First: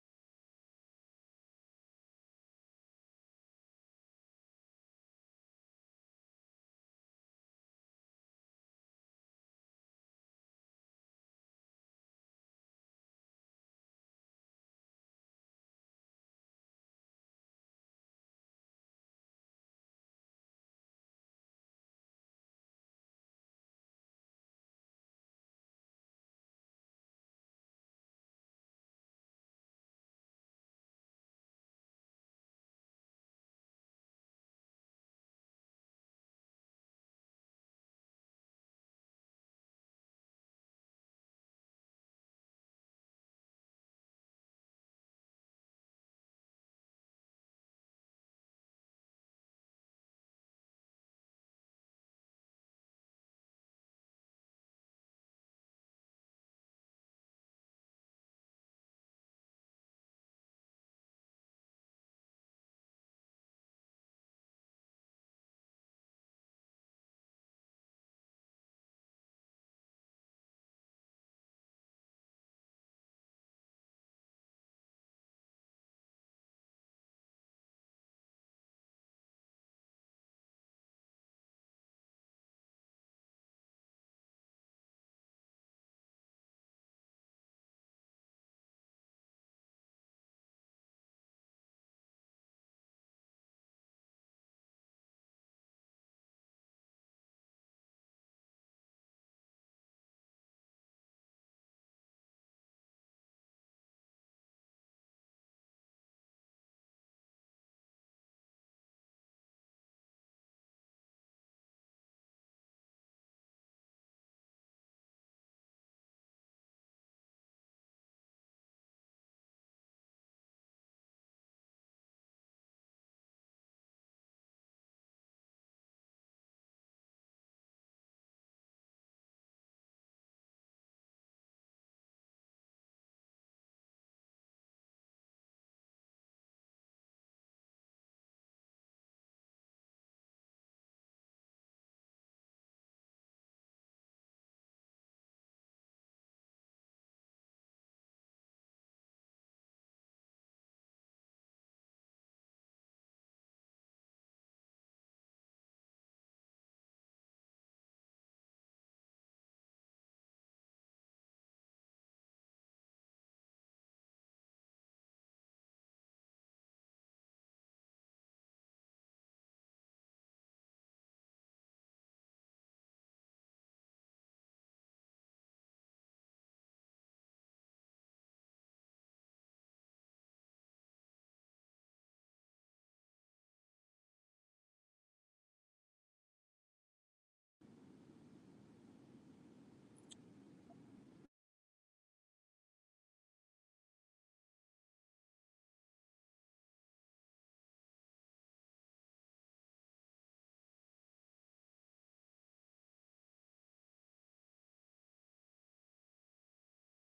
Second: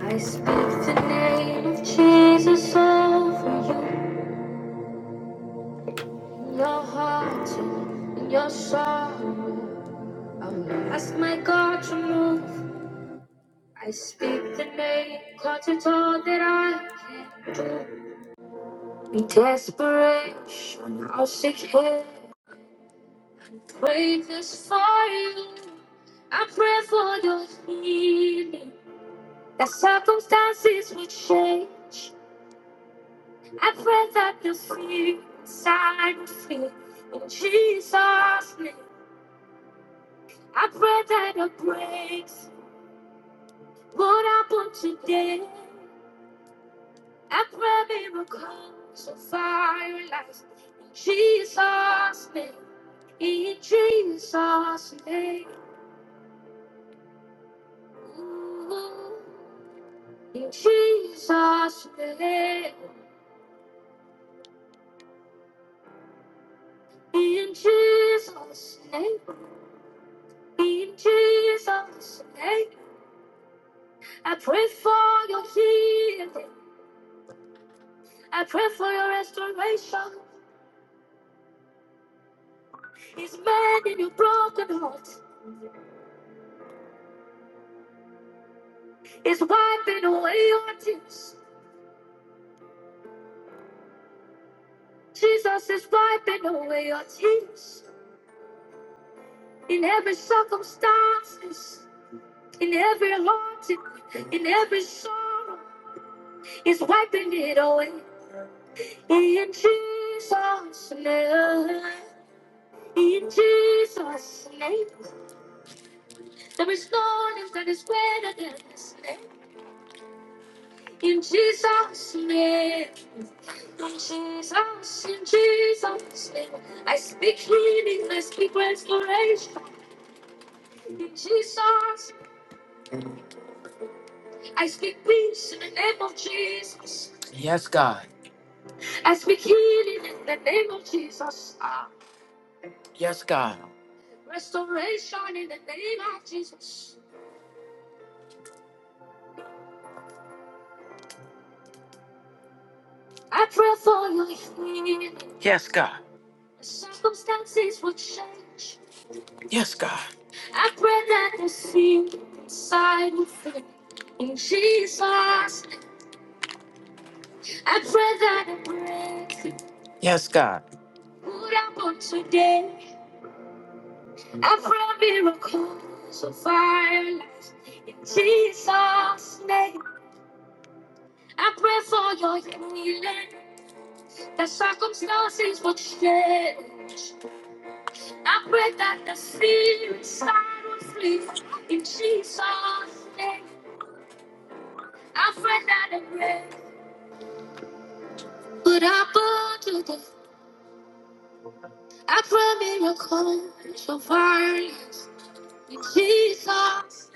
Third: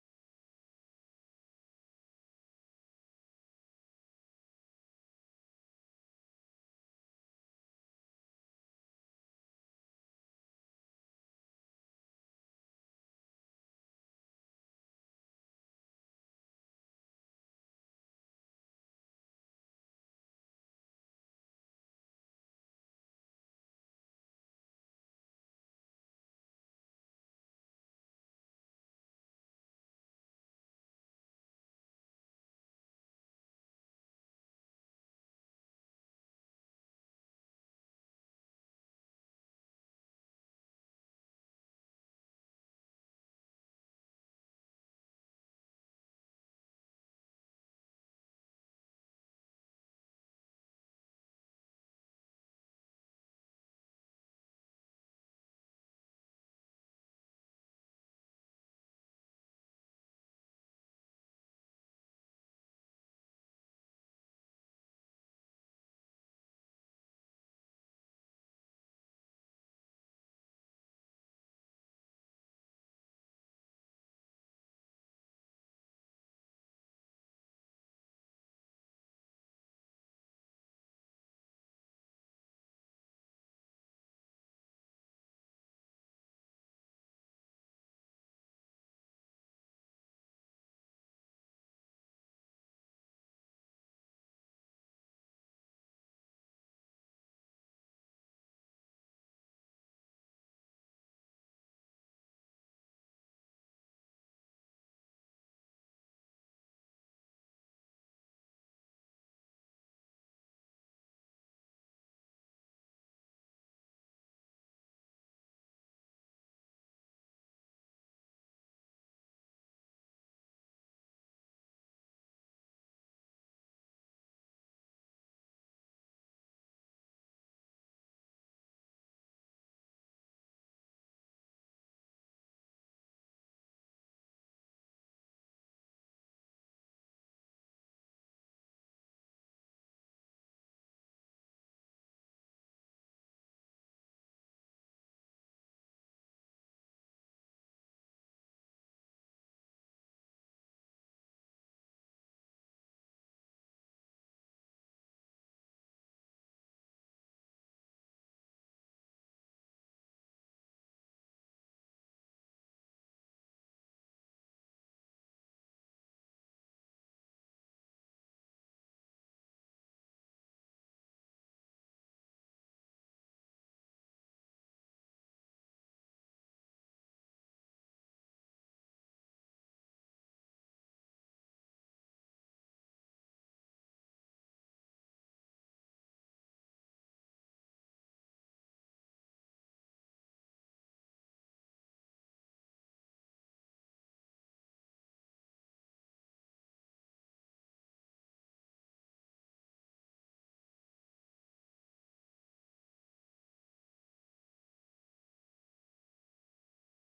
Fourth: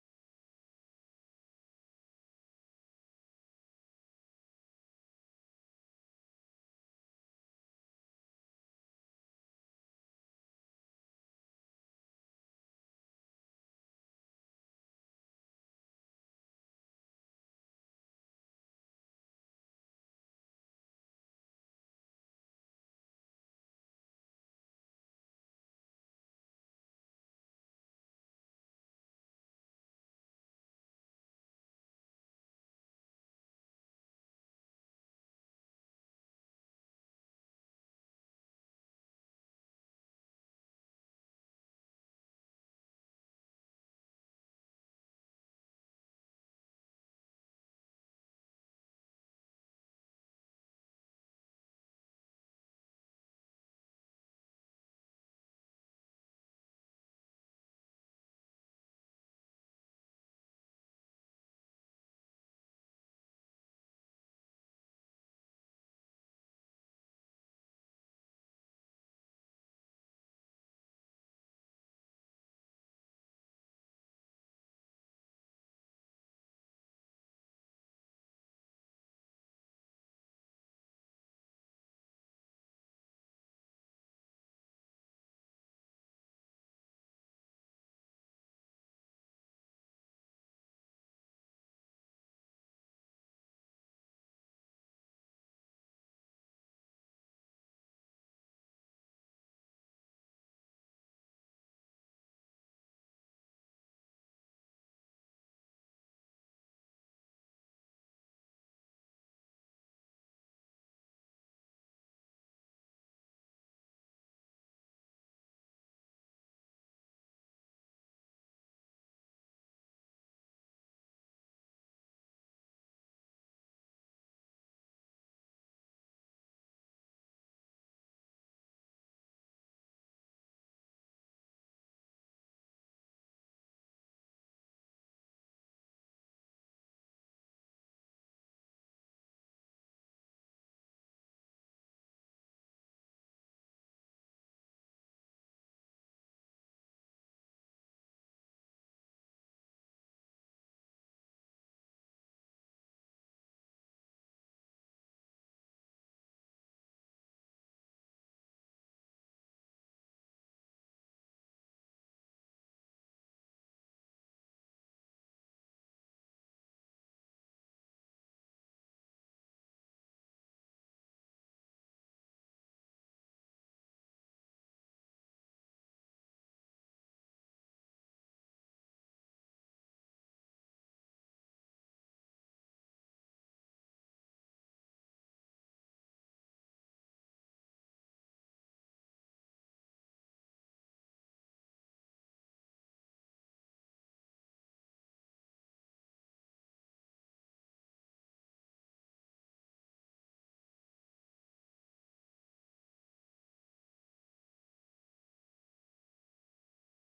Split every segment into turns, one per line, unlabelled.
I speak the name of Jesus over you, in your heart in your sorrow. I'll ask my God to move. I speak the name, cause it's all that I can do. In desperation, I'll seek Him. Pray this for you. I pray for your healing. That circumstances will change. I pray that you'll see inside me in Jesus' name. I pray that your grace would happen today. I pray miracles of fire lights in Jesus' name. In Jesus' name. Ooh. In Jesus' name. In Jesus' name. In Jesus' name. I pray for your healing. I pray for your restoration. He's mending your broken heart. He's wiping away your tears. Jesus is wiping away your tears. In every circumstance, in every haunting, in every sorrow, He's wiping it away. In Jesus' name. In Jesus' name. There is no name that is greater than His name. In Jesus' name. Jesus, in Jesus' name, I speak healing, I speak restoration. In Jesus, I speak peace in the name of Jesus. Yes, God. I speak healing in the name of Jesus. Ah. Yes, God. Restoration in the name of Jesus. I pray for your healing. Yes, God. Circumstances will change. Yes, God. I pray that the seed inside will fit in Jesus. I pray that it breaks Yes, God. Put up on today. I pray miracles of fire lights in Jesus' name. I pray for your healing. That circumstances will change. I pray that the fear inside will flee in Jesus' name. I pray that it breaks. But I burned to death. I pray miracles so violence. In Jesus,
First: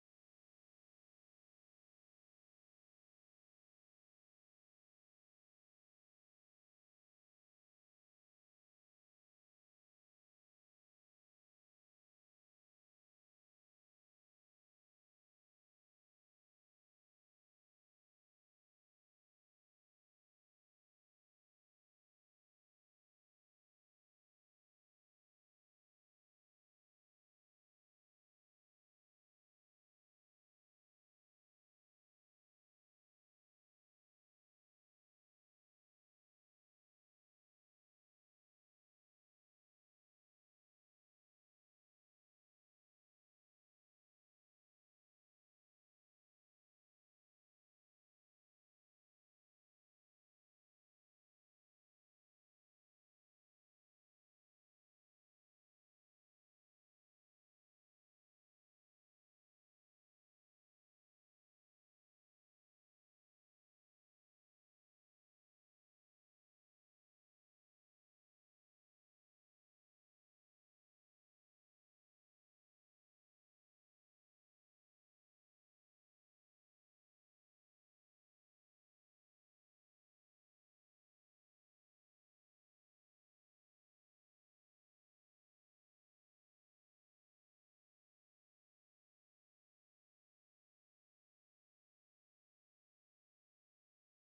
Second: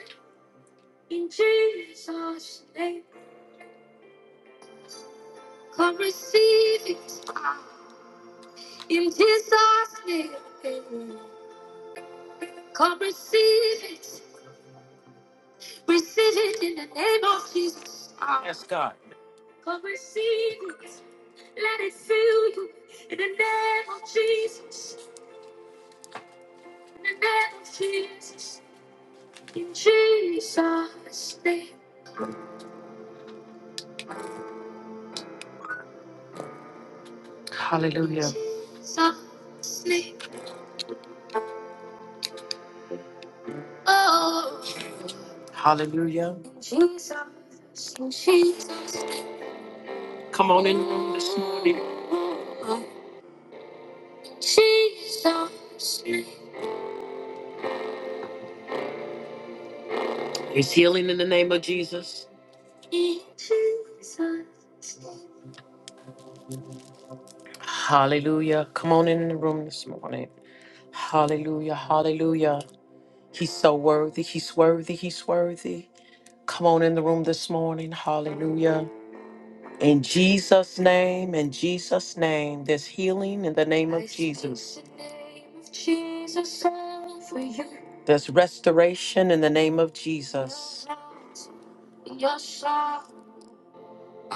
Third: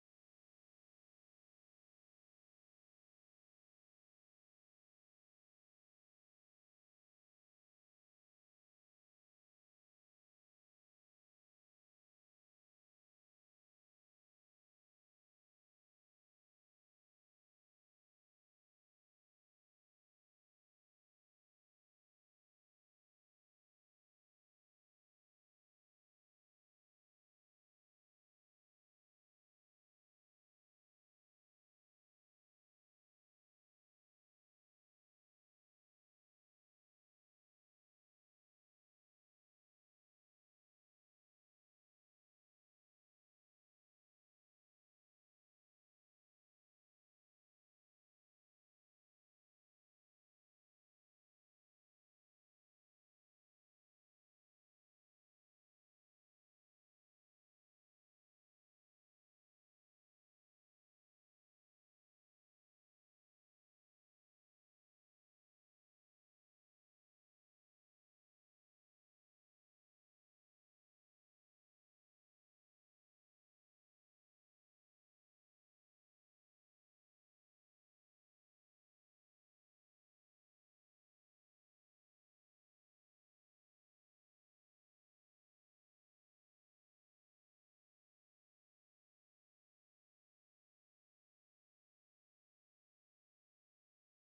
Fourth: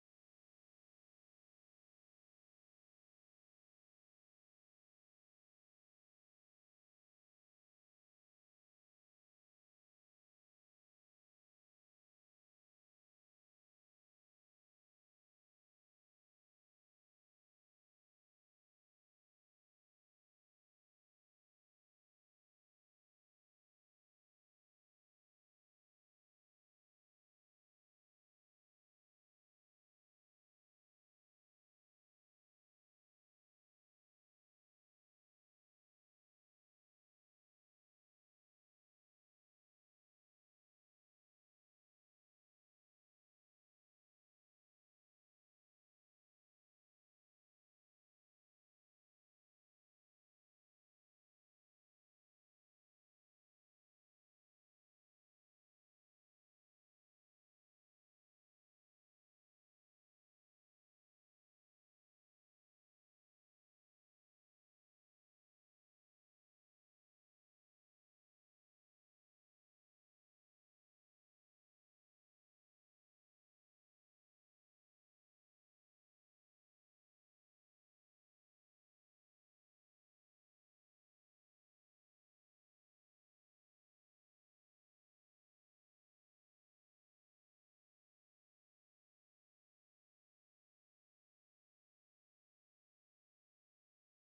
in Jesus' name, come receive it. In Jesus' name, amen. come receive it. Receive it in the name of Jesus. Yes, God. Come receive it. Let it fill you in the name of Jesus. In the name of Jesus. In Jesus' name. Hallelujah. Hallelujah. Come on in the room this morning. It's healing in the name of Jesus. Hallelujah. Come on in the room this morning. Hallelujah. Hallelujah. He's so worthy. He's worthy. He's worthy. Come on in the room this morning. Hallelujah. In Jesus' name, in Jesus' name, there's healing in the name of I speak Jesus. the name of Jesus over you. There's restoration in the name of Jesus. Your shout,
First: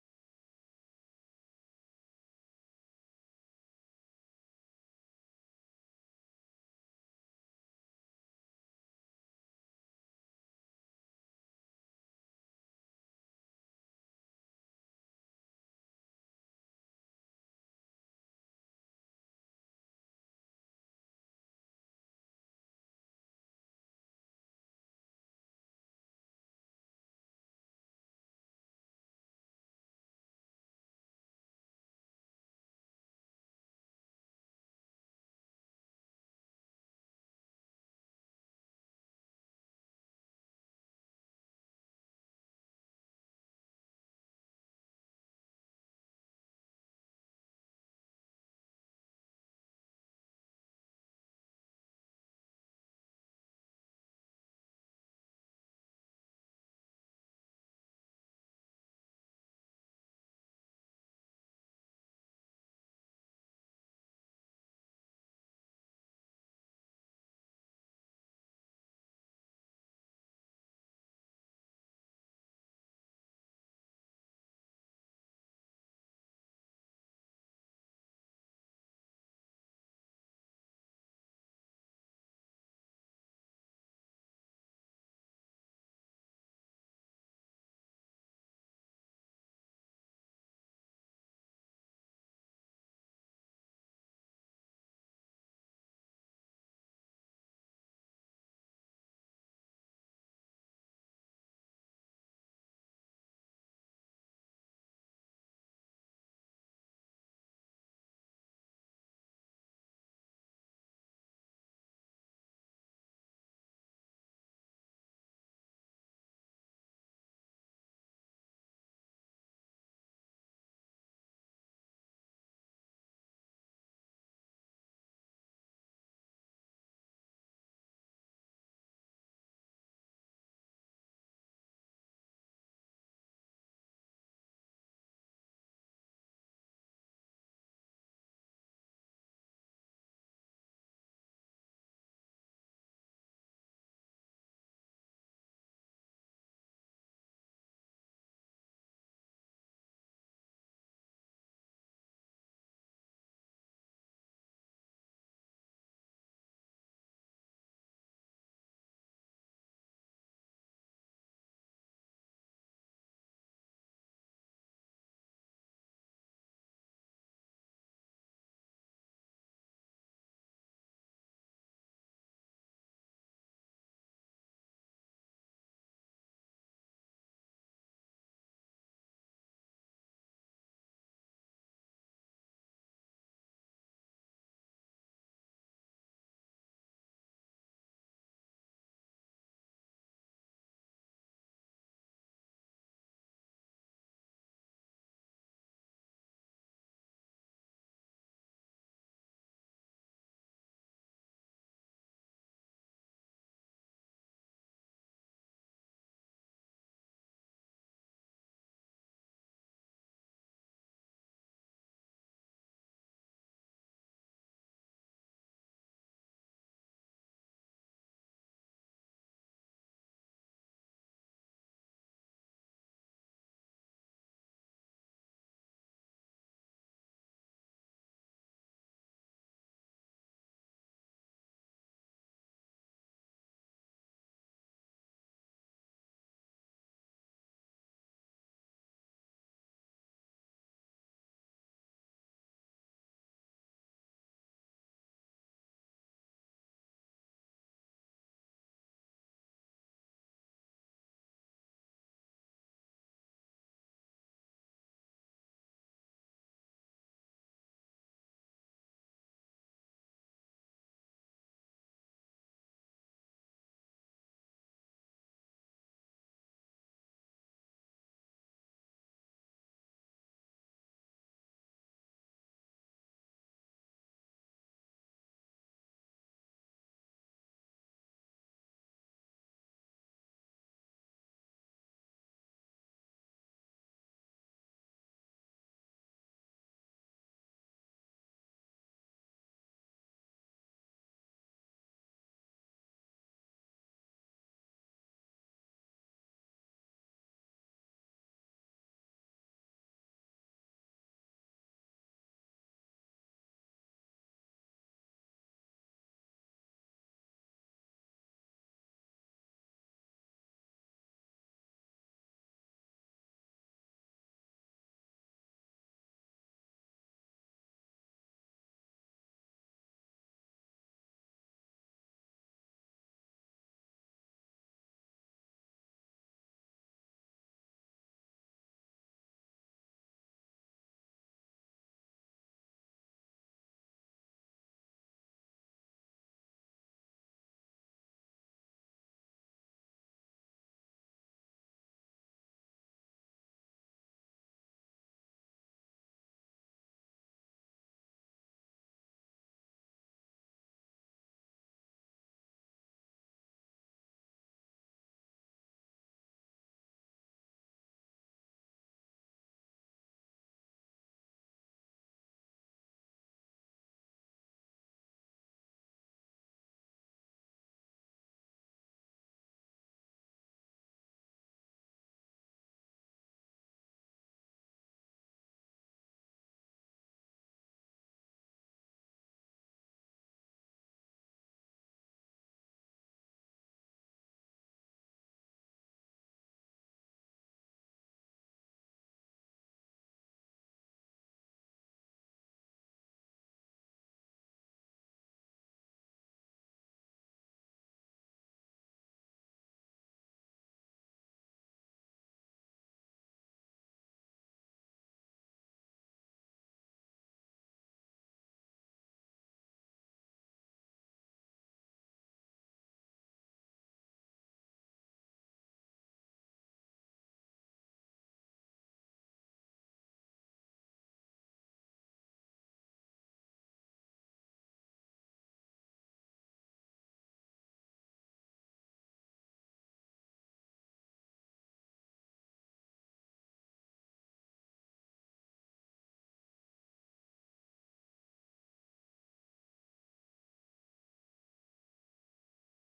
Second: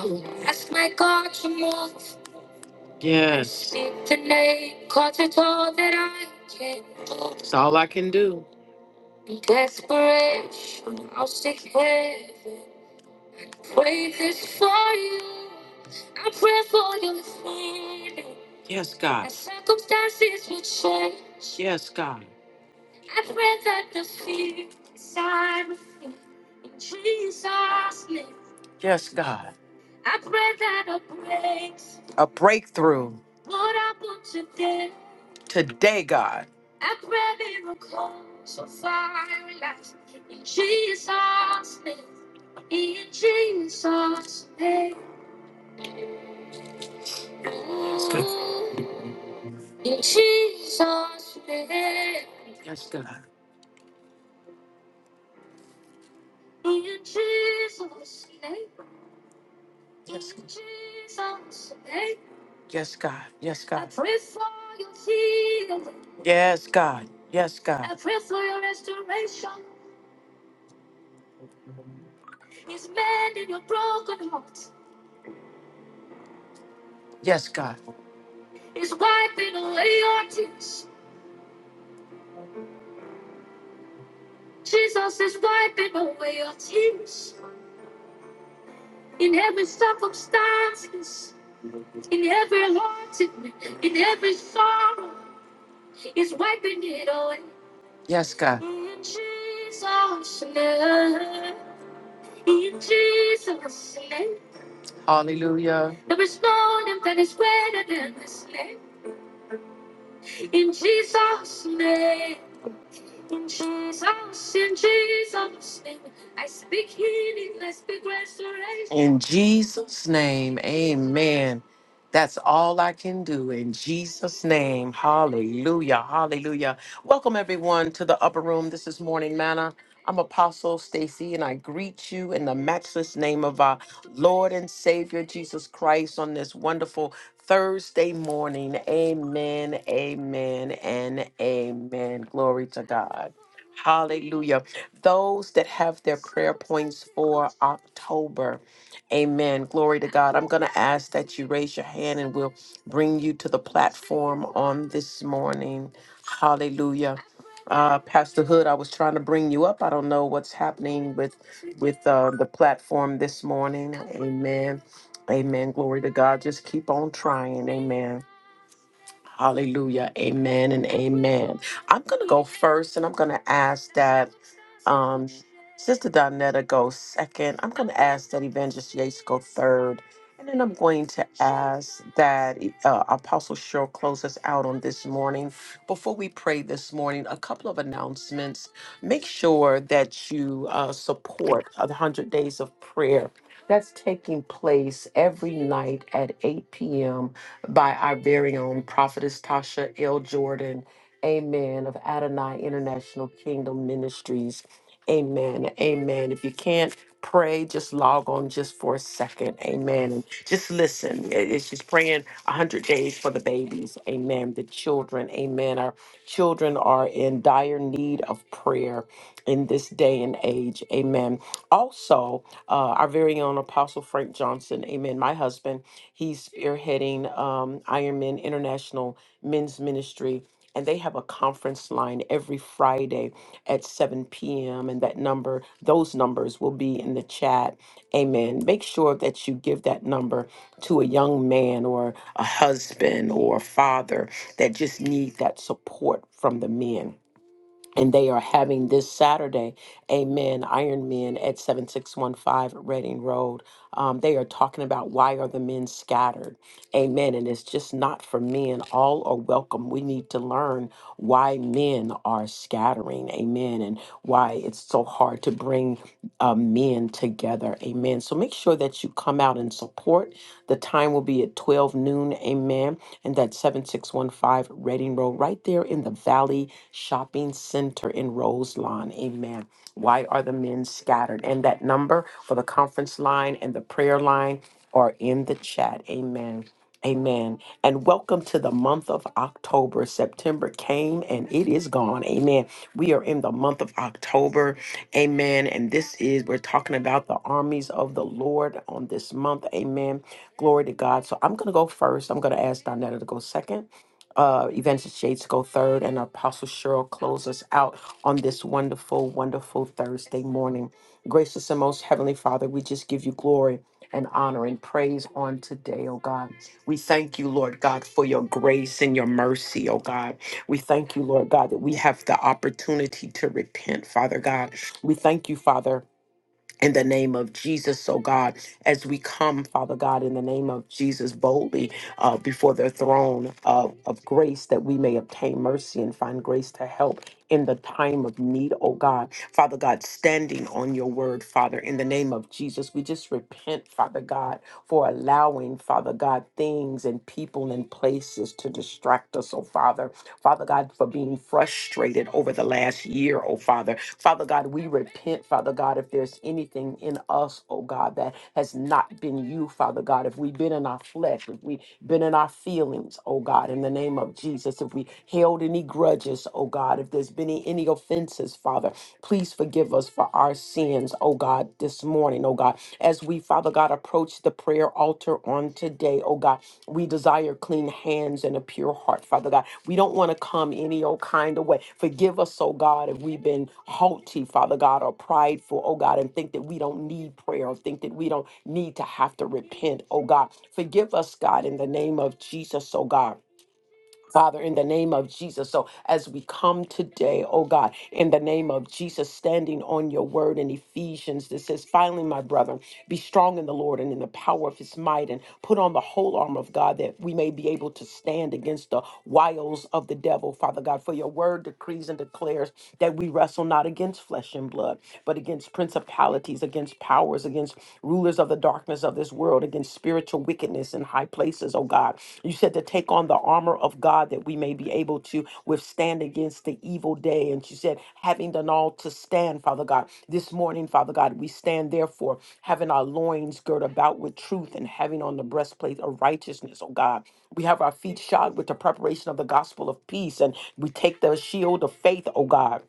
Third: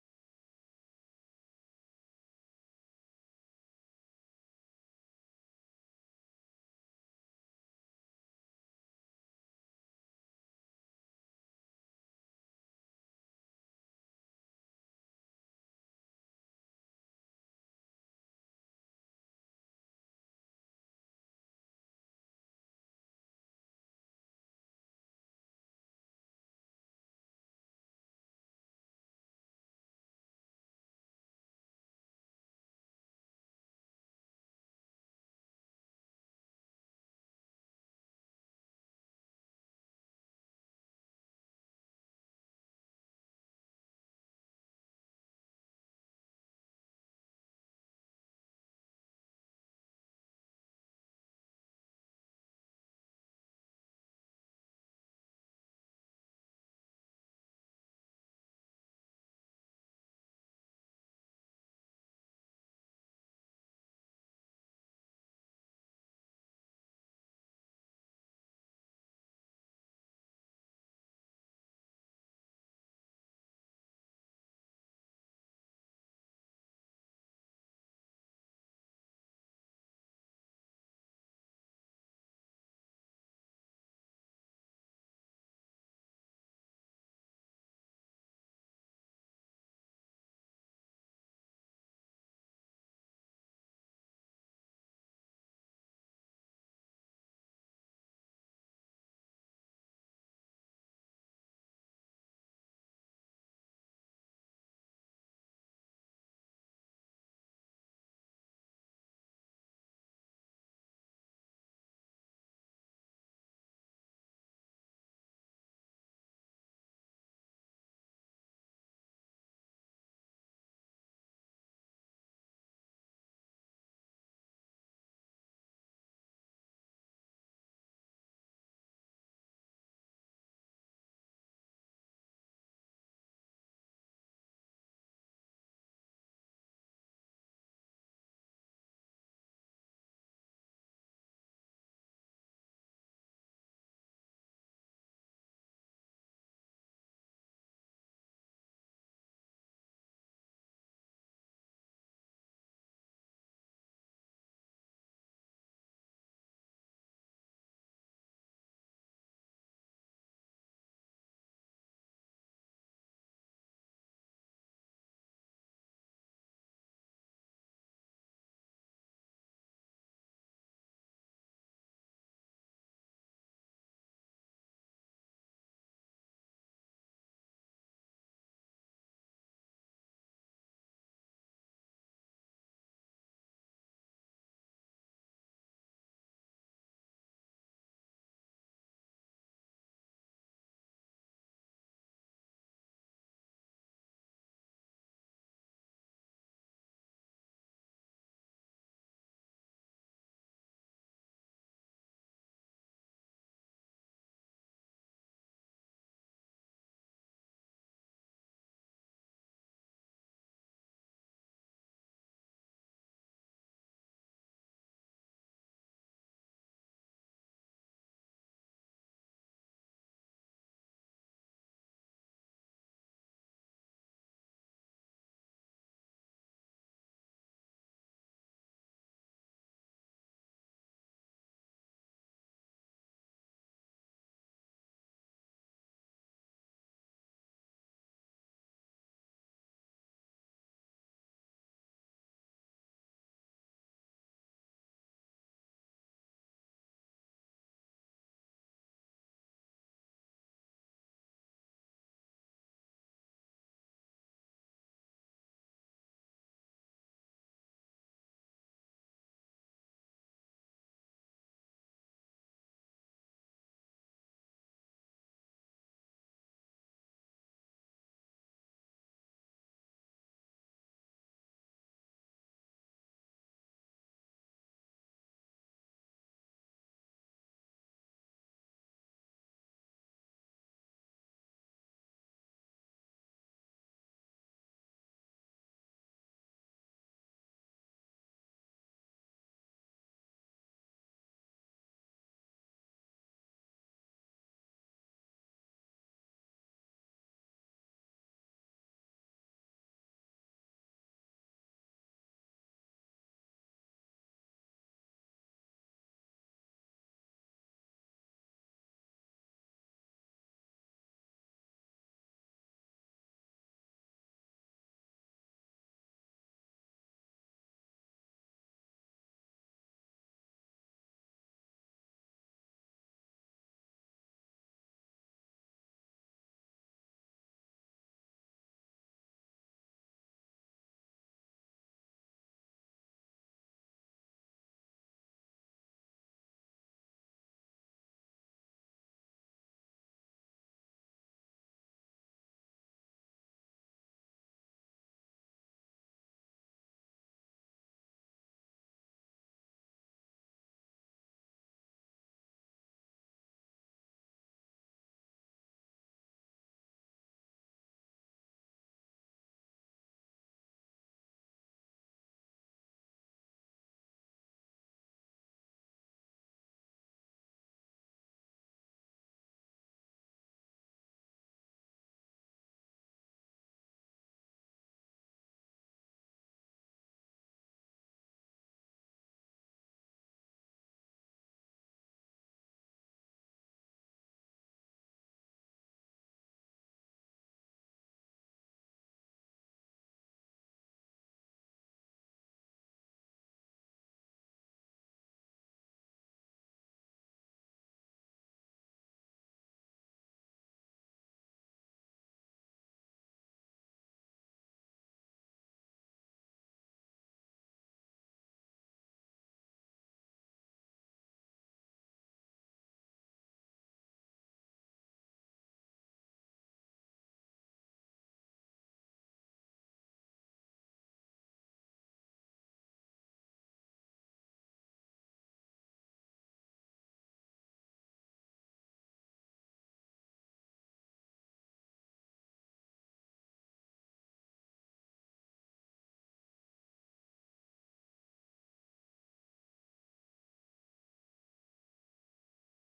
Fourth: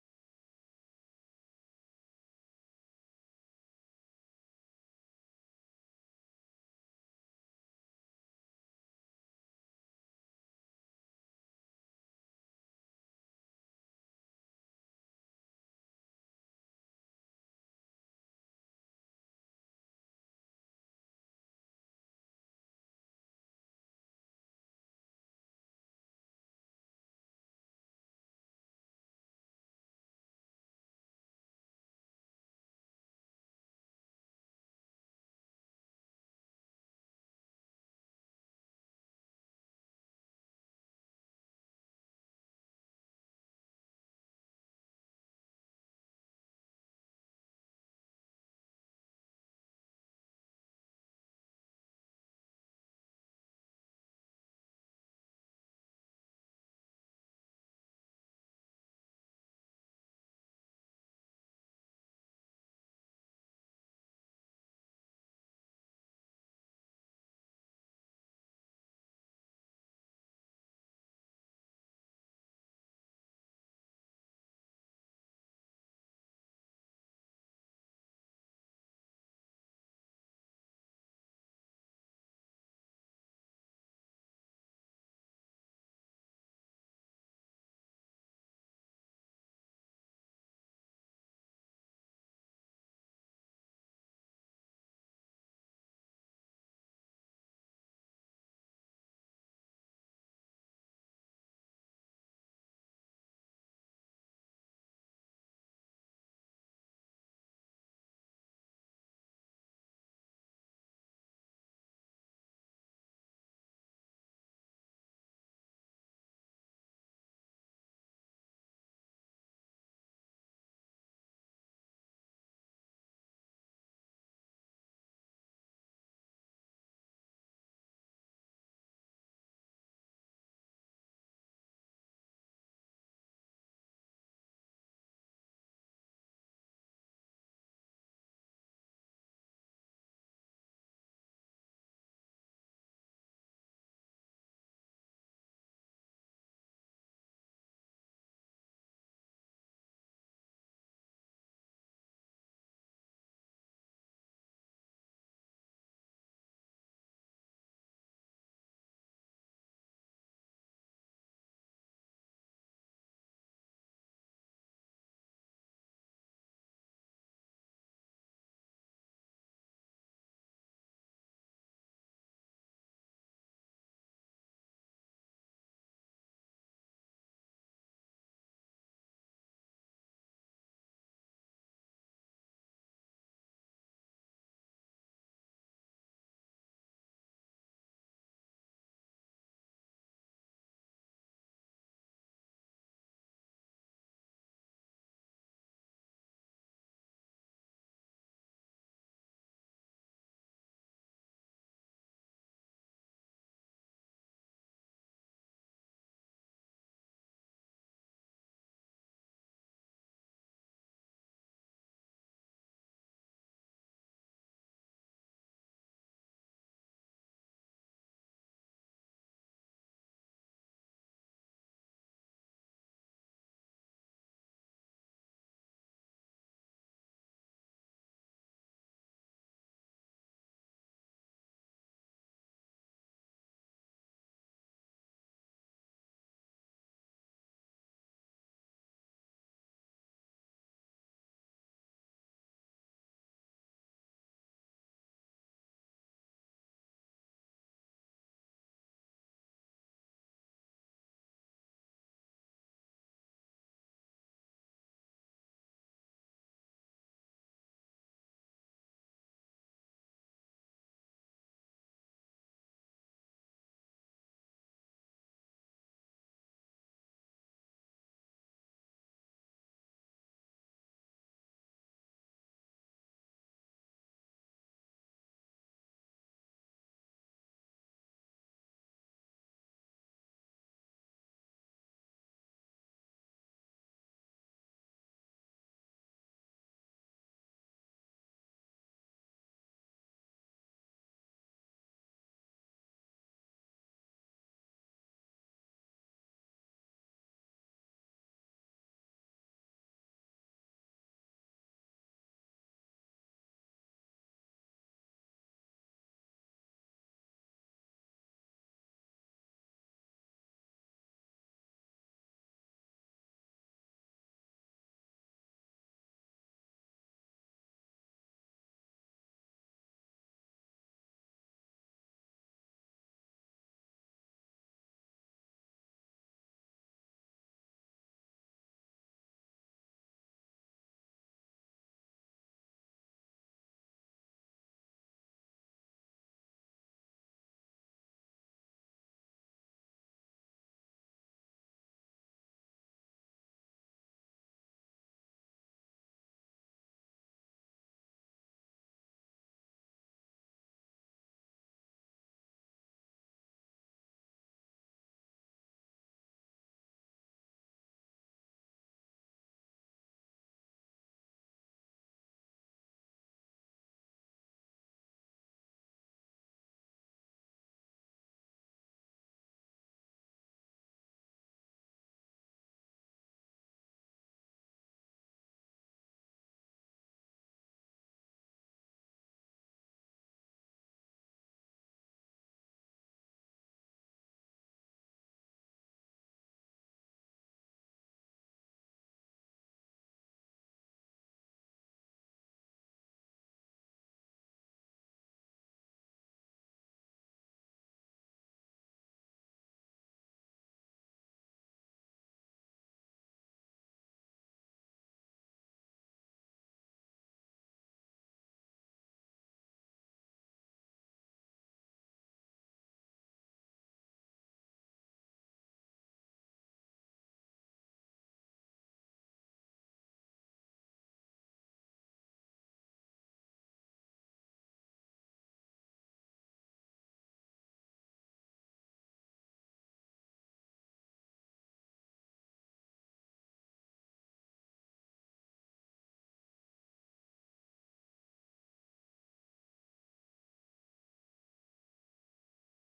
your shout. Ask my God to move. Yes. Speak the name, 'cause it's all that I can do. It's all I can do. In desperation, I'll seek heaven. Wait this for you. I pray for your family. Yes, God. As circumstances will change. Yes, God. I pray that the fear inside of me in Jesus' name. Yes, God. I pray that a breaks. A breakthrough. What I want today. Today, God. Yes, God. Yes, God. In Jesus' name. Yes, God. In Jesus' name. Yes, God. Yes, God. I pray for your healing. Yes, God. Yes, God. I pray for your restoration. He's mending your broken heart. Yes, God. He's wiping away your tears. Jesus is wiping away your tears. In every circumstance, in every heartache, in every sorrow, He's wiping it away. Yes, God. In Jesus' name, in Jesus' name. Hallelujah. There is no name that is greater than this name. In Jesus' name. In Jesus, in Jesus' name, I speak healing, I speak restoration. In Jesus' name, amen. That's all I can do in Jesus' name. Hallelujah, hallelujah. Welcome, everyone, to the upper room. This is Morning Manna. I'm Apostle Stacy, and I greet you in the matchless name of our Lord and Savior Jesus Christ on this wonderful Thursday morning. Amen, amen, and amen. Glory to God. Hallelujah. Those that have their prayer points for October, amen. Glory to God. I'm going to ask that you raise your hand and we'll bring you to the platform on this morning. Hallelujah. Uh, Pastor Hood, I was trying to bring you up. I don't know what's happening with with uh, the platform this morning. Amen. Amen. Glory to God. Just keep on trying. Amen. Hallelujah. Amen and amen. I'm going to go first and I'm going to ask that. Um, Sister Donetta goes second. I'm going to ask that Evangelist Yates go third. And then I'm going to ask that uh, Apostle Cheryl close us out on this morning. Before we pray this morning, a couple of announcements. Make sure that you uh, support the 100 Days of Prayer. That's taking place every night at 8 p.m. by our very own prophetess Tasha L. Jordan, amen, of Adonai International Kingdom Ministries. Amen. Amen. If you can't pray, just log on just for a second. Amen. And just listen. It- It's just praying 100 days for the babies. Amen. The children. Amen. Our children are in dire need of prayer in this day and age. Amen. Also, uh, our very own Apostle Frank Johnson. Amen. My husband, he's spearheading um, Ironman International Men's Ministry. And they have a conference line every Friday at 7 p.m. And that number, those numbers will be in the chat. Amen. Make sure that you give that number to a young man or a husband or a father that just need that support from the men and they are having this Saturday, Amen, Iron Men at 7615 Reading Road. Um, they are talking about why are the men scattered? Amen. And it's just not for men. All are welcome. We need to learn why men are scattering. Amen. And why it's so hard to bring uh, men together. Amen. So make sure that you come out and support. The time will be at 12 noon. Amen. And that's 7615 Reading Road, right there in the Valley Shopping Center in Roselawn. Amen. Why are the men scattered? And that number for the conference line and the prayer line are in the chat. Amen. Amen. And welcome to the month of October. September came and it is gone. Amen. We are in the month of October. Amen. And this is, we're talking about the armies of the Lord on this month. Amen. Glory to God. So I'm going to go first. I'm going to ask Donetta to go second, uh, Evangelist Shades to go third, and Apostle Cheryl close us out on this wonderful, wonderful Thursday morning. Gracious and most heavenly Father, we just give you glory and honor and praise on today, oh God. We thank you, Lord God, for your grace and your mercy, oh God. We thank you, Lord God, that we have the opportunity to repent, Father God. We thank you, Father in the name of Jesus, oh God, as we come, Father God, in the name of Jesus, boldly uh, before the throne of, of grace that we may obtain mercy and find grace to help in the time of need, oh God. Father God, standing on your word, Father, in the name of Jesus, we just repent, Father God, for allowing, Father God, things and people and places to distract us, oh Father. Father God, for being frustrated over the last year, oh Father. Father God, we repent, Father God, if there's anything in us, oh God, that has not been you, Father God. If we've been in our flesh, if we've been in our feelings, oh God, in the name of Jesus, if we held any grudges, oh God, if there's been any any offenses, Father, Please forgive us for our sins, oh God, this morning, oh God. As we, Father God, approach the prayer altar on today, oh God, we desire clean hands and a pure heart, Father God. We don't want to come any old kind of way. Forgive us, oh God, if we've been haughty, Father God, or prideful, oh God, and think that we don't need prayer or think that we don't need to have to repent, oh God. Forgive us, God, in the name of Jesus, oh God Father, in the name of Jesus. So as we come today, oh God, in the name of Jesus, standing on your word in Ephesians that says, finally, my brethren, be strong in the Lord and in the power of his might, and put on the whole armor of God that we may be able to stand against the wiles of the devil, Father God. For your word decrees and declares that we wrestle not against flesh and blood, but against principalities, against powers, against rulers of the the darkness of this world against spiritual wickedness in high places, oh God. You said to take on the armor of God that we may be able to withstand against the evil day. And you said, having done all to stand, Father God. This morning, Father God, we stand therefore, having our loins girt about with truth and having on the breastplate of righteousness, oh God. We have our feet shod with the preparation of the gospel of peace, and we take the shield of faith, oh God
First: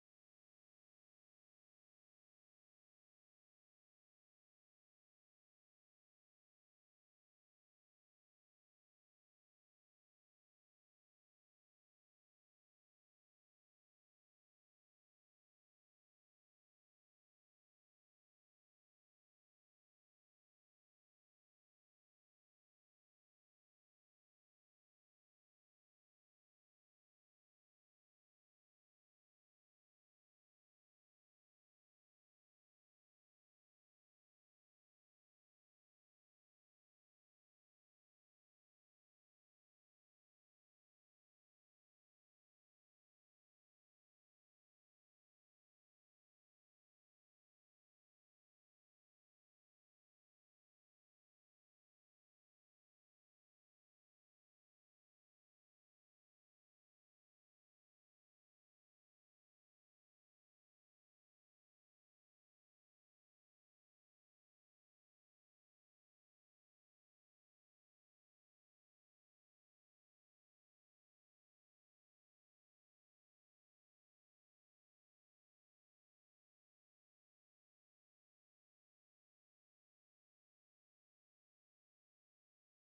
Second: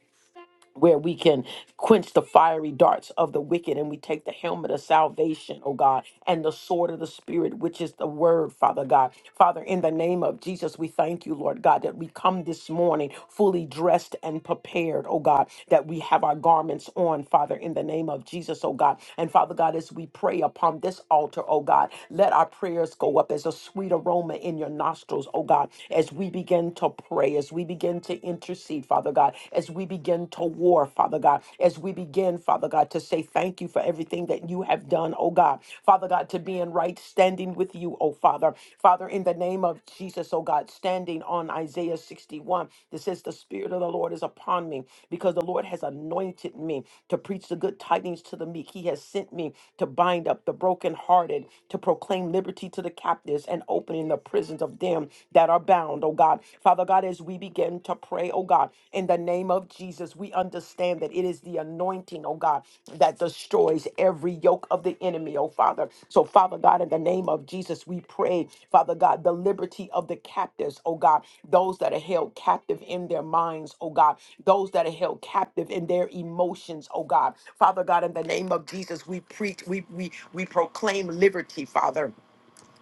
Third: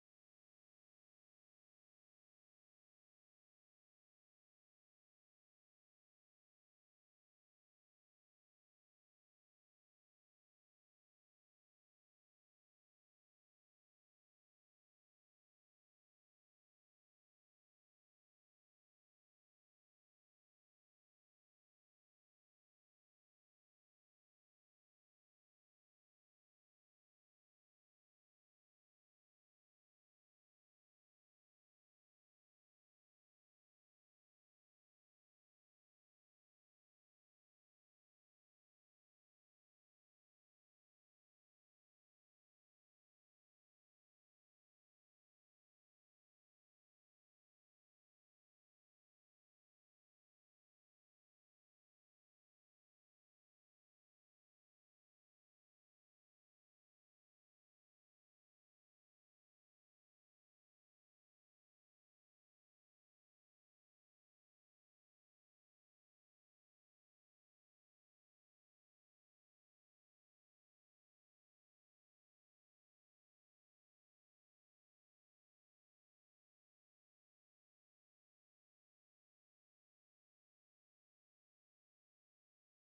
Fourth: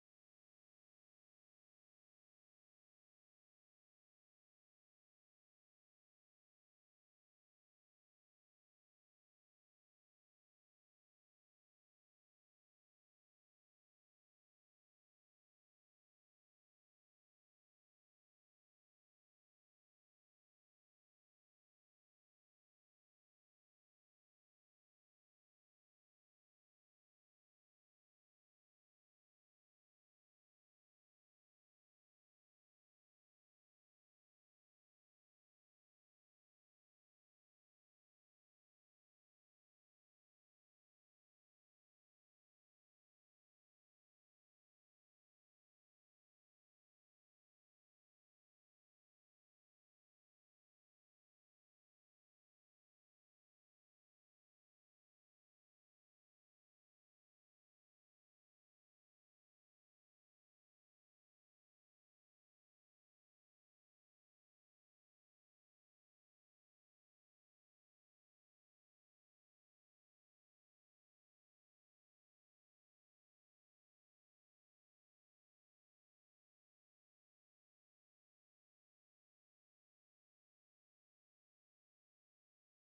where we can quench the fiery darts of the wicked and we take the helmet of salvation, oh God, and the sword of the Spirit, which is the word, Father God. Father, in the name of Jesus, we thank you, Lord God, that we come this morning fully dressed and prepared, oh God, that we have our garments on, Father, in the name of Jesus, oh God. And Father God, as we pray upon this altar, oh God, let our prayers go up as a sweet aroma in your nostrils, oh God, as we begin to pray, as we begin begin to intercede, Father God, as we begin to war, Father God, as we begin, Father God, to say thank you for everything that you have done, oh God. Father God, to be in right standing with you, oh Father. Father, in the name of Jesus, oh God, standing on Isaiah 61, that says, The Spirit of the Lord is upon me because the Lord has anointed me to preach the good tidings to the meek. He has sent me to bind up the brokenhearted, to proclaim liberty to the captives and opening the prisons of them them that are bound, oh God. Father God, as we begin to pray, oh God, in the name of Jesus, we understand that it is the anointing, oh God, that destroys every yoke of the enemy, oh Father. So, Father God, in the name of Jesus, we pray, Father God, the liberty of the captives, oh God, those that are held captive in their minds, oh God, those that are held captive in their emotions, oh God. Father God, in the name of Jesus, we preach, we we we proclaim liberty, Father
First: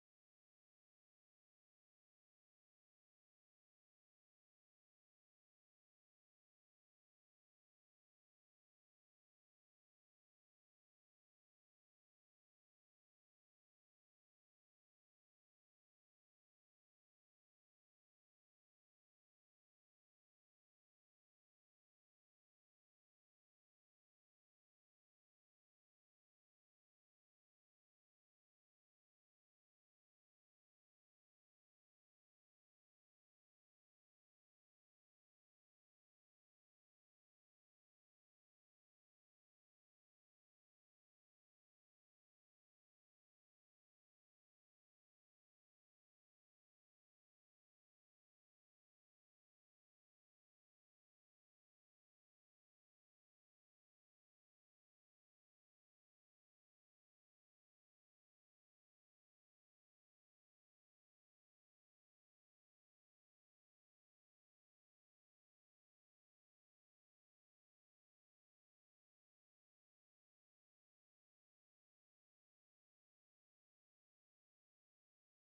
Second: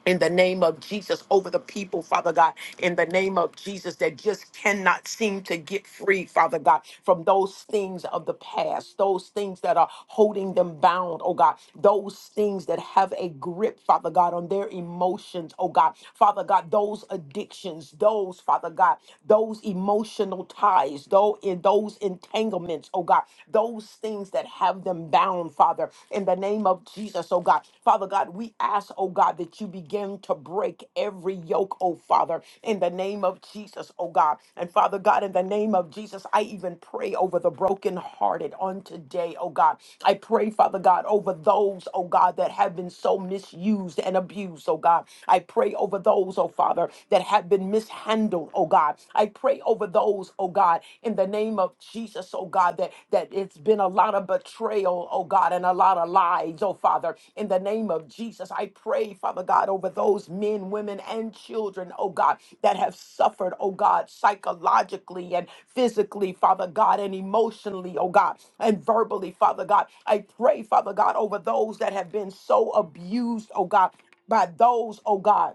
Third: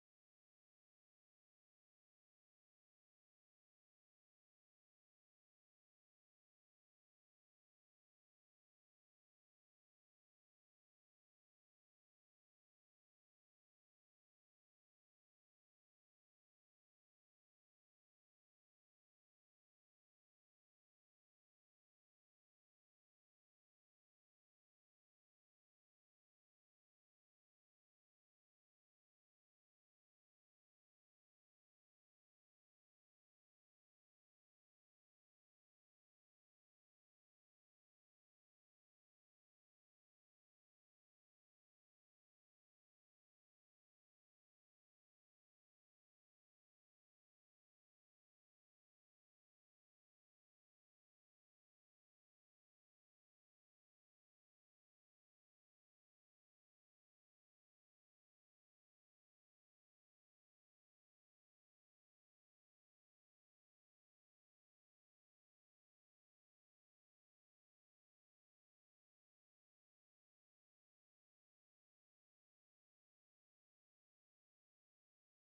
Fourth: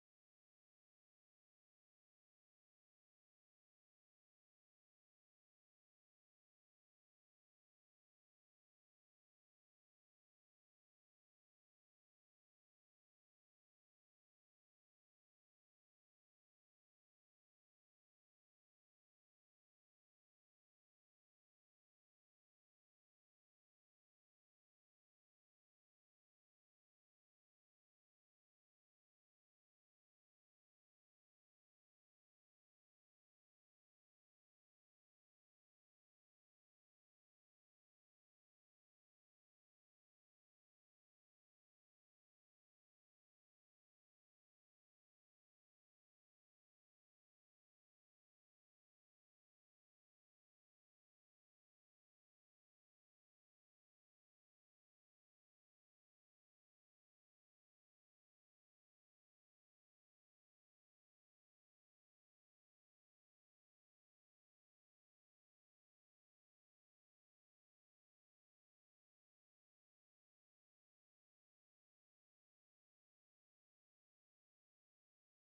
in the name of Jesus over the people, Father God, in the name of Jesus that just cannot seem to get free, Father God, from those things of the past, those things that are holding them bound, oh God, those things that have a grip, Father God, on their emotions, oh God, Father God, those addictions, those, Father God, those emotional ties, though in those entanglements, oh God, those things that have them bound down, Father, in the name of Jesus, oh God. Father God, we ask, oh God, that you begin to break every yoke, oh Father, in the name of Jesus, oh God. And Father God, in the name of Jesus, I even pray over the brokenhearted on today, oh God. I pray, Father God, over those, oh God, that have been so misused and abused, oh God. I pray over those, oh Father, that have been mishandled, oh God. I pray over those, oh God, in the name of Jesus, oh God, that, that it's been a lot of betrayal, oh God, and a lot of lies, oh Father, in the name of Jesus. I pray, Father God, over those men, women, and children, oh God, that have suffered, oh God, psychologically and physically, Father God, and emotionally, oh God, and verbally, Father God. I pray, Father God, over those that have been so abused, oh God, by those, oh God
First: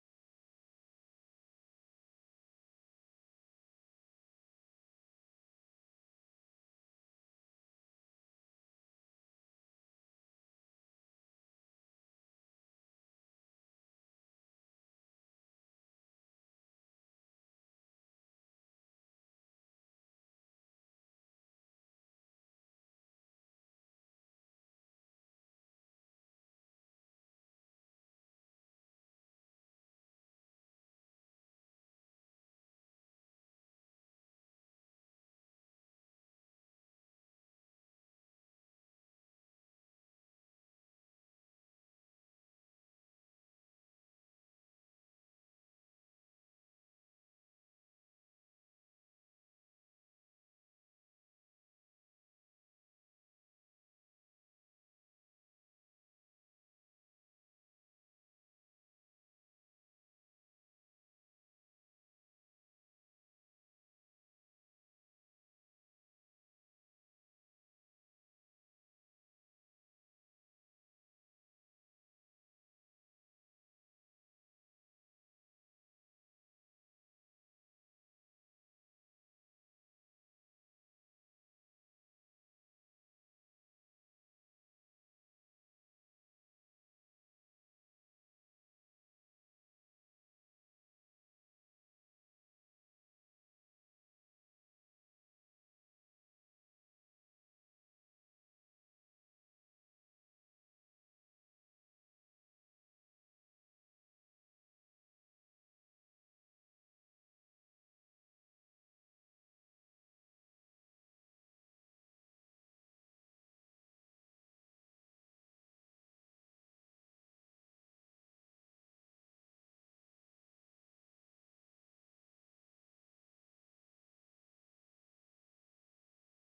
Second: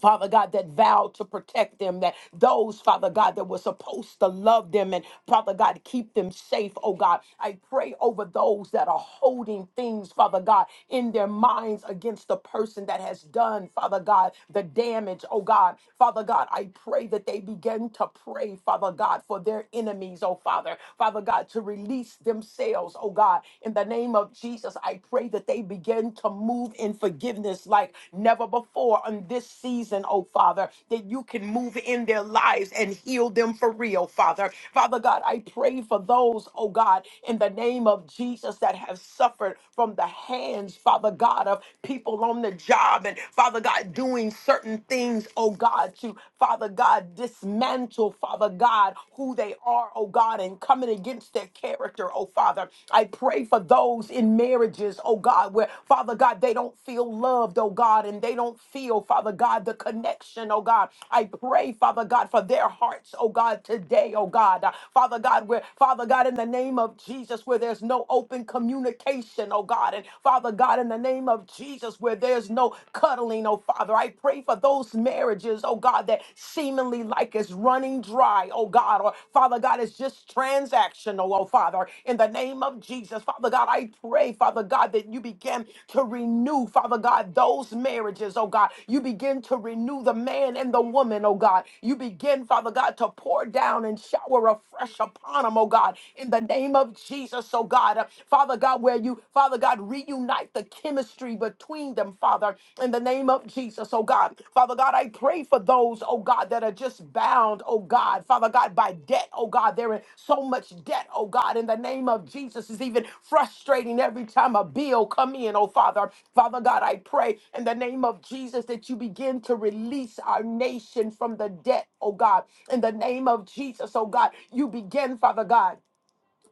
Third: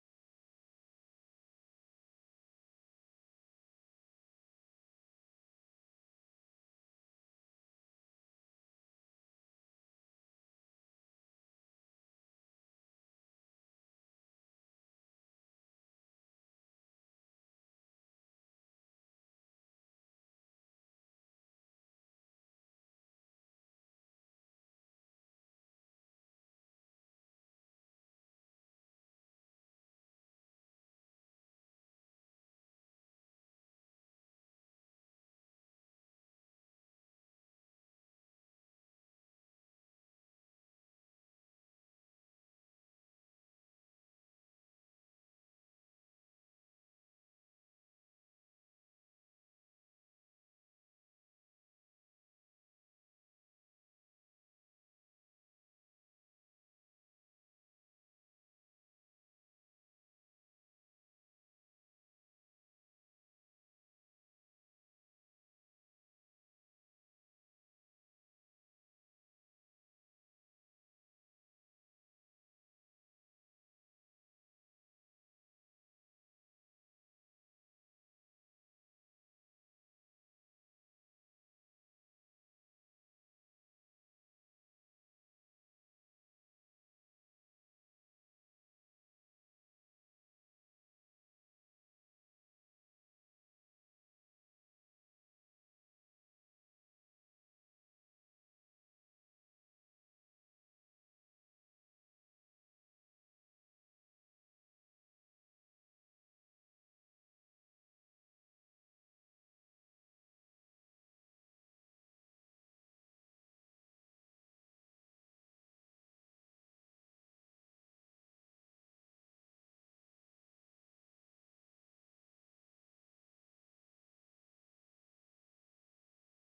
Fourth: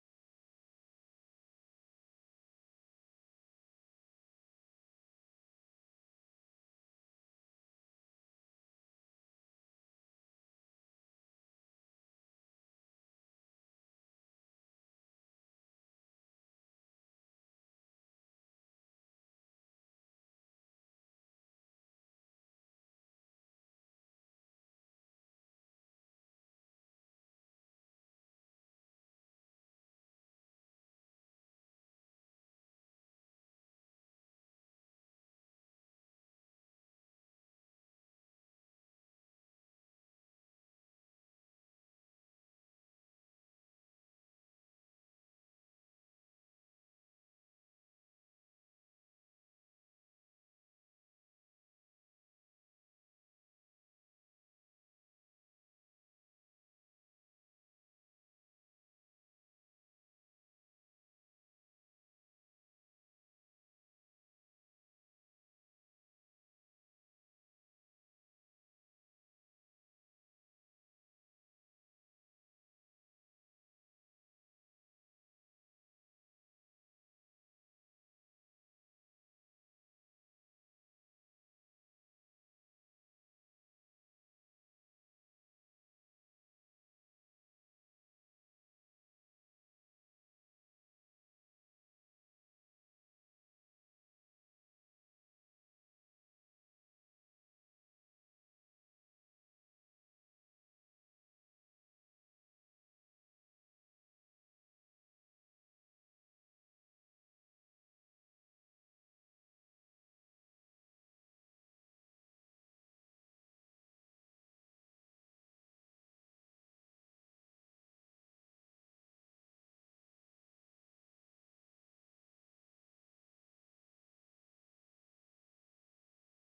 Father God, that vowed to protect them, that those, Father God, that were supposed to love them and, Father God, keep them safe, oh God. I pray over those that are holding things, Father God, in their minds against the person that has done, Father God, the damage, oh God. Father God, I pray that they begin to pray, Father God, for their enemies, oh Father. Father God, to release themselves, oh God. In the name of Jesus, I pray pray that they begin to move in forgiveness like never before on this season, oh Father, that you can move in their lives and heal them for real, Father. Father God, I pray for those, oh God, in the name of Jesus that have suffered from the hands, Father God, of people on the job and Father God doing certain things, oh God, to Father God dismantle, Father God, who they are, oh God. God, and coming against their character, oh Father. I pray for those in marriages, oh God, where, Father God, they don't feel loved, oh God, and they don't feel, Father God, the connection, oh God. I pray, Father God, for their hearts, oh God, today, oh God. Uh, Father God, where, Father God, in the name of Jesus, where there's no open communication, oh God, and Father God, in the name of Jesus, where there's no cuddling, oh Father, I pray for those marriages marriages, oh God, that seemingly like it's running dry, oh God, or Father God, it's just transactional, oh Father, in the name of Jesus. Father God, I pray, Father God, that you begin to renew, Father God, those marriages, oh God. You begin to renew the man and the woman, oh God. You begin, Father God, to pour down and shower afresh upon them, oh God, in the name of Jesus, oh God. Uh, Father God, where you, Father God, reunite the chemistry between them, Father, in the name of Jesus, oh God. Father God, I pray for those, oh God, that are just bound, oh God, Father God, by debt, oh God. They're in so much debt, oh God, in the name of Jesus. It's even frustrating every time a bill come in, oh Father. Father God, I pray in the name of Jesus that you begin to release our nation from the debt, oh God. In the name of Jesus, oh God, you begin, Father God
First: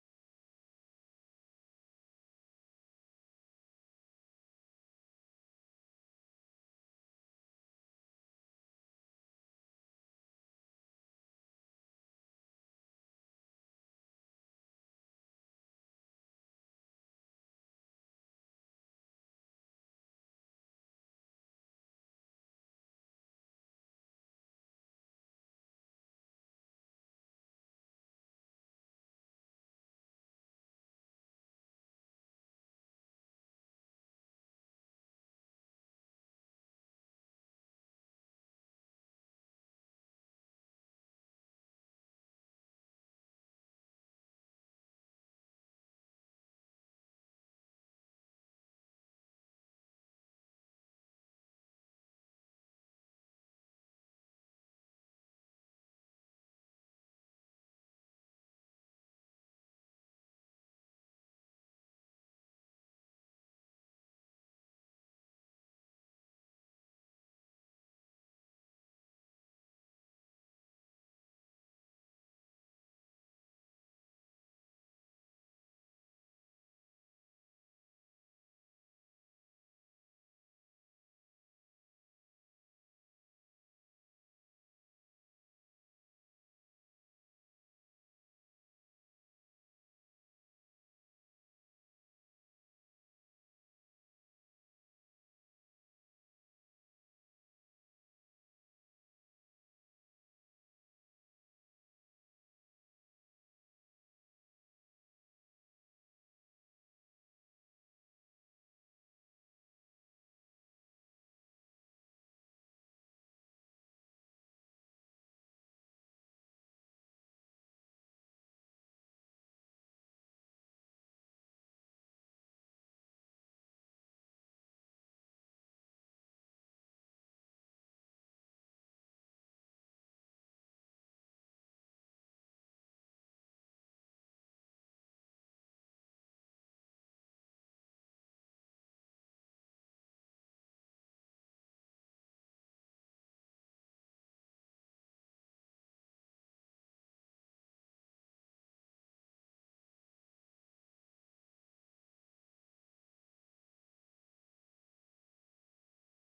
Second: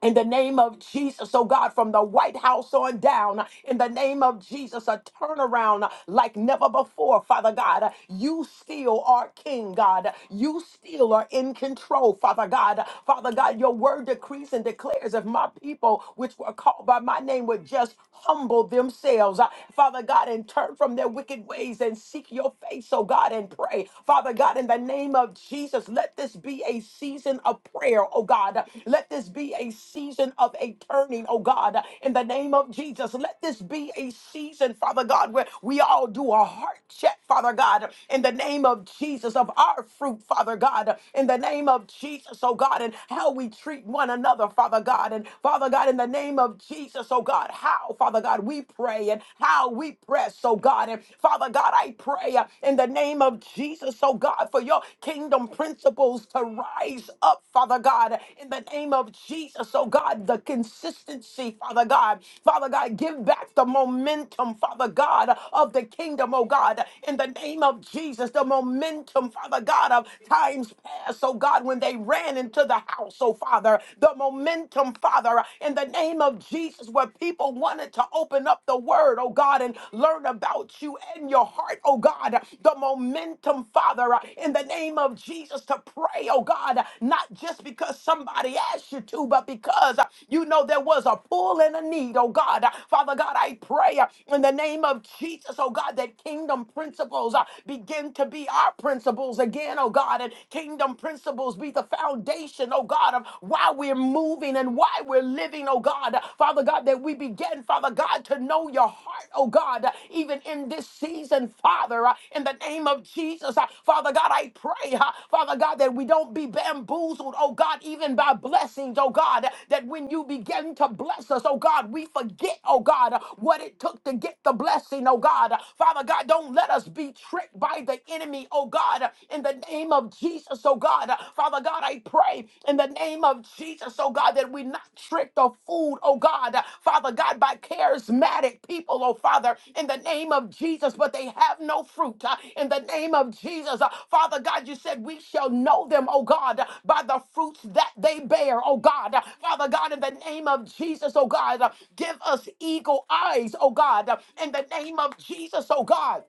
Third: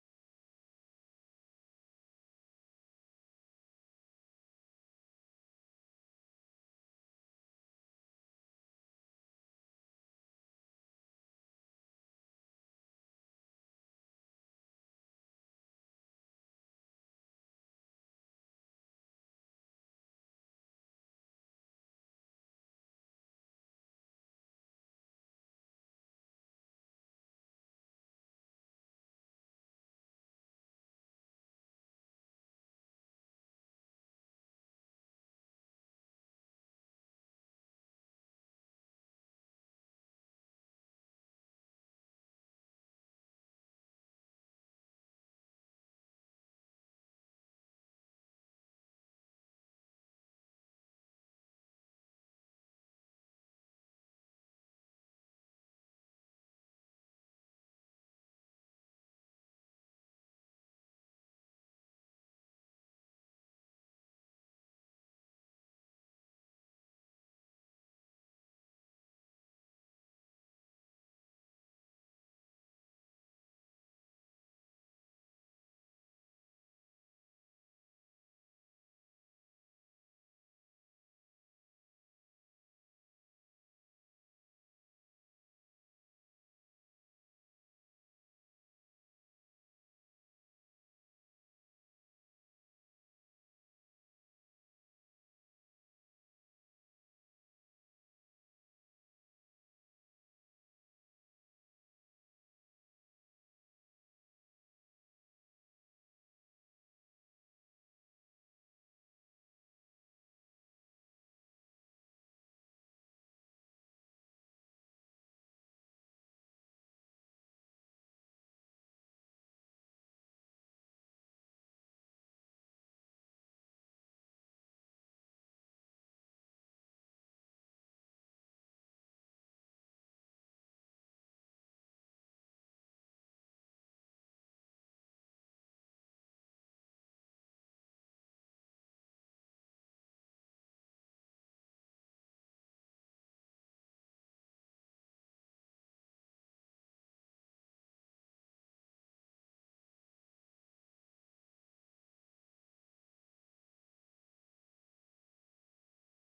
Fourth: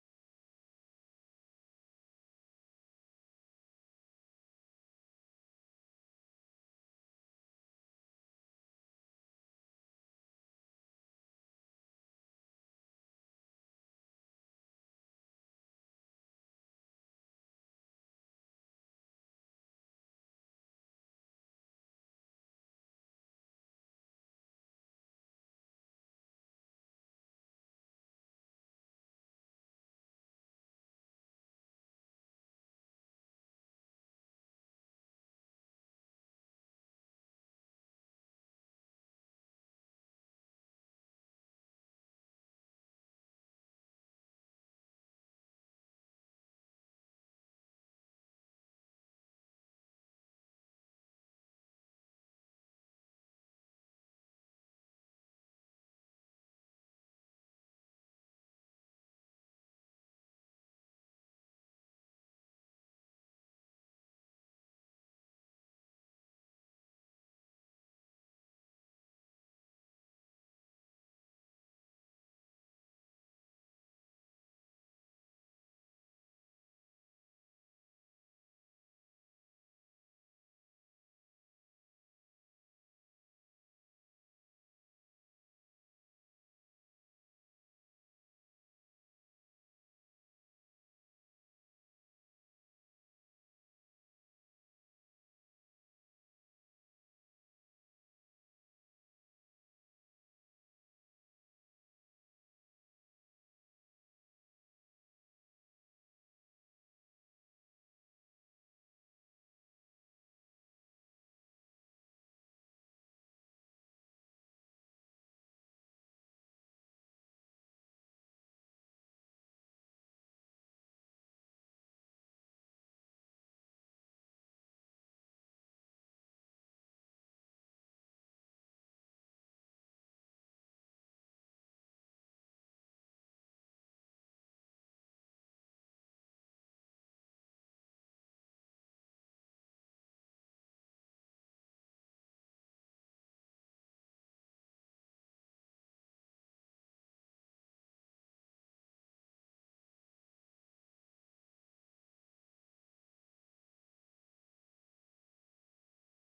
in the name of Jesus, oh God, from the White House on down, in the name of Jesus, a turnaround like never before, Father God. You still are King, God. You still are in control, Father God. Father God, your word decrees and declares if my people, which were called by my name, would just humble themselves, uh, Father God, and turn from their wicked ways and seek your face, oh God, and pray. Father God, in the name of Jesus, let. Let this be a season of prayer, oh God. Let this be a season of a turning, oh God, in the name of Jesus. Let this be a season, Father God, where we all do a heart check, Father God, in the name of Jesus, of our fruit, Father God, in the name of Jesus, oh God, and how we treat one another, Father God, and Father God, in the name of Jesus, oh God, how, Father God, we pray and how we press, oh God, and Father God, I pray pray uh, in the name of Jesus, oh God, for your kingdom principles to rise up, Father God, in the name of Jesus, oh God, the consistency, Father God. Father God, give back the momentum, Father God, of the kingdom, oh God, in the name of Jesus, the momentum, Father God, of times past, oh God, when they ran into the house, oh Father, the momentum, Father, in the name of Jesus, where people wanted to open up the word, oh God, and learn about you and your heart, oh God. The momentum, Father, in the name of Jesus to pray, oh God, not just because somebody asked you to, but because you know there was a pull and a need, oh God. Father God, I pray in the name of Jesus, oh God, that kingdom principles uh, begin to be our principles again, oh God, and kingdom principles be the foundation, oh God, of why we're moving moving and why we're living, oh God. Father God, that we begin, Father God, to know your heart, oh God, even in this season, Father, uh, in the name of Jesus. Uh, Father God, I pray, uh, Father God, that we don't be bamboozled, oh God, even by blessings, oh God, that when you begin to bless us, oh God, we forget, oh God, what it took to get the blessing, oh God. Father God, don't let us be tricked by the enemy, oh God, in the name of Jesus, oh God. Uh, Father God, I pray in the name of Jesus, oh God, that we not tricked or fooled, oh God, uh, Father God, by charismatic people, oh Father, in the name of Jesus, but they have no fruit. uh, In the name of Jesus, Uh, Father God, you said we shall know them, oh God, uh, by the fruits that they bear, oh God. Uh, Father God, in the name of Jesus, oh God, uh, give us eagle eyes, oh God, uh, in the name of Jesus, oh God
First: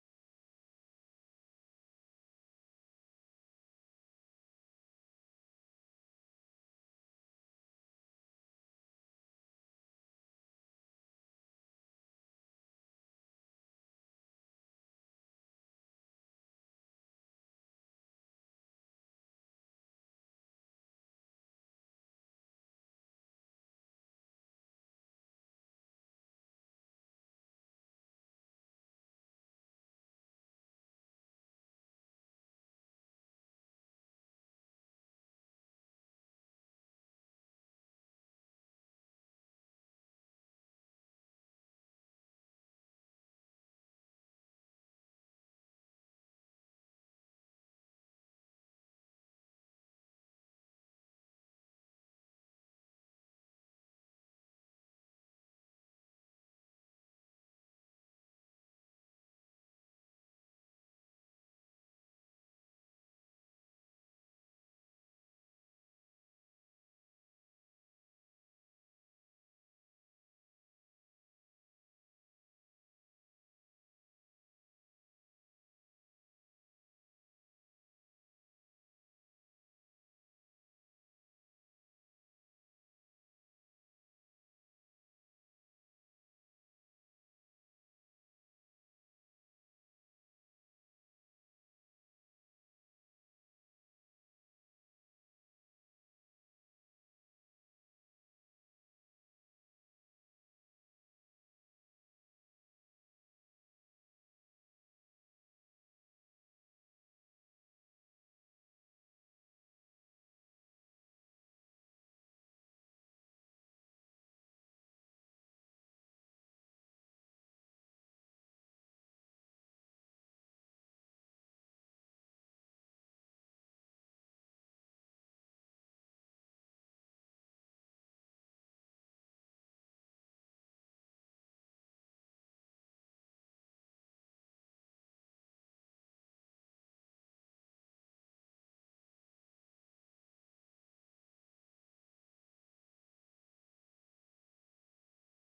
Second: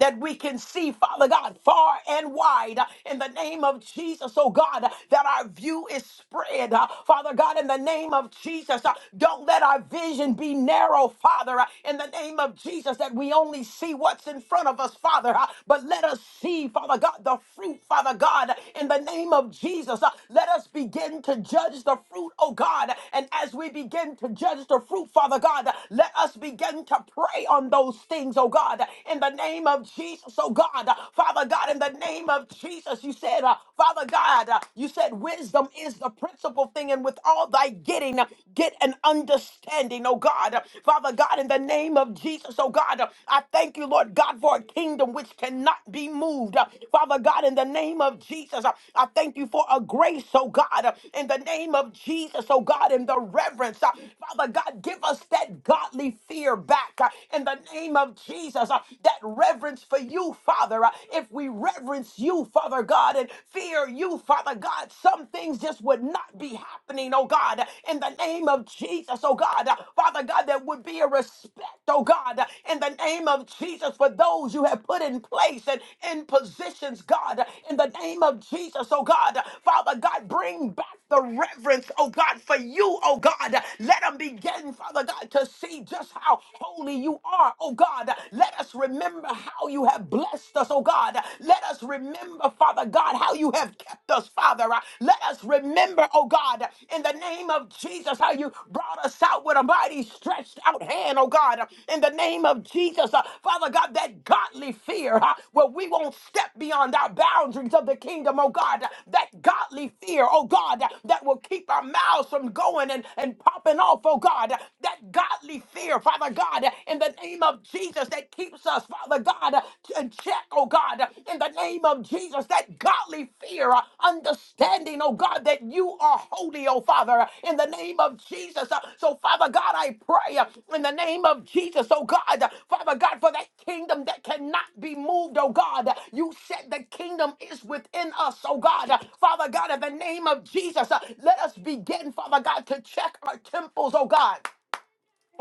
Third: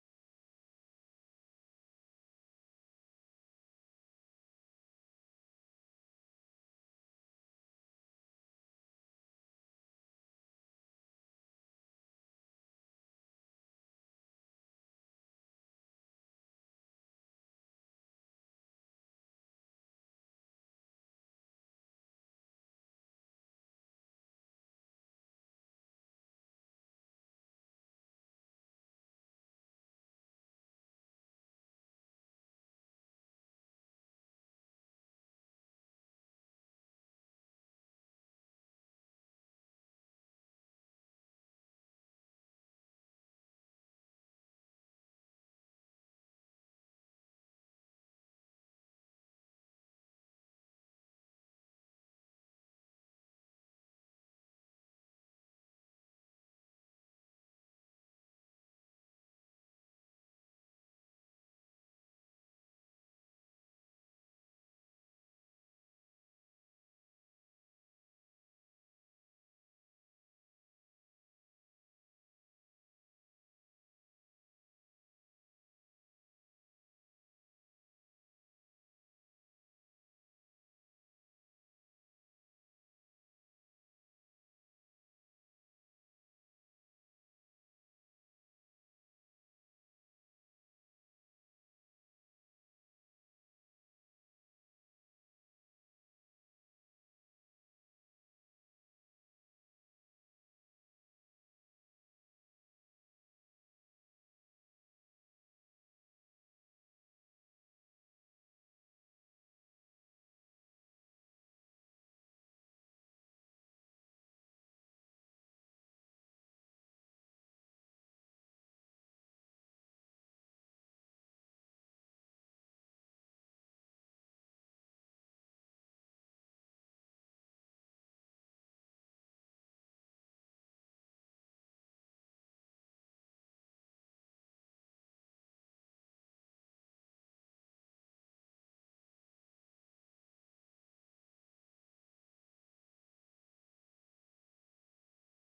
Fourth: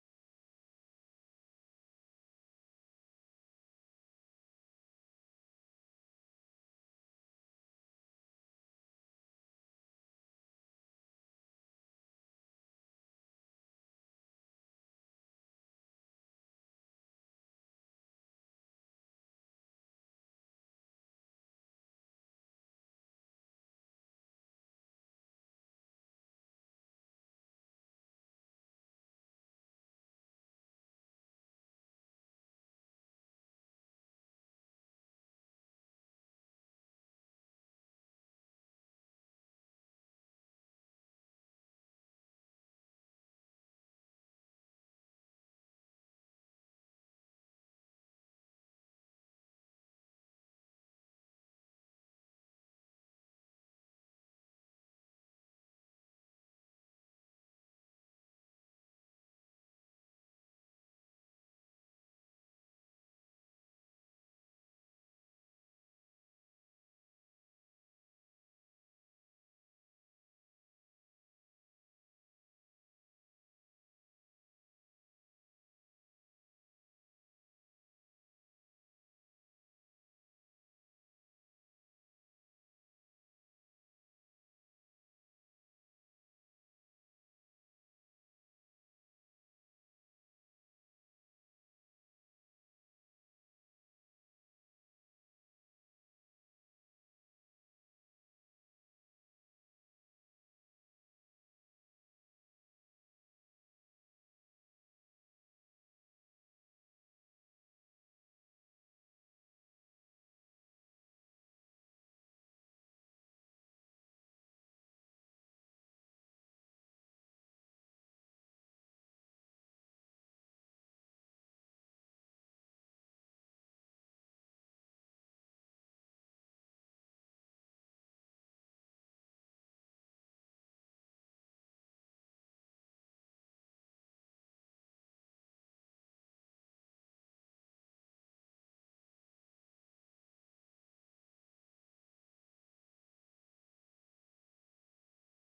that we can see, Father God, far and wide uh, in the name of Jesus, oh God, uh, that our view is spread. uh, Father God, in the name of Jesus, uh, don't let our vision be narrow, Father, uh, in the name of Jesus, that we only see what's in front of us, Father, uh, but let us see, Father God, the fruit, Father God, in the name of Jesus. uh, Let us begin to judge the fruit, oh God, and as we begin to judge the fruit, Father God, let us begin to pray on those things, oh God, in the name of Jesus. So, God, uh, Father God, in the name of Jesus, you said, uh, Father God, uh, you said wisdom is the principal thing, and with all thy getting, uh, get an understanding, oh God. Uh, Father God, in the name of Jesus, oh God, uh, I thank you, Lord God, for a kingdom which cannot be moved. Uh, Father God, in the name of Jesus, uh, I thank you for a grace, oh God, uh, in the name of Jesus, oh God, in the reverence. uh, Father God, give us that godly fear back uh, in the name name of Jesus, uh, that reverence for you, Father. uh, If we reverence you, Father God, and fear you, Father God, some things just would not be happening, oh God, in the name of Jesus, oh God. Uh, Father God, there would be a respect, oh God, uh, in the name of Jesus for those you have put in place and in positions, God, uh, in the name of Jesus, oh God. Uh, Father God, bring back the reverence, oh God, for you, oh God. Uh, Let them begin, Father God, to see just how holy you are, oh God. Let us remember how you have blessed us, oh God. Let us remember, Father God, how you have kept us, Father. Let us remember, oh God, in the name of Jesus, how you brought us out with a mighty stretched out hand, oh God. In the name of Jesus, uh, Father God, that godly fear uh, where we won't step beyond our boundaries of the kingdom, oh God. That godly fear, oh God, that will keep our mouths from going and, and popping off, oh God. That godly fear, Father God, in the name of Jesus that keeps us, Father God, in check, oh God, in the name of Jesus, that godly fear, uh, understanding, oh God, that you are holy, oh Father, in the name of Jesus. Uh, So, Father God, I pray uh, in the name of Jesus, oh God, uh, Father God, for that kingdom that cannot be moved, oh God. You said the kingdom is within us, oh God. Uh, Father God, in the name of Jesus, uh, let us begin, Father God, to check our temples, oh God.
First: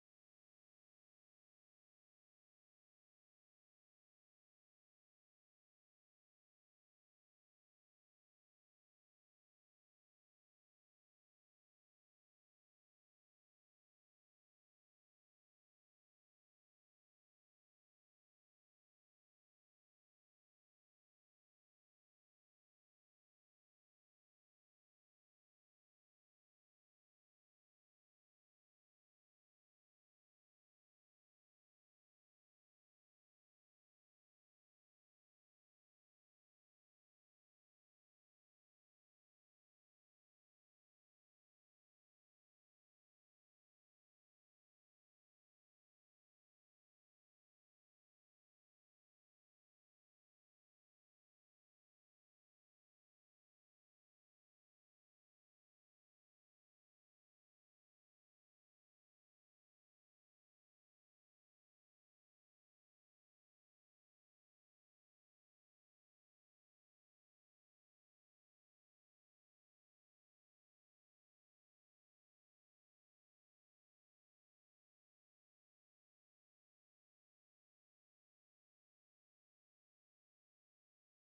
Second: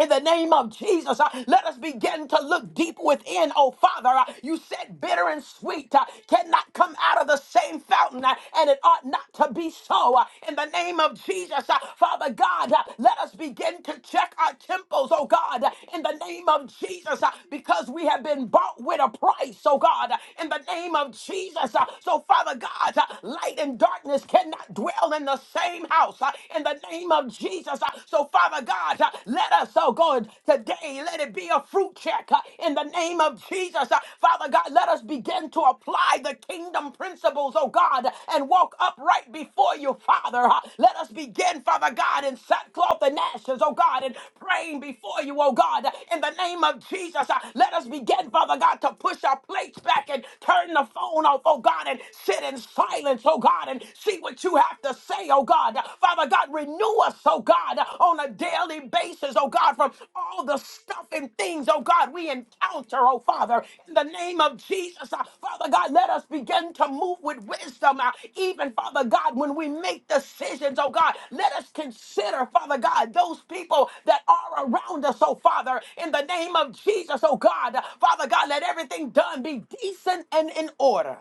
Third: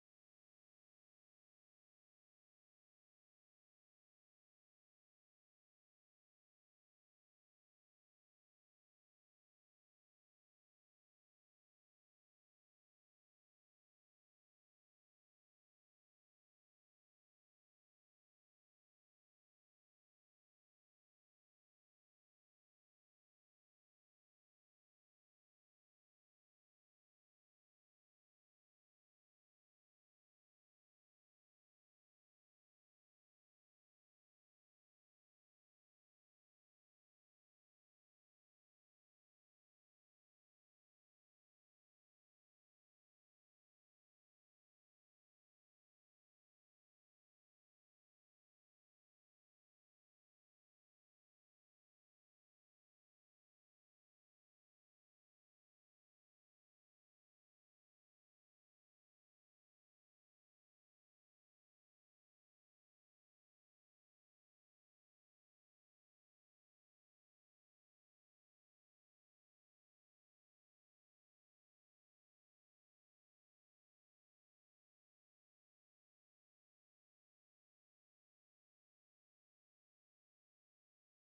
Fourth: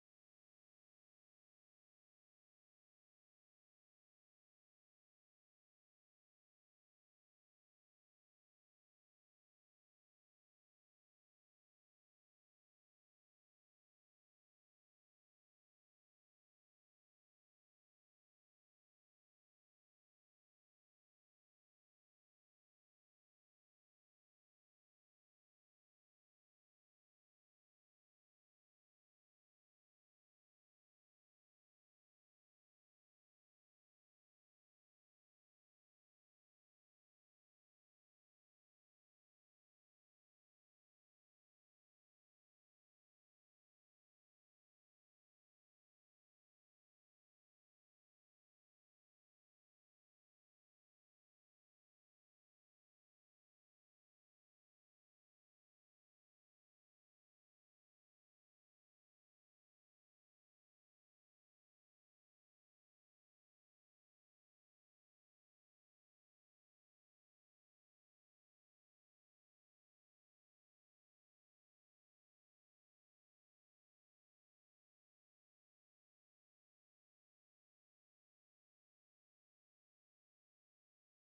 In the name of Jesus, uh, let us begin to look deep within, oh Father. Uh, you said bitter and sweet uh, cannot come out of the same fountain, uh, and it ought not to be so. Uh, in the name of Jesus, uh, Father God, uh, let us begin to check our temples, oh God, uh, in the name of Jesus, uh, because we have been bought with a price, oh God, uh, in the name of Jesus. uh, so, Father God, uh, light and darkness cannot dwell in the same house. uh, in the name name of Jesus. Uh, So, Father God, uh, let us, oh God, today, let it be a fruit check uh, in the name of Jesus. Uh, Father God, let us begin to apply the kingdom principles, oh God, and walk upright before you, Father. Uh, Let us begin, Father God, in sackcloth and ashes, oh God, and praying before you, oh God, in the name of Jesus. Uh, Let us begin, Father God, to push our plates back and turn the phone off, oh God, and sit in silence, oh God, and see what you have to say, oh God. Father God, renew us, oh God, on a daily basis, oh God, from all the stuff and things, oh God, we encounter, oh Father. In the name of Jesus, uh, Father God, let us begin to move with wisdom, uh, even, Father God, when we make decisions, oh God. Let us consider, Father God, those people that are around us, oh Father. In the name of Jesus, oh God, Father God, let everything done be decent and in order.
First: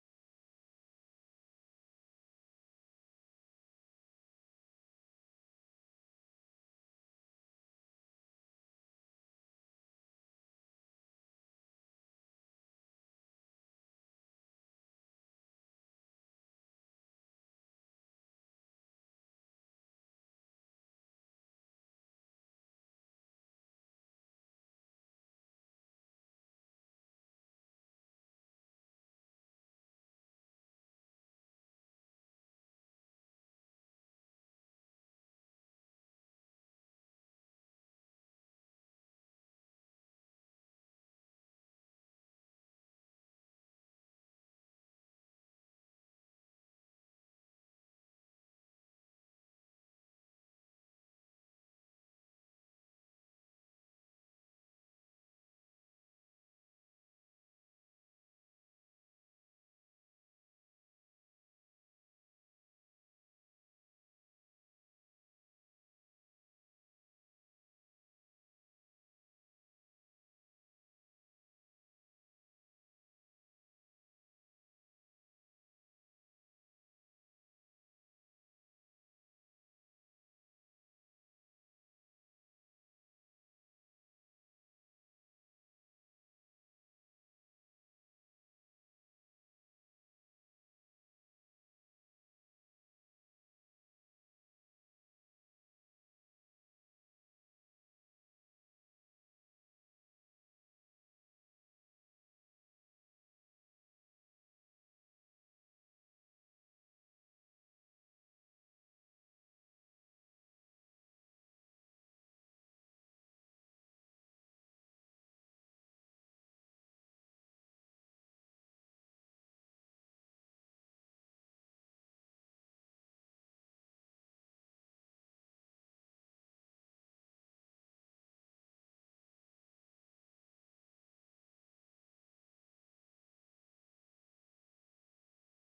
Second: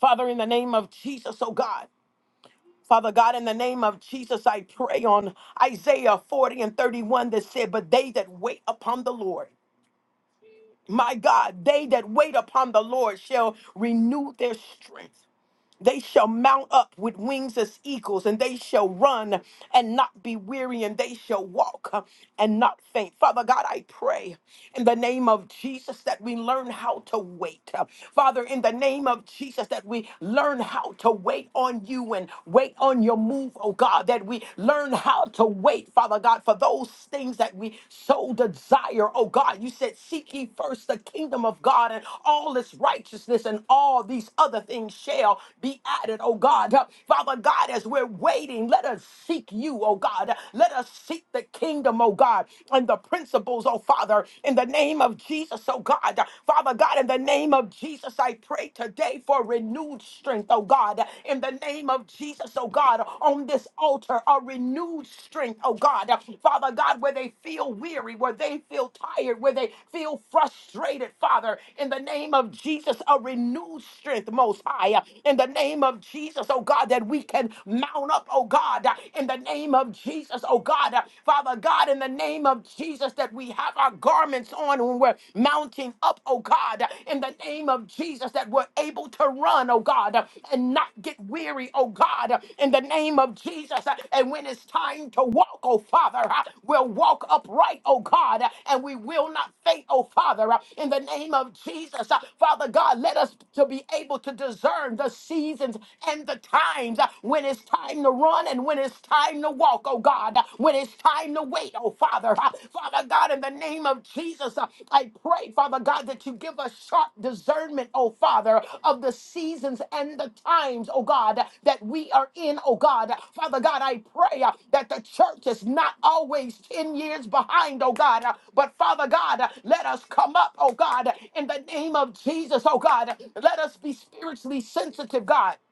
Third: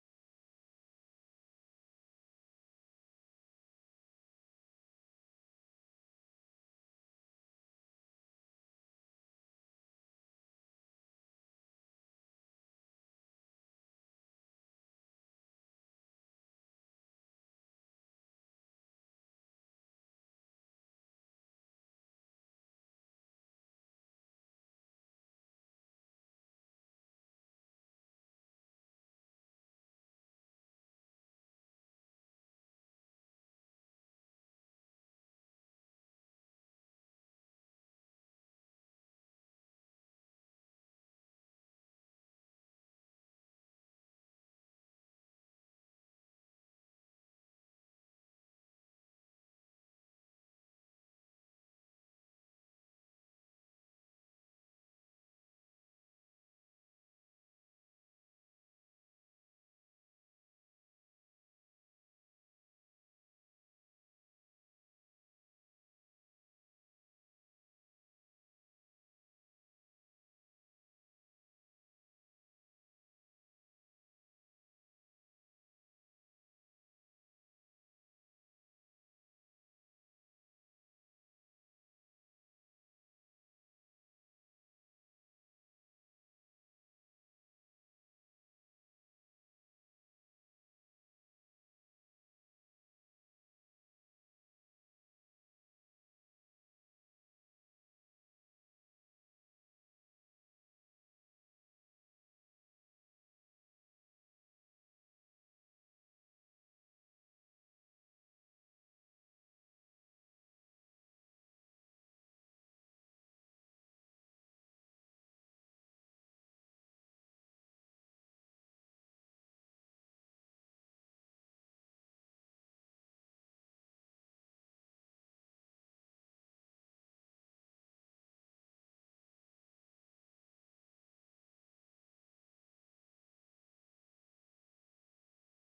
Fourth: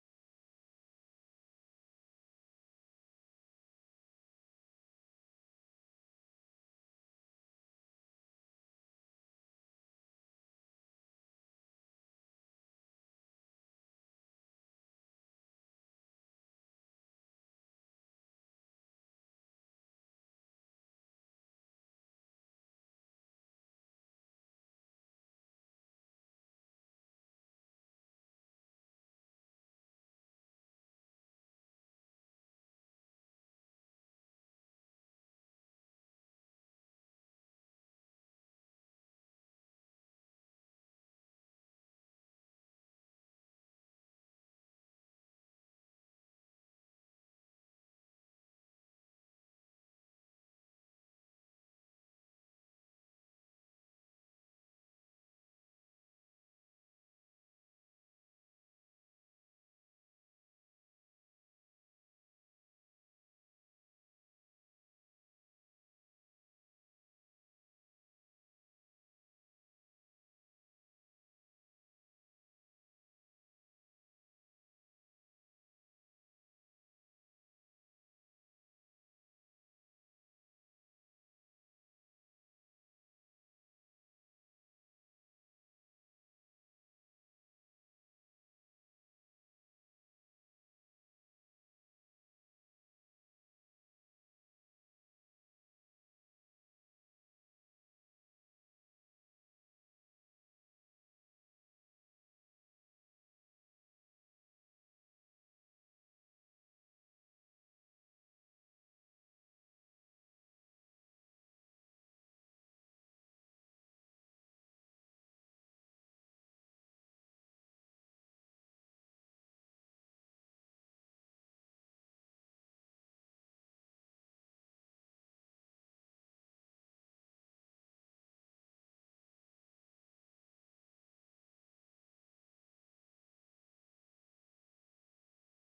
Father, in the name of Jesus, oh God. Father God, in the name of Jesus, I pray on Isaiah 40 and 31 that said, But they that wait upon the Lord, my God, they that wait upon the Lord shall renew their strength. They shall mount up with wings as eagles, and they shall run and not be weary, and they shall walk uh, and not faint. Father God, I pray in the name of Jesus that we learn how to wait. Uh, Father, in the name of Jesus, that we learn how to wait on you and wait on your move, oh God, that we learn how to wait, Father God, for those things that we so desire, oh God. You said said, Seek ye first the kingdom of God and all its righteousness, and all these other things shall be added, oh God. Uh, Father God, as we're waiting, let us seek you, oh God. Let us seek the kingdom, oh God, and the principles, oh Father, in the name of Jesus, oh God. Father God, in the name of Jesus, I pray today for renewed strength, oh God, in the name of Jesus, oh God, on this altar a renewed strength, oh God. Uh, Father God, where they feel weary, where they feel tired, where they feel frustrated, Father, in the name of Jesus, a renewed strength, Most High. Uh, In the name of Jesus, oh God, that we can mount up, oh God, uh, in the name of Jesus, oh God. Uh, Father God, in the name of Jesus, that we have our garments on when we're mounting up, oh God, uh, in the name of of Jesus that we're able to run, oh God, and not get weary, oh God, in the name of Jesus. And when it's time to walk, oh Father, we'll walk upright, oh God, and we will not faint, oh Father, in the name of Jesus. Father God, let us to be able to discern the seasons and the times when it's time to run and when it's time to walk, oh God, when it's time to wait tonight, oh Father. Uh, Father God, in the name of Jesus, uh, I pray, Father God, that you give us sharp discernment, oh Father, of the seasons and the times, oh God, that we are in, oh God. Father God, I pray uh, that the church is not always 10 years behind, oh God, Uh, but Father God, uh, let us come up, oh God, in the name of Jesus, oh God. Let us be spiritually sensitive, God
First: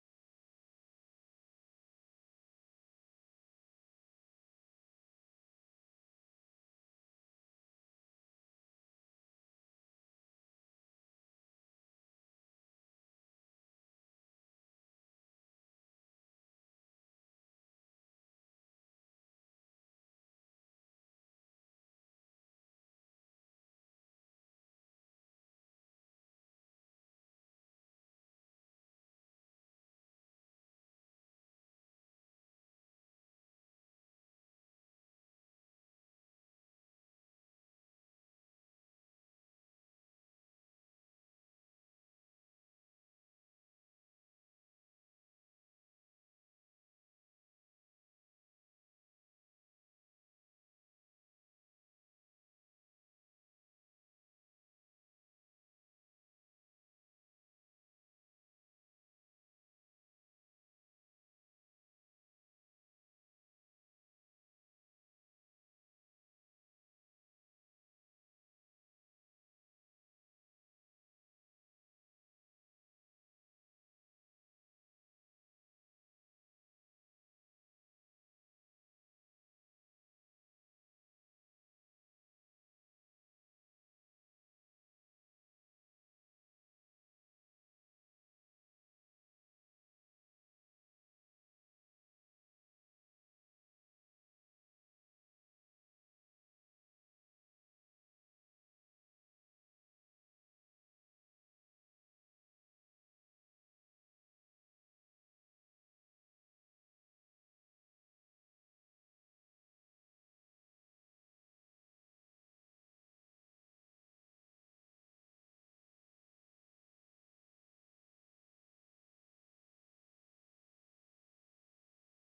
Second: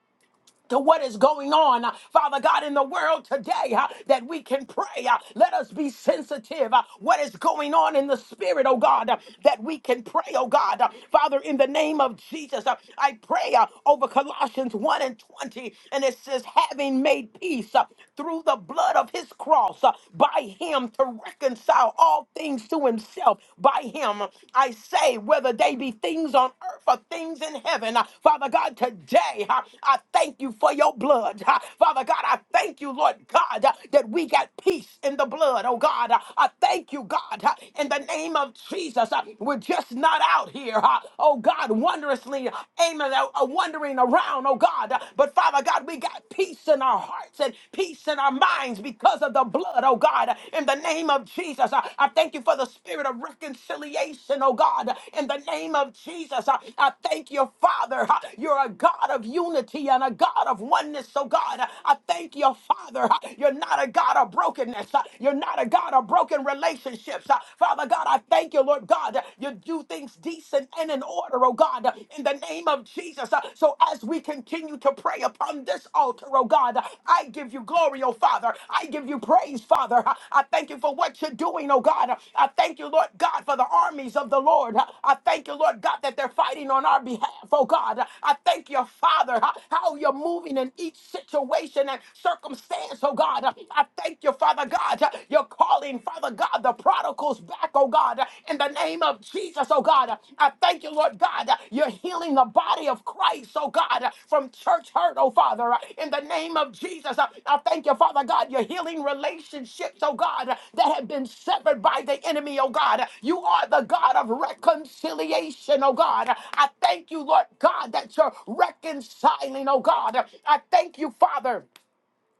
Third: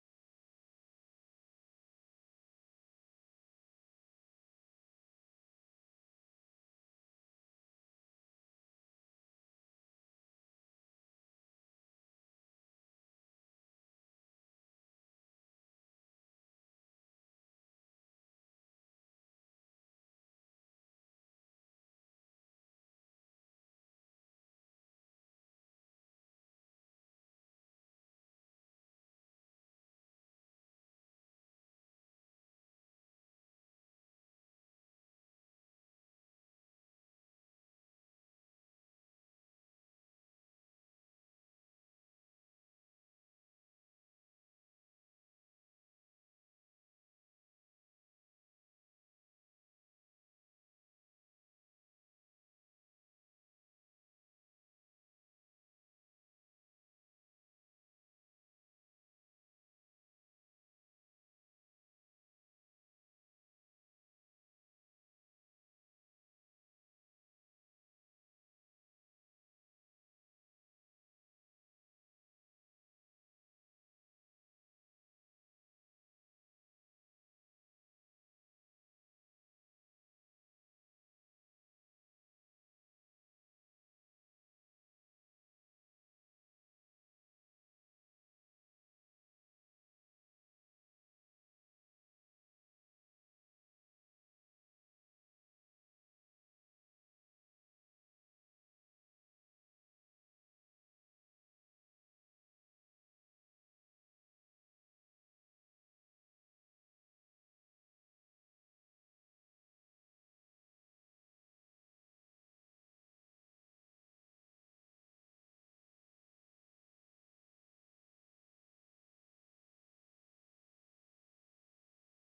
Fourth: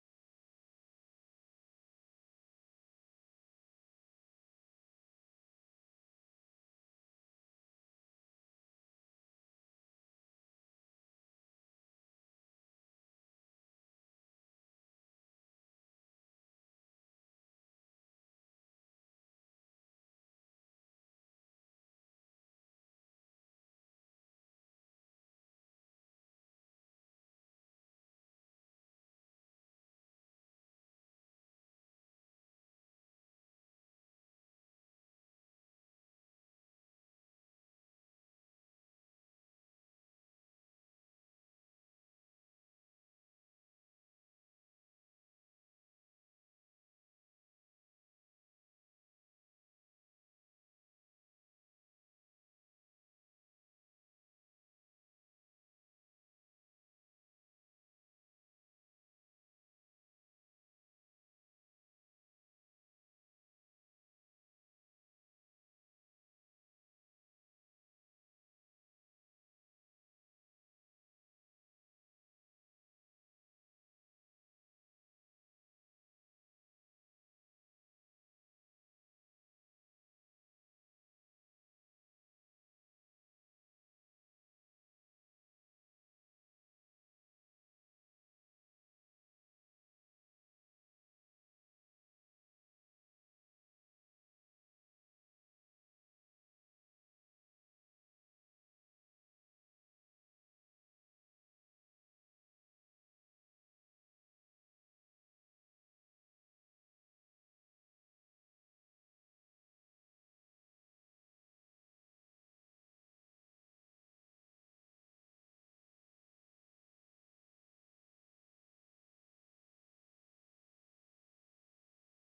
to what is going on, uh, Father God, in the world today, uh, that we can pray. uh, Let us be sensitive. uh, What is going on in the spirit, oh God, uh, that we can pray, oh God. Uh, Father, in the name of Jesus, uh, I pray uh, over Colossians 1 and 20, and it says, having made peace uh, through the blood of his cross, uh, by him to reconcile all things to himself, by him, I say, whether they be things on earth or things in heaven. Uh, Father God, today uh, I thank you for your blood. Uh, Father God, I thank you, Lord God, uh, that we got peace in the blood. Oh God, Uh, I thank you, God, uh, in the name of Jesus. Uh, We're just not out here, uh, oh God, wondrously aiming, uh, uh, wandering around, oh God. Uh, But Father God, we got peace in our hearts and peace in our minds because because of the blood, oh God, in the name of Jesus. I I thank you for the spirit of reconciliation, oh God, in the name of Jesus. I I thank you, Father. You're a God of unity and a God of oneness, oh God. I thank you, Father. You're not a God of brokenness. You're not a God of broken relationships. Father God, I thank you, Lord God. You do things decent and in order, oh God, in the name of Jesus. Jesus. Uh, So as we continue to pray upon this altar, oh God, uh, I give you glory, oh Father. I give you praise, Father. Uh, I thank you for what you're doing, oh God. Uh, I thank you, Lord God, for the armies of the Lord. Uh, I thank you, Lord God, that they're fighting on our behalf, oh God. Uh, I thank you, Father, uh, how you're moving in each situation and circumstance, oh God. Uh, I thank you, Father God. uh, You're calling, Father God, the prodigals back back, oh God, in the name of Jesus, oh God. I thank you, Lord God. You're healing the body of Christ, oh God, from church hurt, oh Father, in the name of Jesus. I thank you, Father God. You're healing relationships, oh God, that have been severed by the enemy, oh God. You are the God of reconciliation, oh God. I thank you, Lord God, that you're reconciling, oh God. I thank you, Father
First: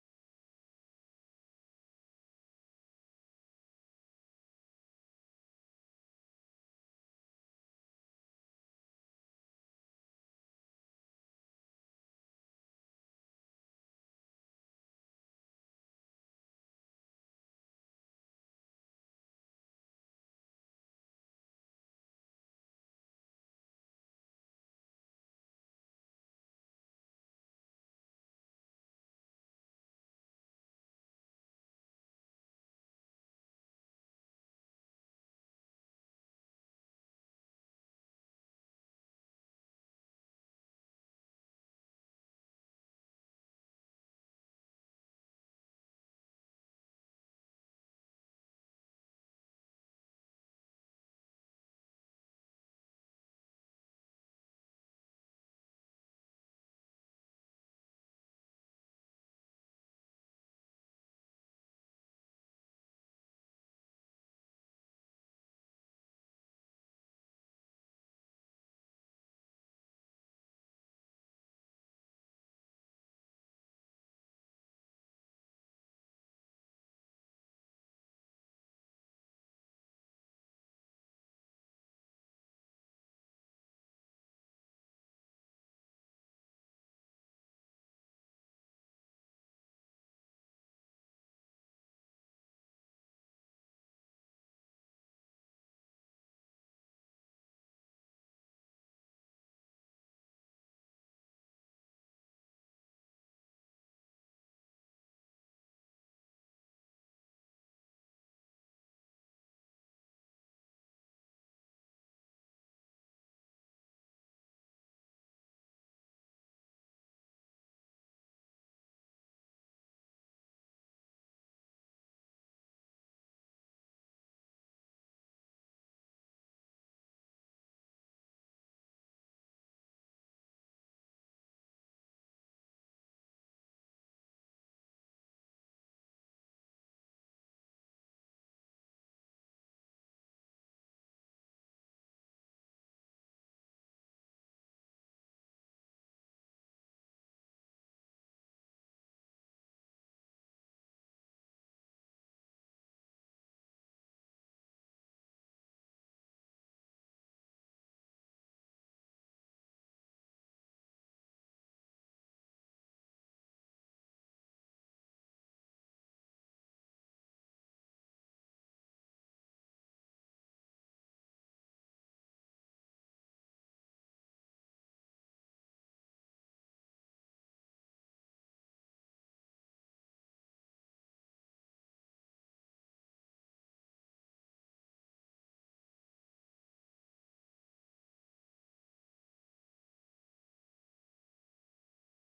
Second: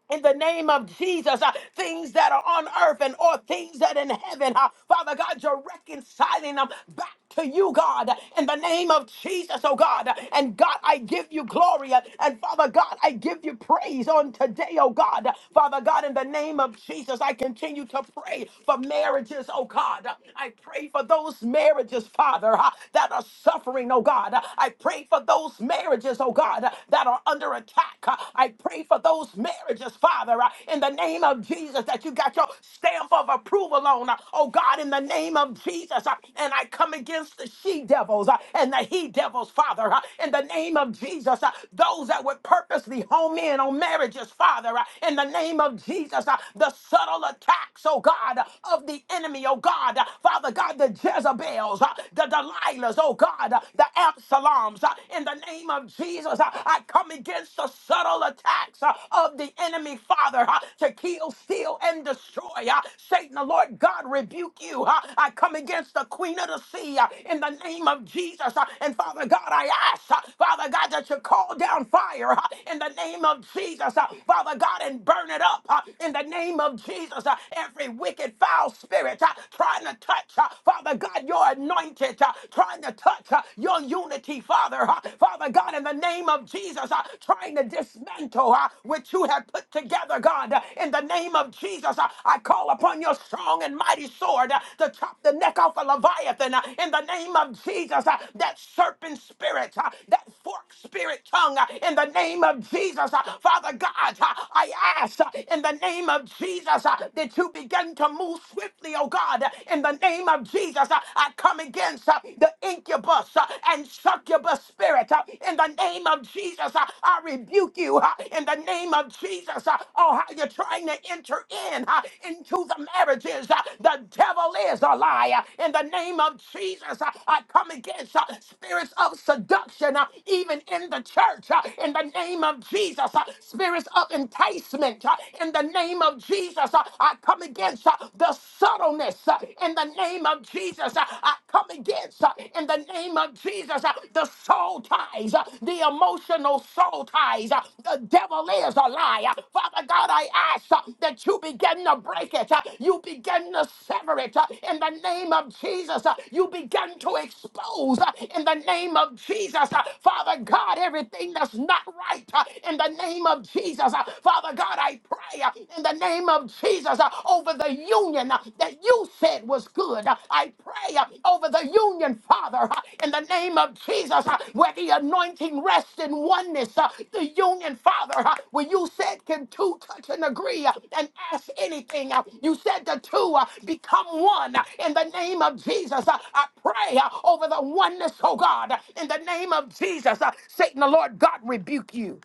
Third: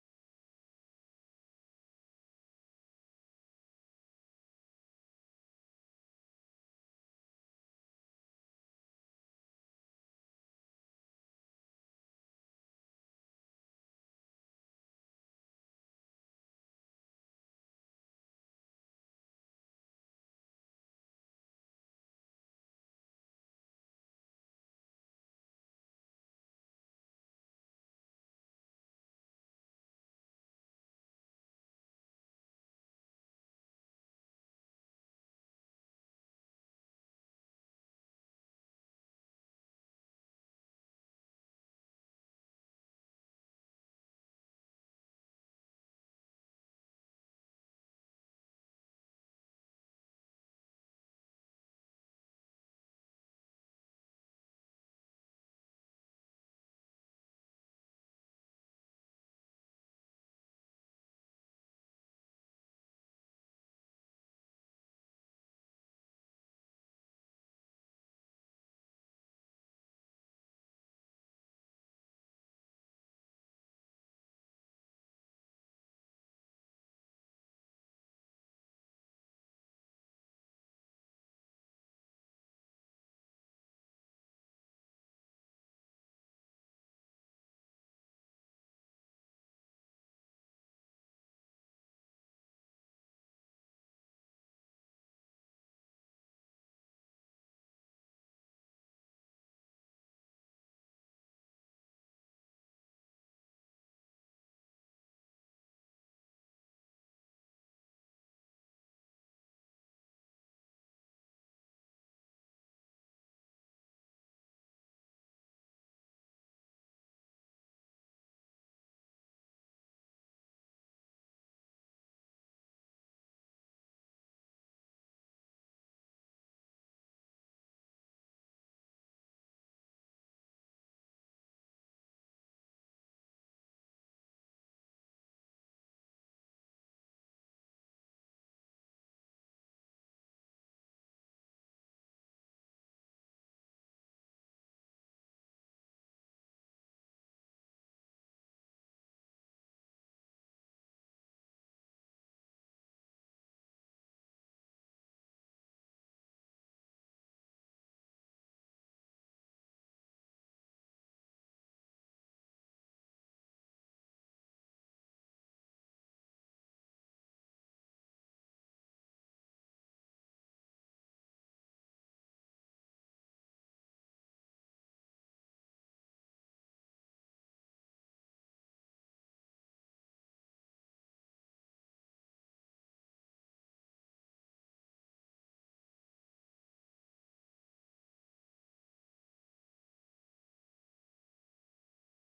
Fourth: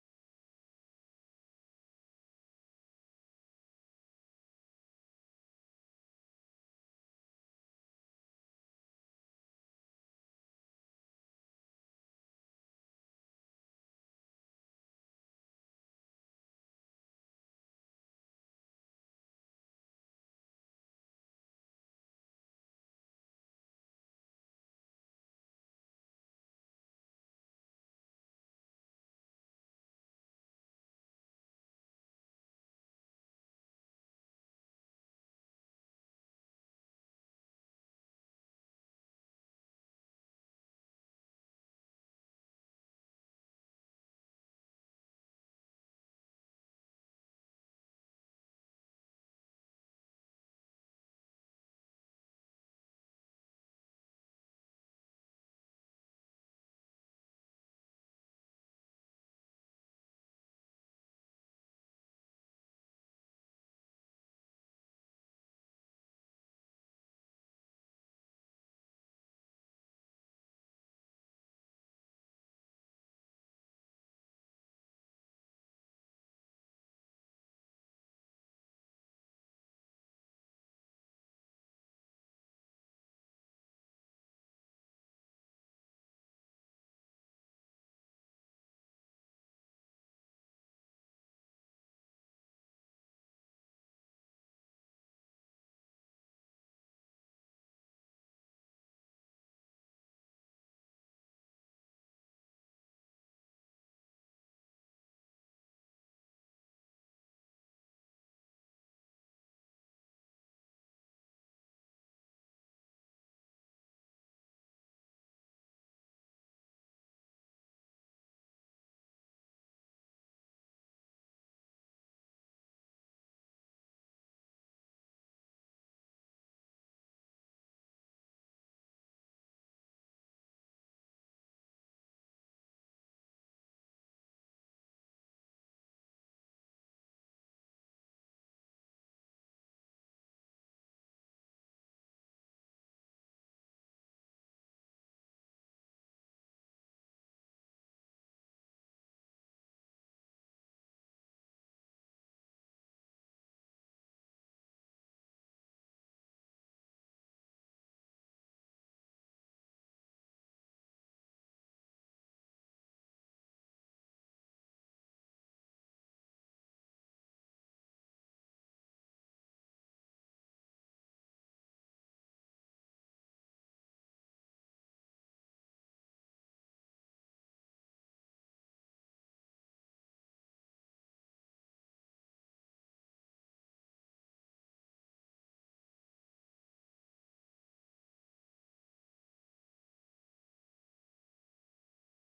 in the name of Jesus, uh, things that are on earth and or things that in heaven, uh, Father God, you're reconciling them back to you, God, in the name of Jesus, oh God. And God, I give you glory, uh, and Father God, I give you praise on today, oh God. Father God, in the name of Jesus, I continue to pray for marriages, oh God. I pray for those marriages, Father, uh, that are suffering, oh God. I pray for those marriages, oh God, that are under under attack. Uh, I pray for those marriages, Father, uh, in the name of Jesus, that you got your stamp of approval on. uh, Oh God, in the name of Jesus. uh, And I come against the she devils uh, and the he devils, Father, uh, in the name of Jesus. uh, Those that would purposely home in on marriages, Father, uh, in the name of Jesus. uh, The subtle attacks, oh God, uh, of the enemy, oh God, uh, Father God, the Jezebels, uh, the Delilahs, oh God, uh, the Absaloms, uh, in the name of Jesus, uh, I come against the subtle attacks uh, of the enemy, Father, uh, to kill, steal, and destroy. uh, Satan, the Lord God, rebuke you. uh, I come against the queen of the sea uh, in the name of Jesus. uh, And Father God, I ask, uh, Father God, that you call down fire uh, in the name of Jesus, uh, Father God, and burn it up uh, in the name of Jesus. uh, Every wicked, foul spirit uh, trying to touch, uh, Father God, your anointed. uh, trying to touch uh, your unity, Father. uh, Father God, in the name of Jesus, uh, trying to dismantle uh, what you have put together, God. Uh, in the name of Jesus, uh, I call upon your strong and mighty sword uh, to chop the neck off a Leviathan. uh, in the name of Jesus, uh, that serpent spirit, uh, that forked spirit tongue, uh, in the name of Jesus, uh, Father God, uh, I ask uh, in the name of Jesus uh, that you begin to move swiftly, oh God, uh, in the the name of Jesus, uh, I come against uh, the incubus uh, and succubus spirit. uh, In the name of Jesus, uh, I rebuke you. uh, In the name of Jesus, uh, oh, how you're trying to enter in uh, into the marriages. uh, The devil is a liar. In the name of Jesus, uh, I come against uh, spirits of seduction, uh, even in the church. uh, In the name of Jesus, uh, spirits of enticement. uh, In the name of Jesus, uh, I come come against uh, the subtleness uh, in the name of Jesus. Uh, I come against uh, in the name of Jesus uh, the soul ties, uh, the emotional soul ties. Uh, The devil is a liar. Father God, I ask uh, that you begin to break it. uh, You begin to sever it uh, in the name of Jesus. uh, You begin to expose uh, in the name of Jesus. uh, Father God, everything that's not right uh, in the name of Jesus. uh, Father God, God, I pray uh, in the name of Jesus uh, over the union uh, that you said was good. Uh, I pray uh, over the union, Father, uh, in the name of Jesus, uh, where the anointing rests in oneness. uh, The union, Father, uh, where you said can two touch and agree uh, and ask anything. uh, You said the two uh, become one uh, in the name of Jesus. Uh, I pray uh, over the oneness, oh God, uh, in the name of Jesus. Uh, Satan, the Lord God, rebuke you.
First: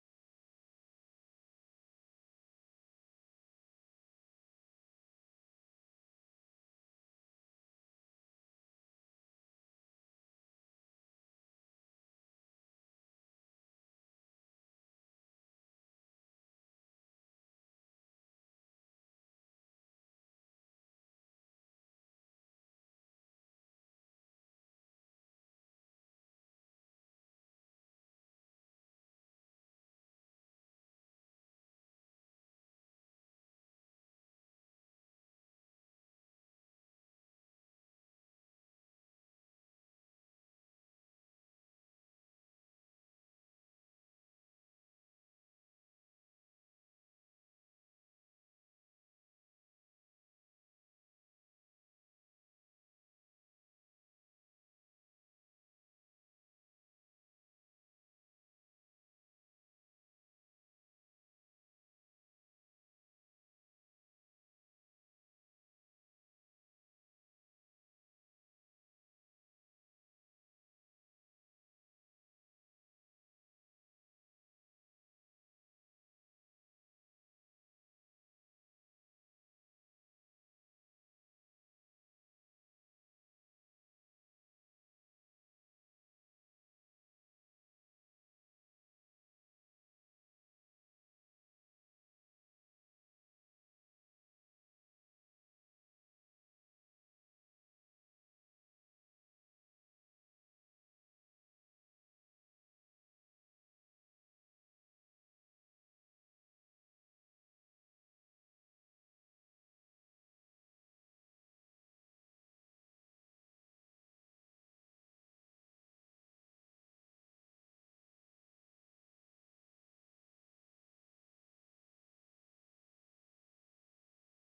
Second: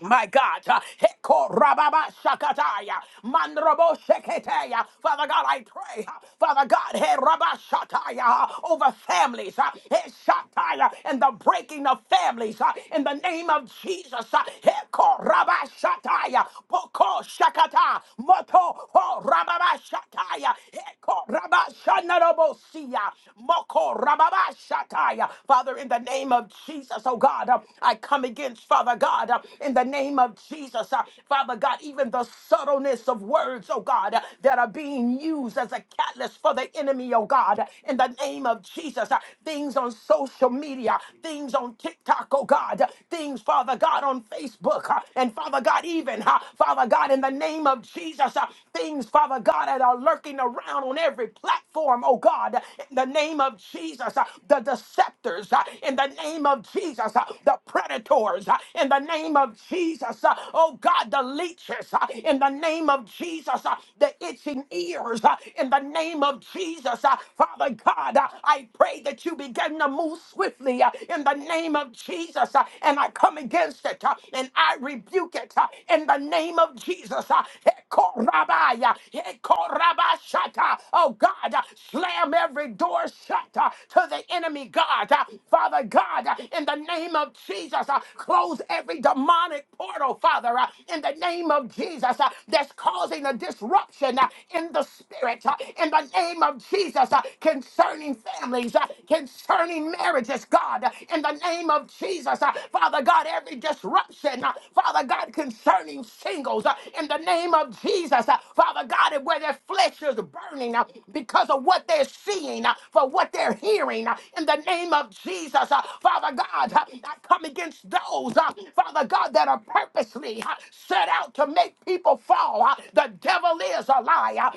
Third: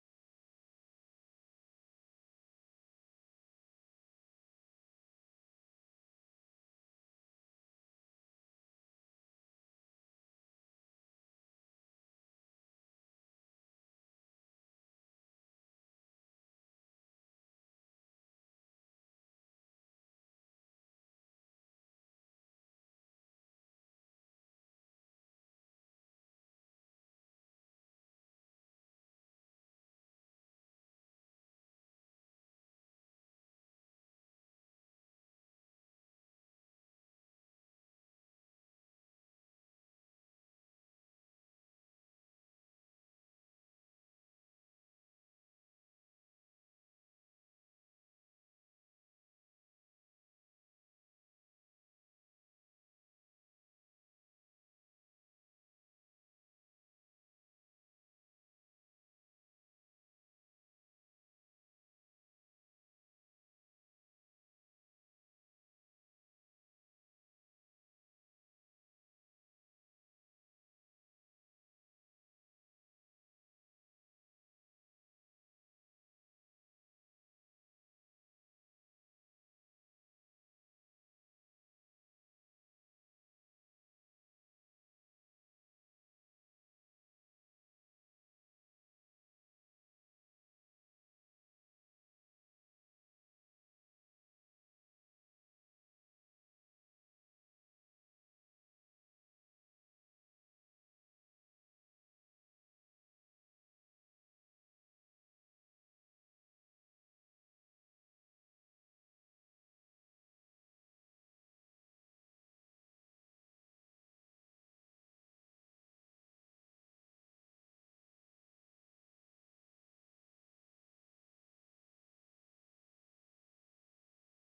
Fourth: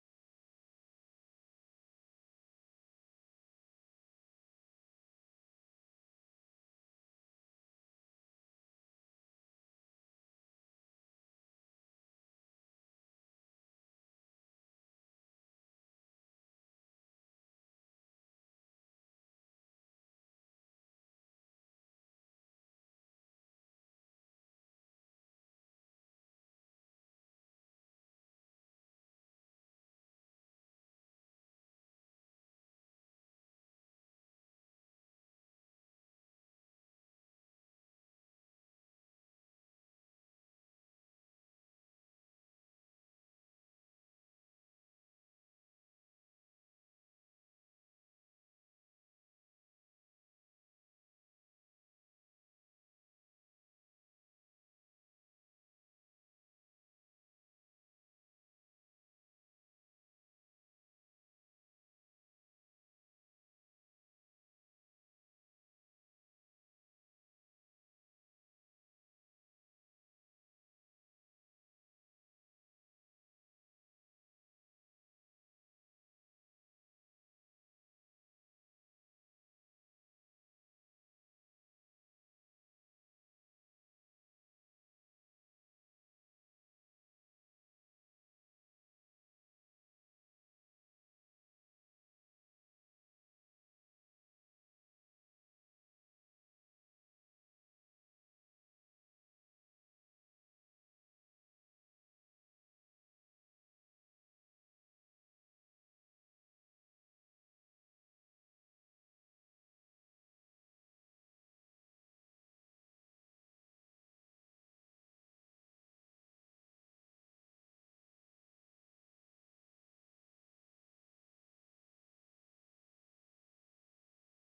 My God, uh, Heko Rababa Shakataya, Mandrobo Sheketaya. Father God, I pray, uh, Father God, He Rabba Shataya, uh, over families, uh, He Shataya, and the breaking of families, uh, in the name of Jesus, uh, Heko Rabba Shataya, Boko Shakata, Moto Ho Rababa Shataya, Heko Rabba Shanarobo Sia, Moko Rababa Shataya uh, Father, in the name of Jesus, oh God, uh, I come against, Father God, uh, in the name of Jesus, uh, Father God, even the subtleness of words, oh God, uh, that are being used as a catalyst for the enemy, oh God, uh, in the name of Jesus, uh, things on social media, things on TikTok, oh God, uh, things, Father God, on Facebook, uh, and Father God, even, uh, Father God, in the name of Jesus, uh, things, Father God, that are lurking around on every platform, oh God, in the name of Jesus, uh, the deceptors, uh, in the name of Jesus, uh, the predators, uh, in the name of Jesus, uh, oh God, the leeches, uh, in the name of Jesus, uh, the itching ears, uh, in the name of Jesus, uh, Father God, uh, I pray that you begin to move swiftly uh, in the name of Jesus, uh, and I come against it, uh, and I rebuke it uh, in the name of Jesus. uh, Hekorabaya, Hekorabashata. Oh God, uh, slam every door shut uh, to the enemy, God. Uh, Father God, uh, in the name of Jesus, uh, close every demonic portal, Father, uh, in the name of Jesus, uh, that's causing a disruption uh, in the spirit, uh, in the name of Jesus, uh, concerning families, uh, concerning marriages, God. God, in the name of Jesus. Uh, Father God, every disruption, uh, Father God, concerning singles, uh, in the name of Jesus. Uh, Father God, where their flesh is burning uh, because of what they're seeing, uh, for what they're hearing, uh, in the name of Jesus. Uh, Father God, uh, I come against those, uh, Father God, that are purposely uh, set out to make people fall. Uh, The devil is a liar.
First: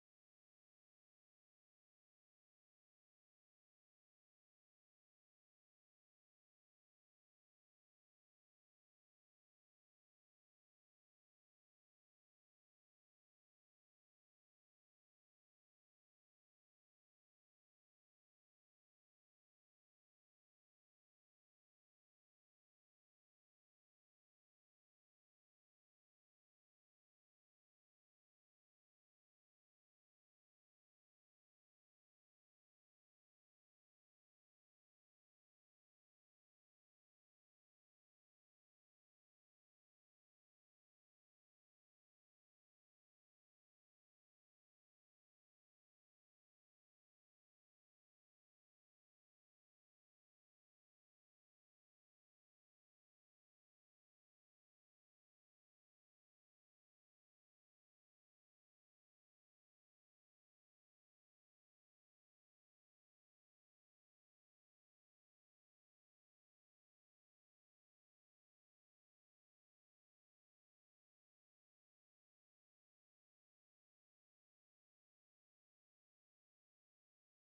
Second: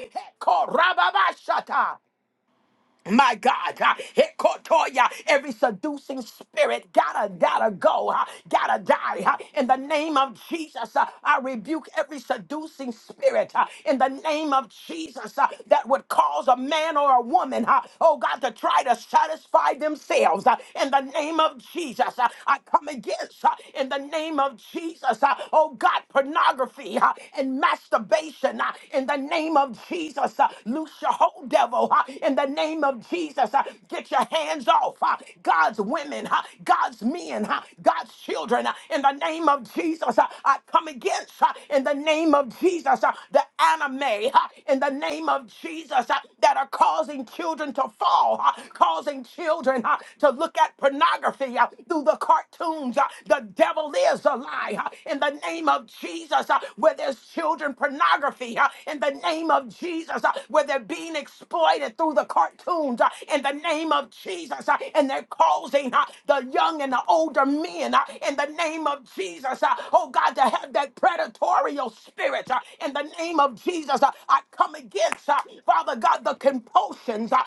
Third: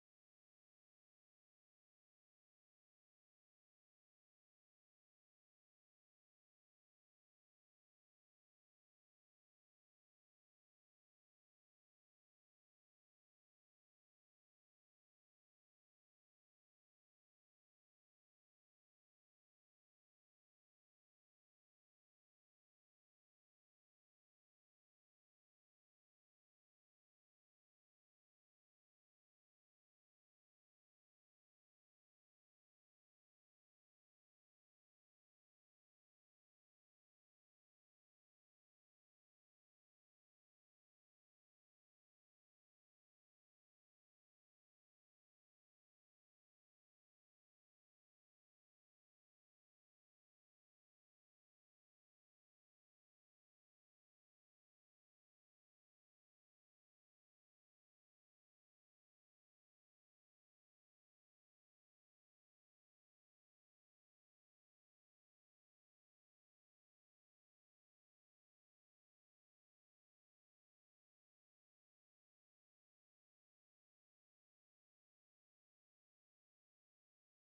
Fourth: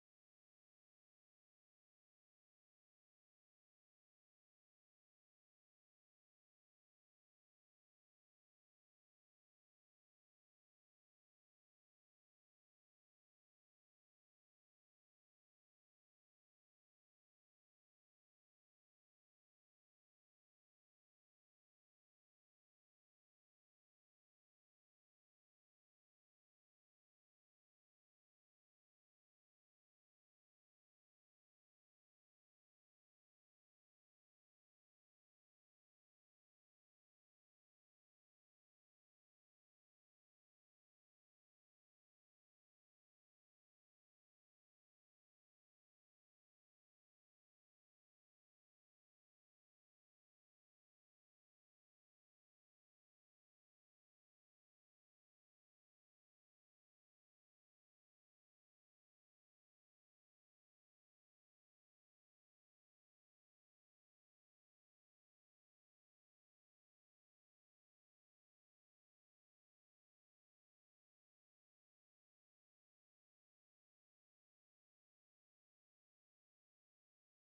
My God, huh? Hikotoya, every seducing spirit gotta, gotta go, huh? gotta die. huh? In the name of Jesus, huh? I rebuke every seducing spirit huh? in the name of Jesus huh? that would cause a man or a woman, huh? oh God, to try to satisfy themselves. huh? In the name of Jesus, huh? I come against, huh? in the name of Jesus, huh? oh God, pornography huh? and masturbation huh? in the name of Jesus. huh? Loose your whole devil huh? in the name of Jesus. Uh, Get your hands off uh, God's women, uh, God's men, uh, God's children uh, in the name of Jesus. Uh, I come against uh, in the name of Jesus uh, the anime uh, in the name of Jesus uh, that are causing children to fall, uh, causing children uh, to look at pornography uh, through the cartoons. uh, The devil is a lie uh, in the name of Jesus uh, where there's children pornography uh, in the name of Jesus uh, where they're being exposed exploited through the cartoons uh, in the name of Jesus. uh, and they're causing uh, the young and the older men uh, in the name of Jesus, uh, oh God, to have that predatorial spirit uh, in the name of Jesus. uh, I come against, uh, Father God, the compulsions. Uh,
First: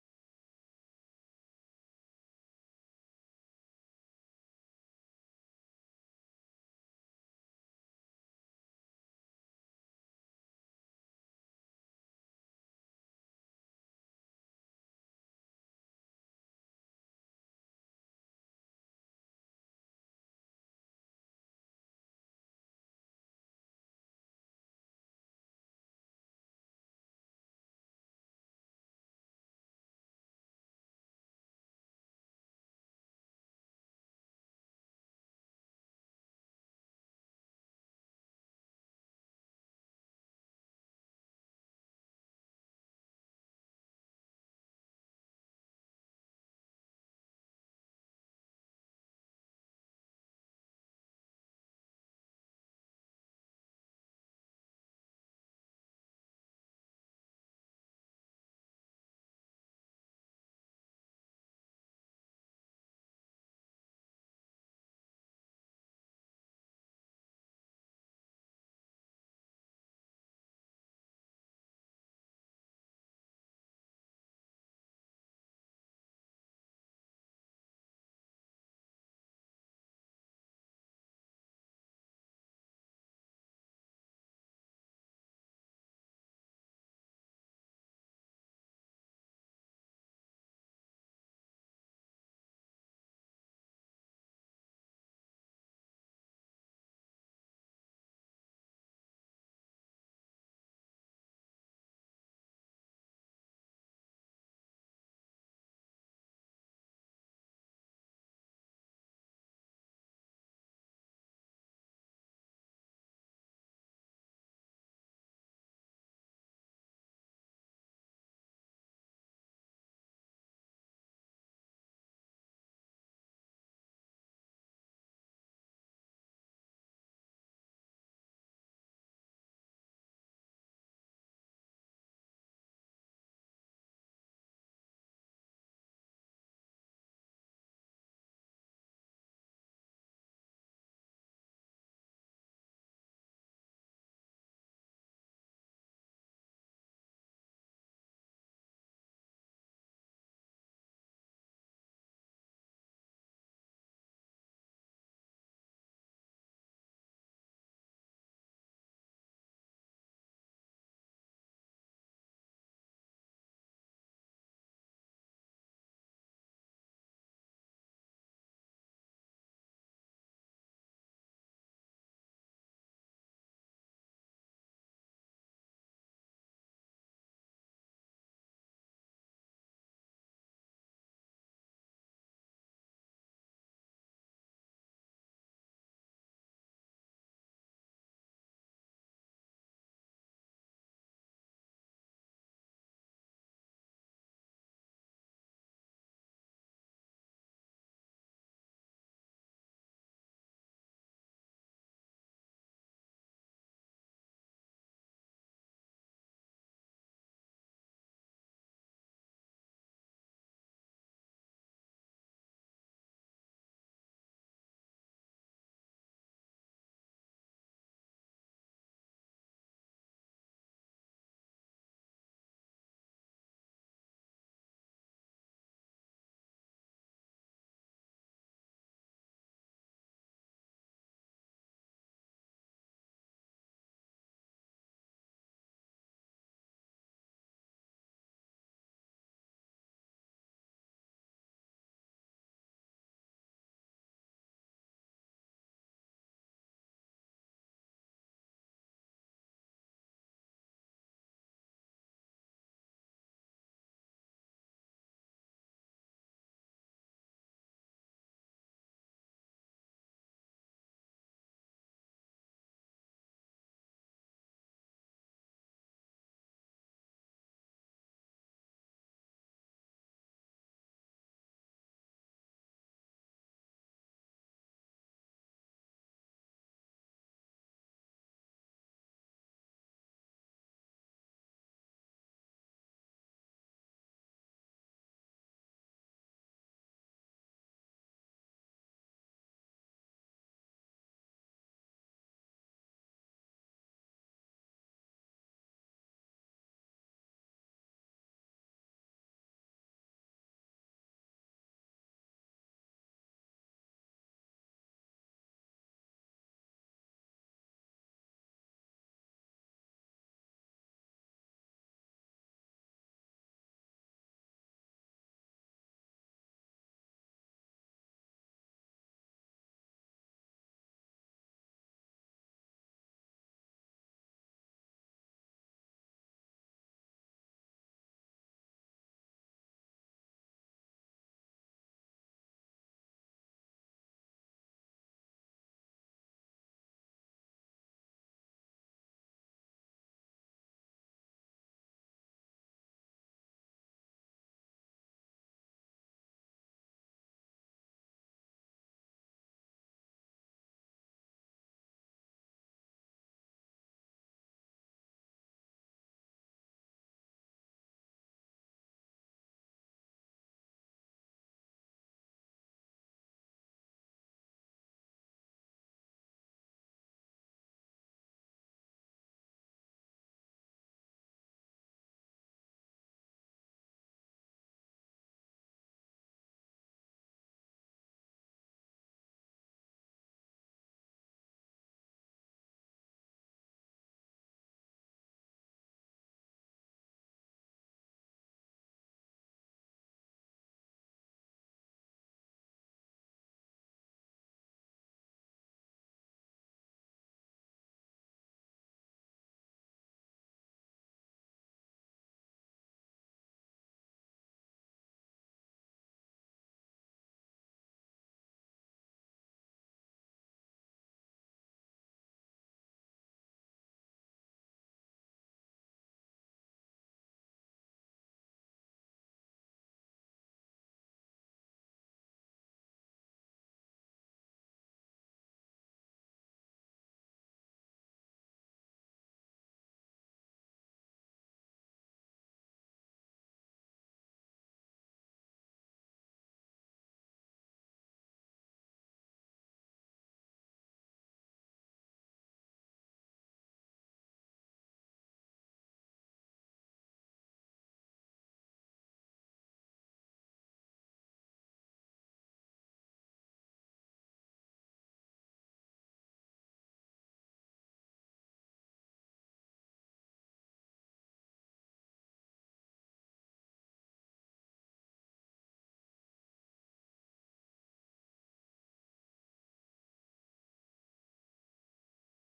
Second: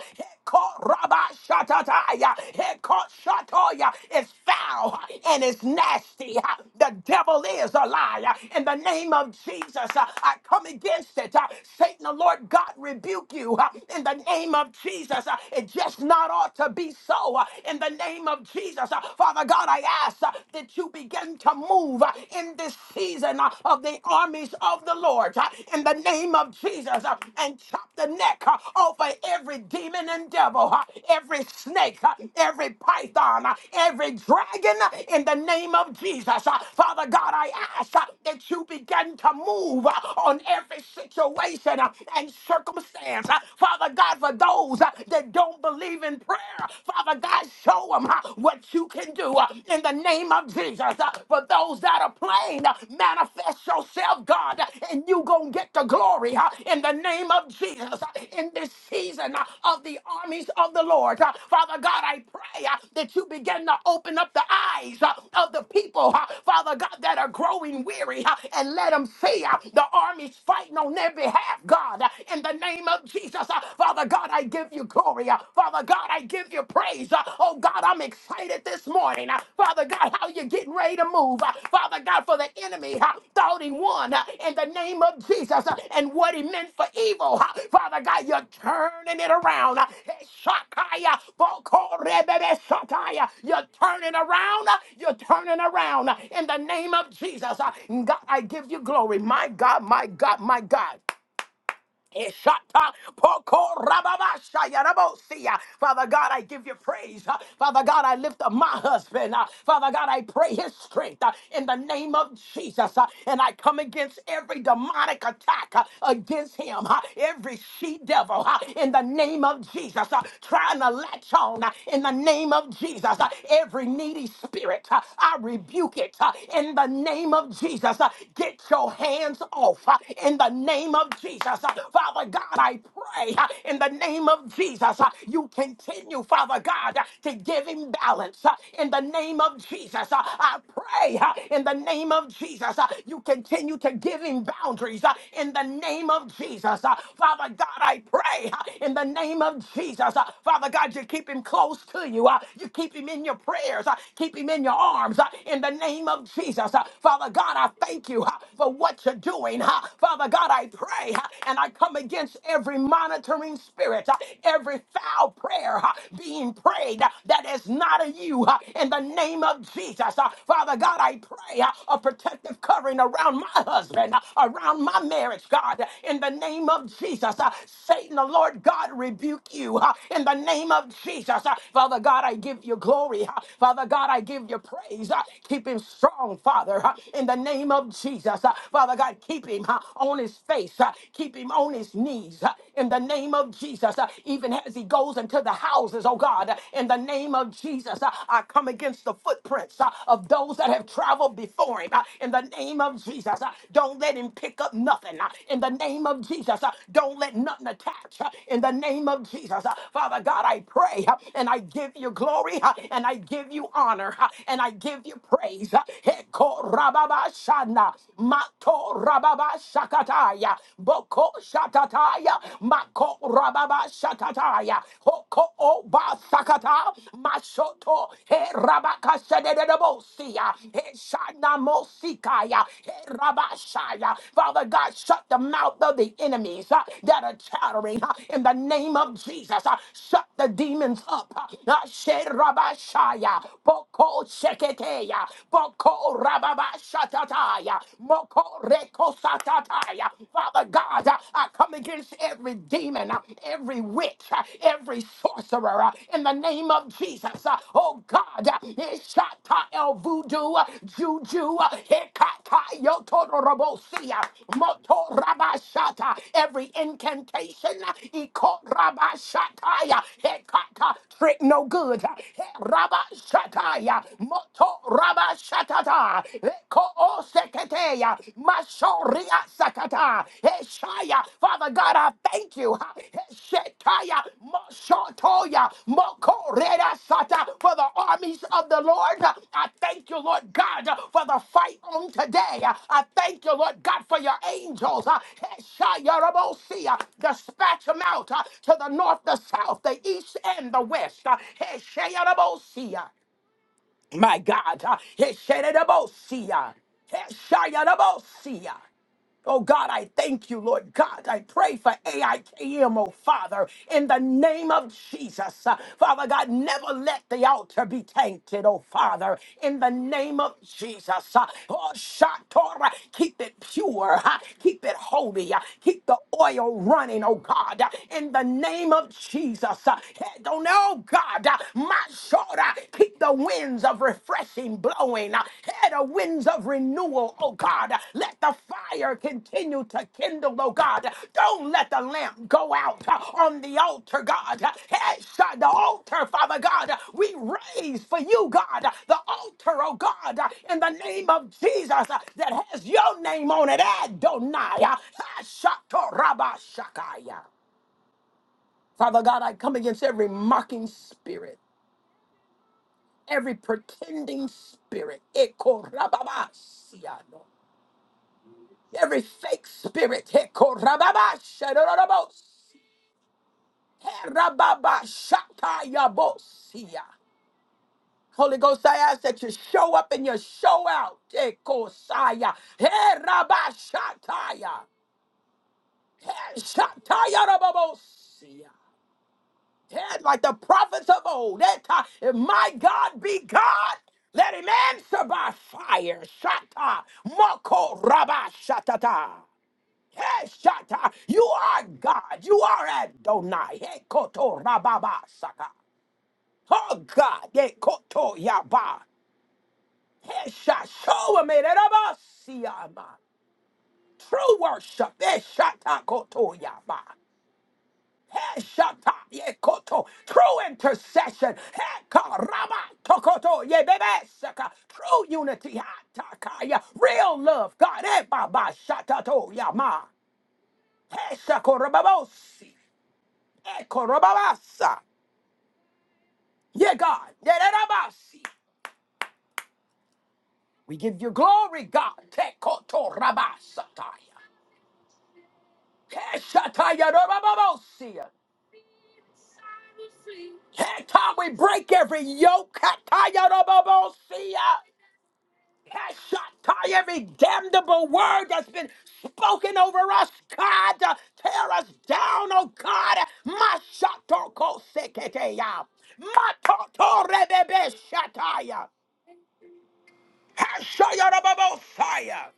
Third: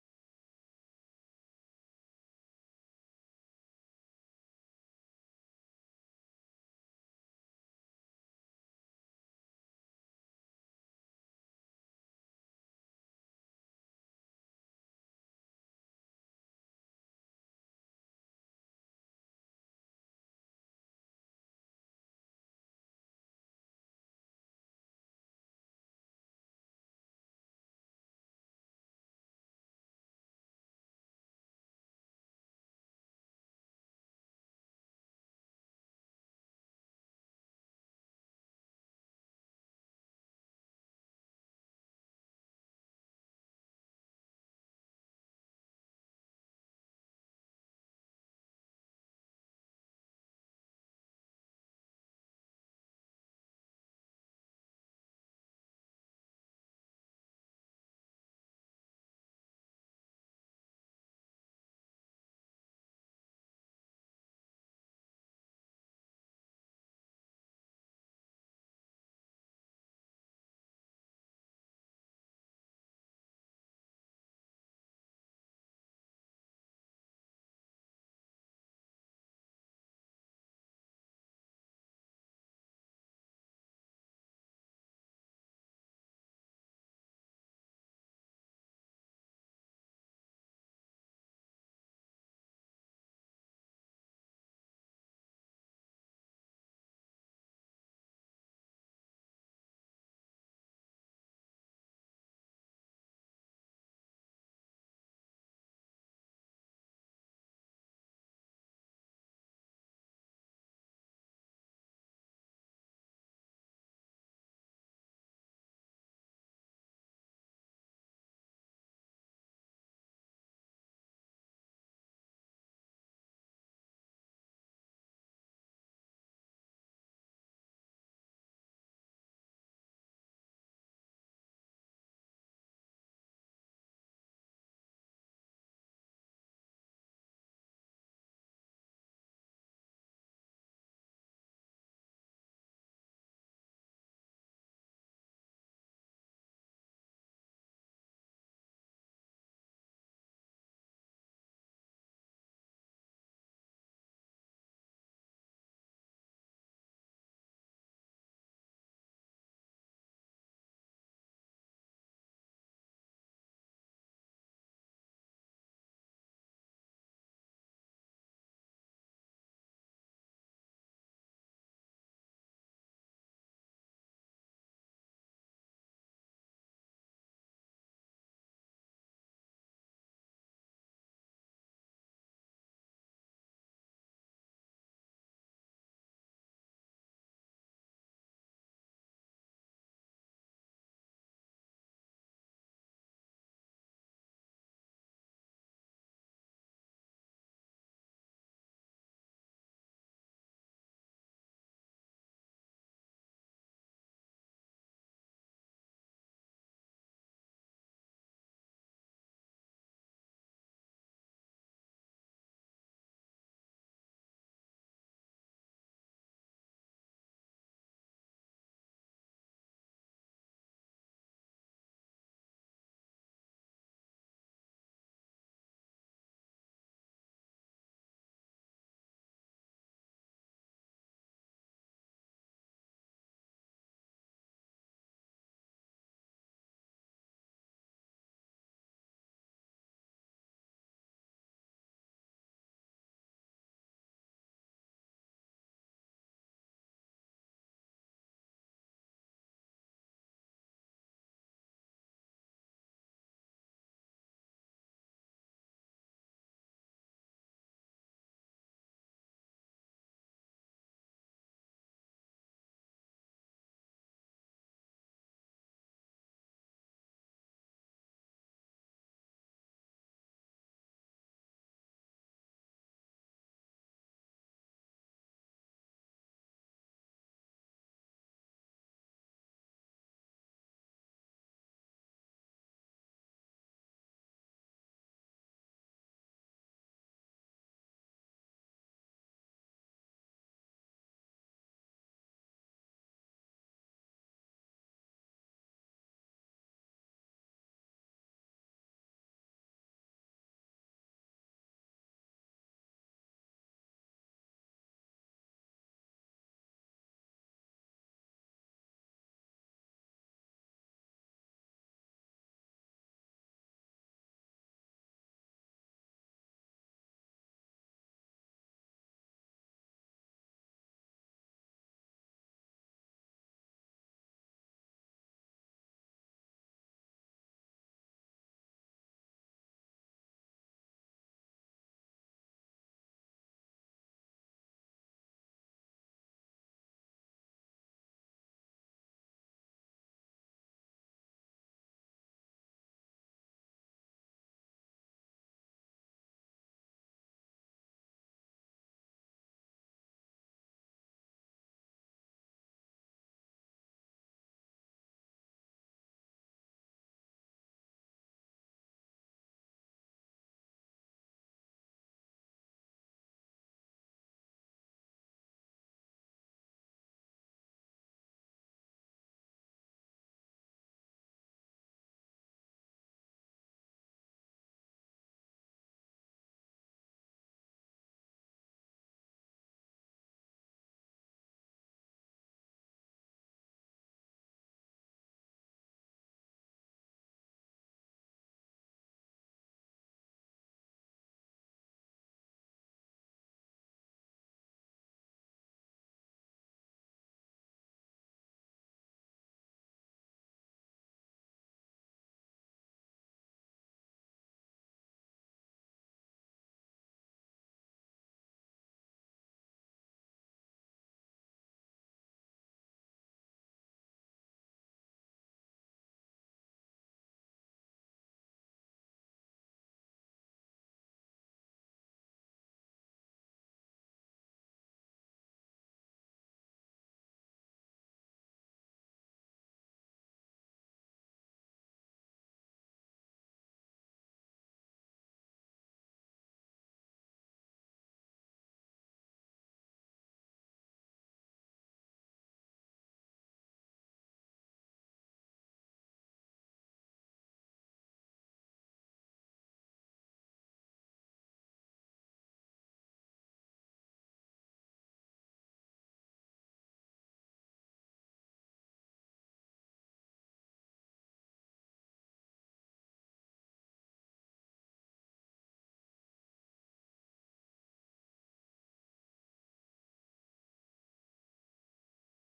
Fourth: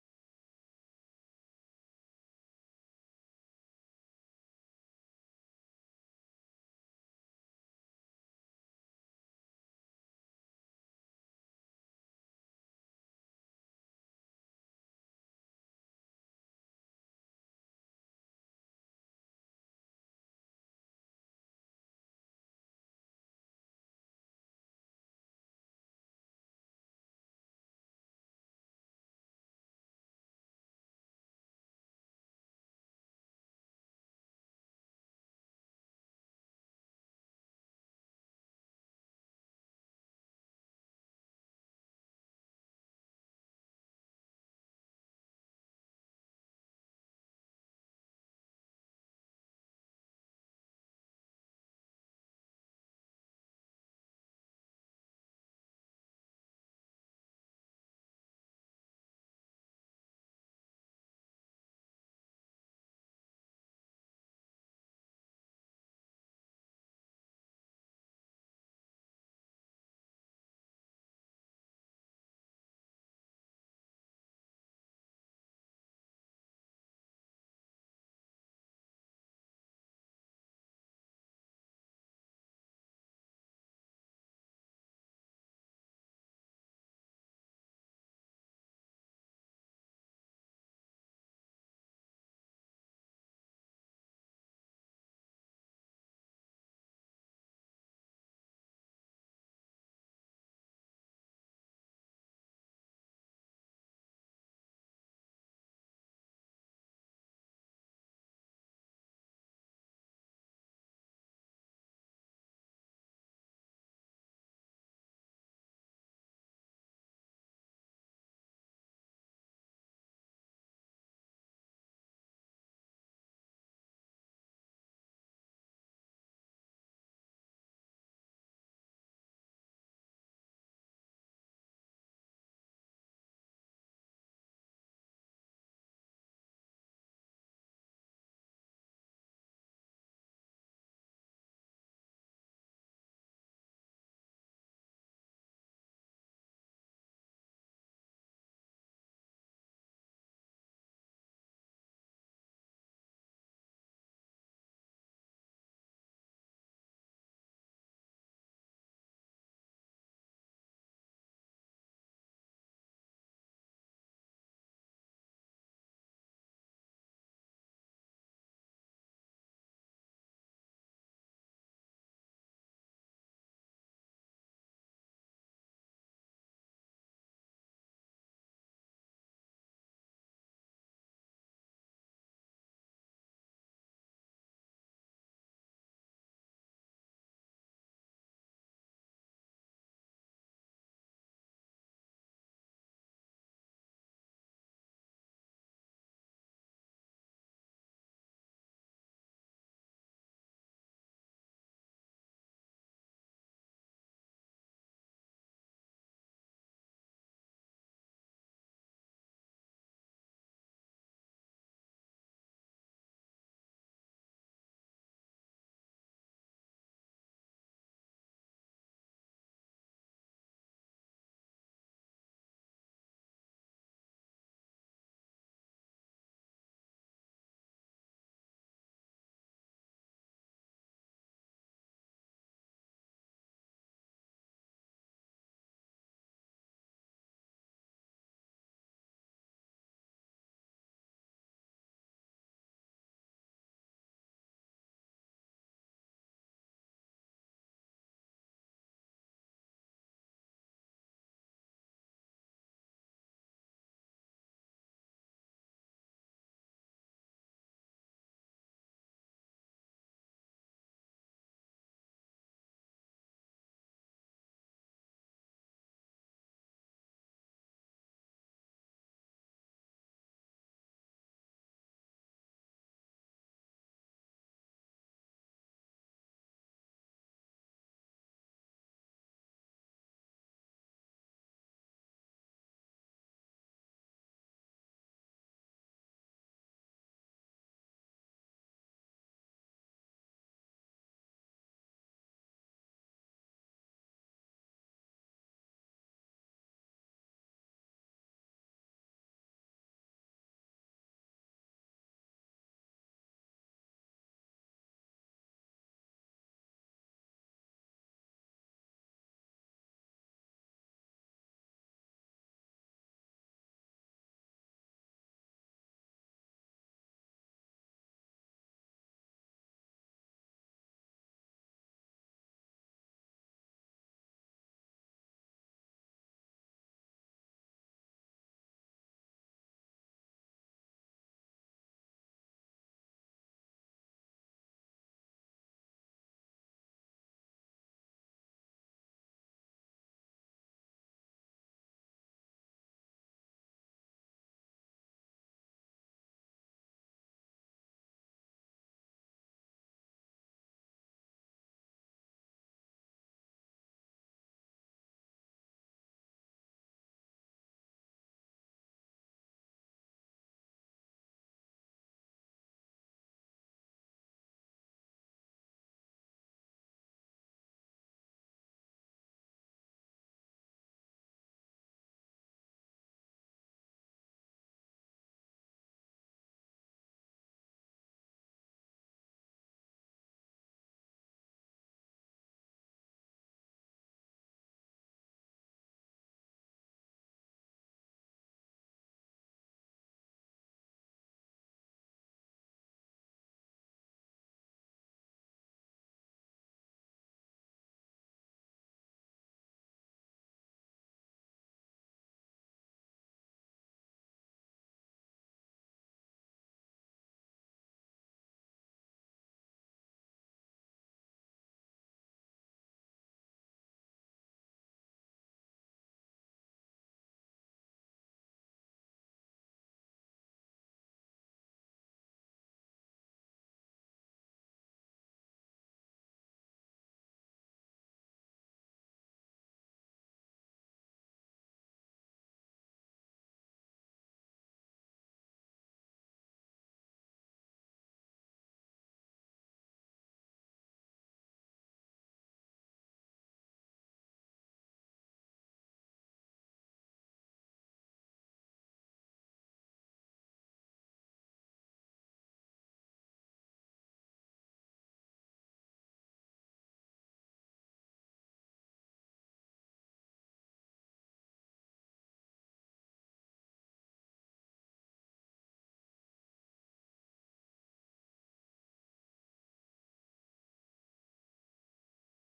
Hekorabashatataya, Hekoshatoya. it's foul uh, and it's nasty. uh, The devil is a liar. In the name of Jesus, uh, I come against it. uh, Satan, the Lord God, rebuke you rebuke you uh, in the name of Jesus. Uh, It just not ought to be so uh, in the name of Jesus. Uh, Father God, I ask uh, that you begin to move uh, in this season uh, of the armies of the Lord uh, in the name of Jesus uh, and chop the neck uh, over every demon and devil, uh, every snake, uh, every python, uh, every dragon uh, in the name of Jesus. Uh, Father God, I ask uh, that you begin to move uh, on every situation uh, and circumstance circumstance. Uh, Father God, for those uh, that don't believe in prayer, Father God, show them what you can do uh, in the name of Jesus. Uh, For those that are playing, uh, manifest yourself, God, uh, and you going to get the glory uh, in the name of Jesus uh, in this season uh, of the armies of the Lord. Uh, Father God, I pray uh, that you begin to open up the eyes uh, of the people, uh, Father God, that are growing weary uh, and let them see uh, the armies fighting on their behalf, God. God, in the name of Jesus. Uh, Father God, I give you glory. Uh, Father God, I give you praise. Uh, Oh God, I'm excited this morning. Uh, Father God, how you getting ready to move? Uh, Father God, for the enemy uh, thought he won uh, in the name of Jesus uh, and what he meant for evil. uh, Father God, you're turning it around. Uh, Shakaya, Bokorebebe Shakaya. You're turning around. uh, You're turning around uh, in the name of Jesus. Uh, God, I give you glory. My God, my God, my God. Ishata poko rababasha yarabosia. Father God, I give you praise. Uh, Father God, I lift up my husband. Uh, Father God, I pray his strength uh, in the name of Jesus. Uh, And I come against every demonic attack uh, against him, uh, every she devil uh, in the name of Jesus, uh, trying to latch on uh, in the name of Jesus. Uh, Every needy spirit, uh, I rebuke it uh, in the name of Jesus. Uh, Get your hands off uh, in the name name of Jesus. Uh, Father God, I pray uh, in the name of Jesus, uh, you continue, Father God, uh, to give him balance uh, in the name of Jesus. Uh, I pray uh, in the name of Jesus, uh, you continue to give him boundaries uh, in the name of Jesus. Uh, Father God, I pray uh, in the name of Jesus. Uh, Father God, you keep him close to you. Uh, You keep him in your prayers. Uh, Keep him in your arms uh, in the name of Jesus. Uh, Father God, I thank you uh, for what you're doing doing. huh? Father God, I pray huh, and I come against every monitoring spirit, huh, every foul prayer huh, being prayed huh, that is not of you huh, in the name of Jesus. huh. Father God, I pray huh, a protective covering around my husband, huh, around my marriage, God, in the name of Jesus. huh. Satan, the Lord God, rebuke you huh, in the name of Jesus. huh. Father God, I give you glory. huh. Father God, I give you praise. huh. Keep him strong, Father, huh, in the name of Jesus. Jesus. Uh, Father God, keep him uh, on his face, uh, keep him on his knees uh, in the name of Jesus. Uh, Even as he goes into the houses, oh God, uh, in the name of Jesus, uh, I come against the footprints uh, of those that have traveled before him uh, in the name of Jesus. Uh, Don't let him pick up nothing uh, in the name of Jesus. Uh, Don't let nothing attach uh, in the name of Jesus. Uh, Father God, I pray uh, and I give you glory uh, and I give you honor uh, and I give you praise. Uh, Rababashana, Mato Rababashakataya, Boko Shakataya, Mako Rababashakataya, Hoko Oba Sakata, Mashoto, He Rabakashadebosia, He Shana Mosikaya, He Rabashaya. Father God, shut the mouth of the enemies uh, that are chattering uh, in the name of Jesus. uh, Shut the demons up. uh, uh, She Rabashaya, Boko Sheketeya, Moko Rababa Shatataya. Moko Reko Satataya. Father God, uh, I come against every demon, uh, every witch, uh, every sorcerer uh, in the name of Jesus. Uh, Oh God, uh, Ishata El Voodoo, uh, Juju, uh, Hekata Yotorobosia, Moto Rabashata, every incantation, uh, Iko Rabashataya, Hekata, trick no good, uh, He Rabashataya, Koto raba shatata. Eko seketeya. Mashoria sakata. Eshaya. Father God, I thank you. Eshetaya. Moshotoya. Mokorera sata. For the armies of the Lord. I thank you, Lord God, for the fight on today. I thank you, Lord God, for your angels. Eshaya rabosia. Dispatch them out uh, to the north, the south, the east, and the west. Eshaya rabosia. My God. Ah, Heshedebosia. Heshayadebosia. Oh God, I thank you, Lord God. I pray for AIKM, oh Father, in the name of Jesus. Uh, Father God, never let the altar be tainted, oh Father, in the name of Jesus. Uh, Oh Shatora, keep it pure, huh? keep it holy, uh, keep the oil running, oh God, uh, in the name of Jesus. Uh, Don't know, God, uh, my shoulder, keep the winds of refreshing blowing, uh, eh, the winds of renewal, oh God. Let the fire continue to kindle, oh God. Don't let the lamp go out uh, on the altar, God. Eh, shut The altar, Father God, we raise for you, God, the altar, oh God, in the name of Jesus uh, that has your name on it, Adonai. uh, eh, Shatorabashakaya. Father God, I come against every mocking spirit every pretending spirit, ekorababasiano, every fake spirit, ekorababashadorobos, herababashatayabosia. Holy Ghost, I ask that you show up and you show out. Ekosaya, herabashataya, heshatayarabobosia. Yes, like the prophets of old. That time, if my God be God, let him answer by fire. Shata, moko rabba shatata. Hey, shata, you are God. You are Adonai. Hey, koto rababa saka. Oh God, hey, koto yaba. Hey, shata, show him it. Rabba siyama. True worship. Hey, shata koto yaba. Hey, shata, ye koto. True intercession. Hey, ka, tokoto, ye bebe, saka. True unity. ha, ta, ya. Real love. God. eh, baba, shata, to, ya, ma. Hey, shako, Eh, ko, rababasa. Yeah, God. Yeah, rabasi. We give you glory, God. Te, koto, rabasata. ya. Keshatayarobababosiya. Hey, God, we break every yoke. Katayarobabosiya. Keshatai, Every damnable word that's been spoken over us, God, to tear us down, oh God. Mashatokoseketeya. Matotorebebeshataya. Heshayarobabosaya.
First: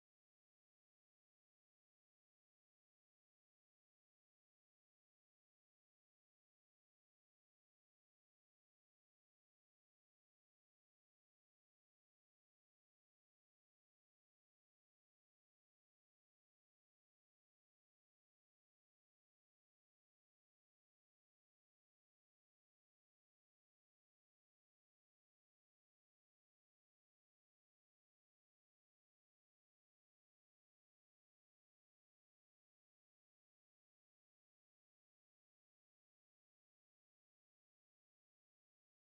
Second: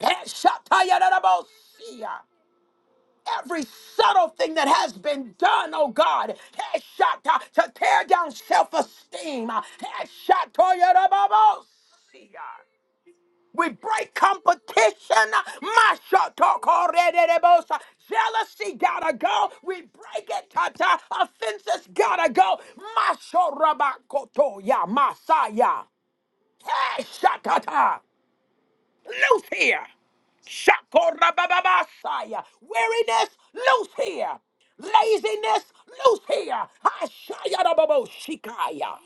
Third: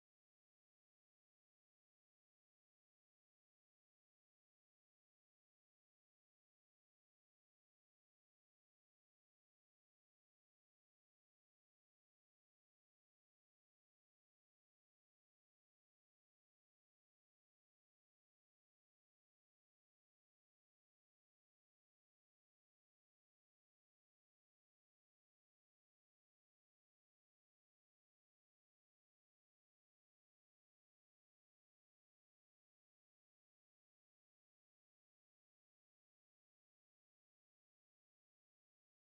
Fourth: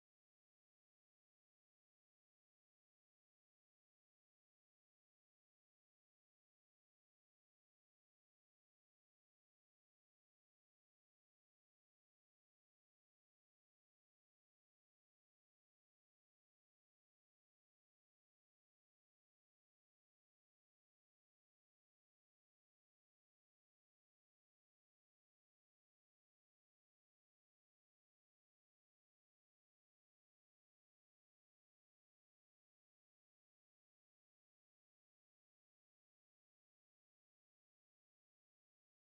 Heshatayarobosiya. every subtle thing that has been done, oh God, headshot to, to tear down self-esteem, uh, headshot to your elbows. uh, We break competition, uh, masha to korerebos, uh, jealousy gotta go. We break it, tata. Offenses gotta go. Masho rabakoto ya masaya. Hey, shakata loose here. Shakorabababasaya. Weariness, loose here. Laziness, loose here. Hashayarababoshikaya.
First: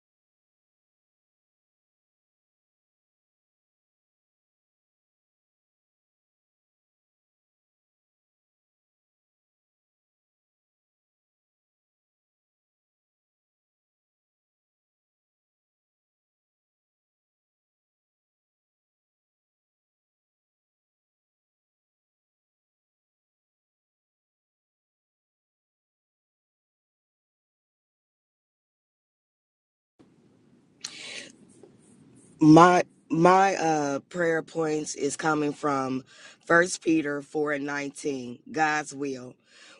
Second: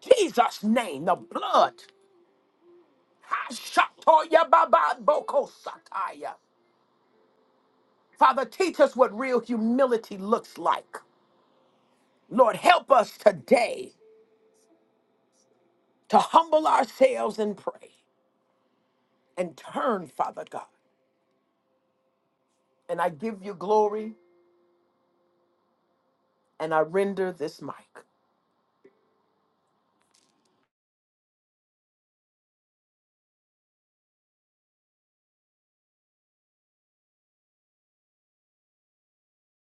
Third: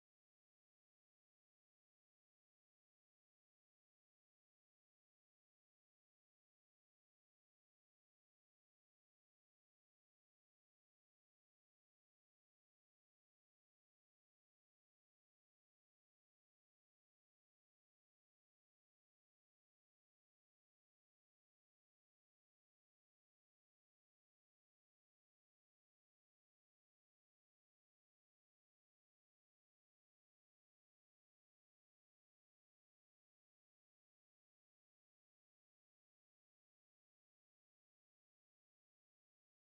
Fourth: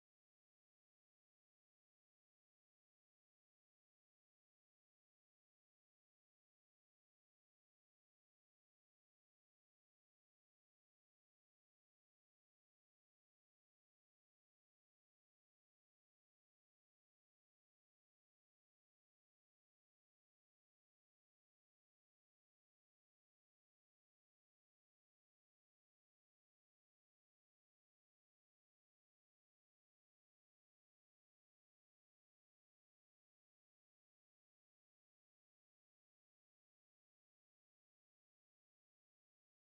Jesus' name, the blood. Hashatoyabababokosataya. Father, teach us what real humility looks like. Lord, help us today to humble ourselves and pray and turn, Father God. And I give you glory and I render this mic.
my my uh prayer points is coming from first peter 4 and 19 god's will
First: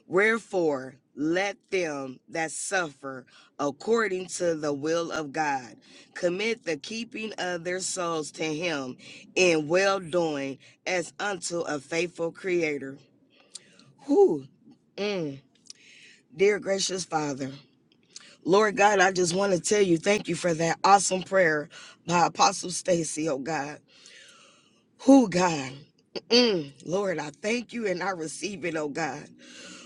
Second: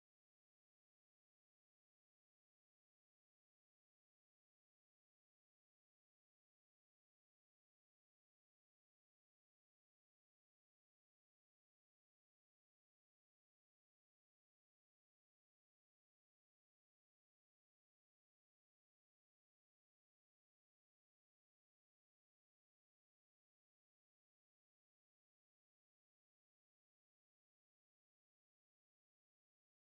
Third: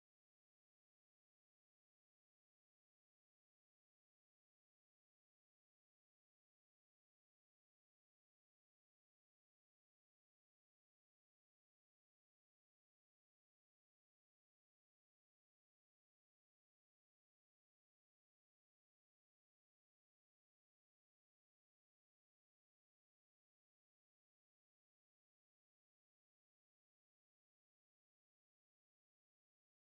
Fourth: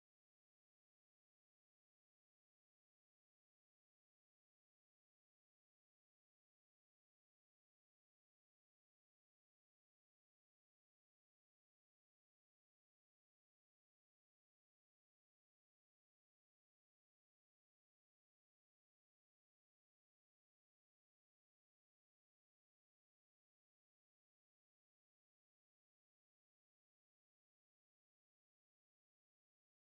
wherefore let them that suffer according to the will of god commit the keeping of their souls to him in well doing as unto a faithful creator who Mm. Dear gracious Father, Lord God, I just want to tell you thank you for that awesome prayer by Apostle Stacy, oh God. Who God? Mm-mm. Lord, I thank you and I receive it, oh God.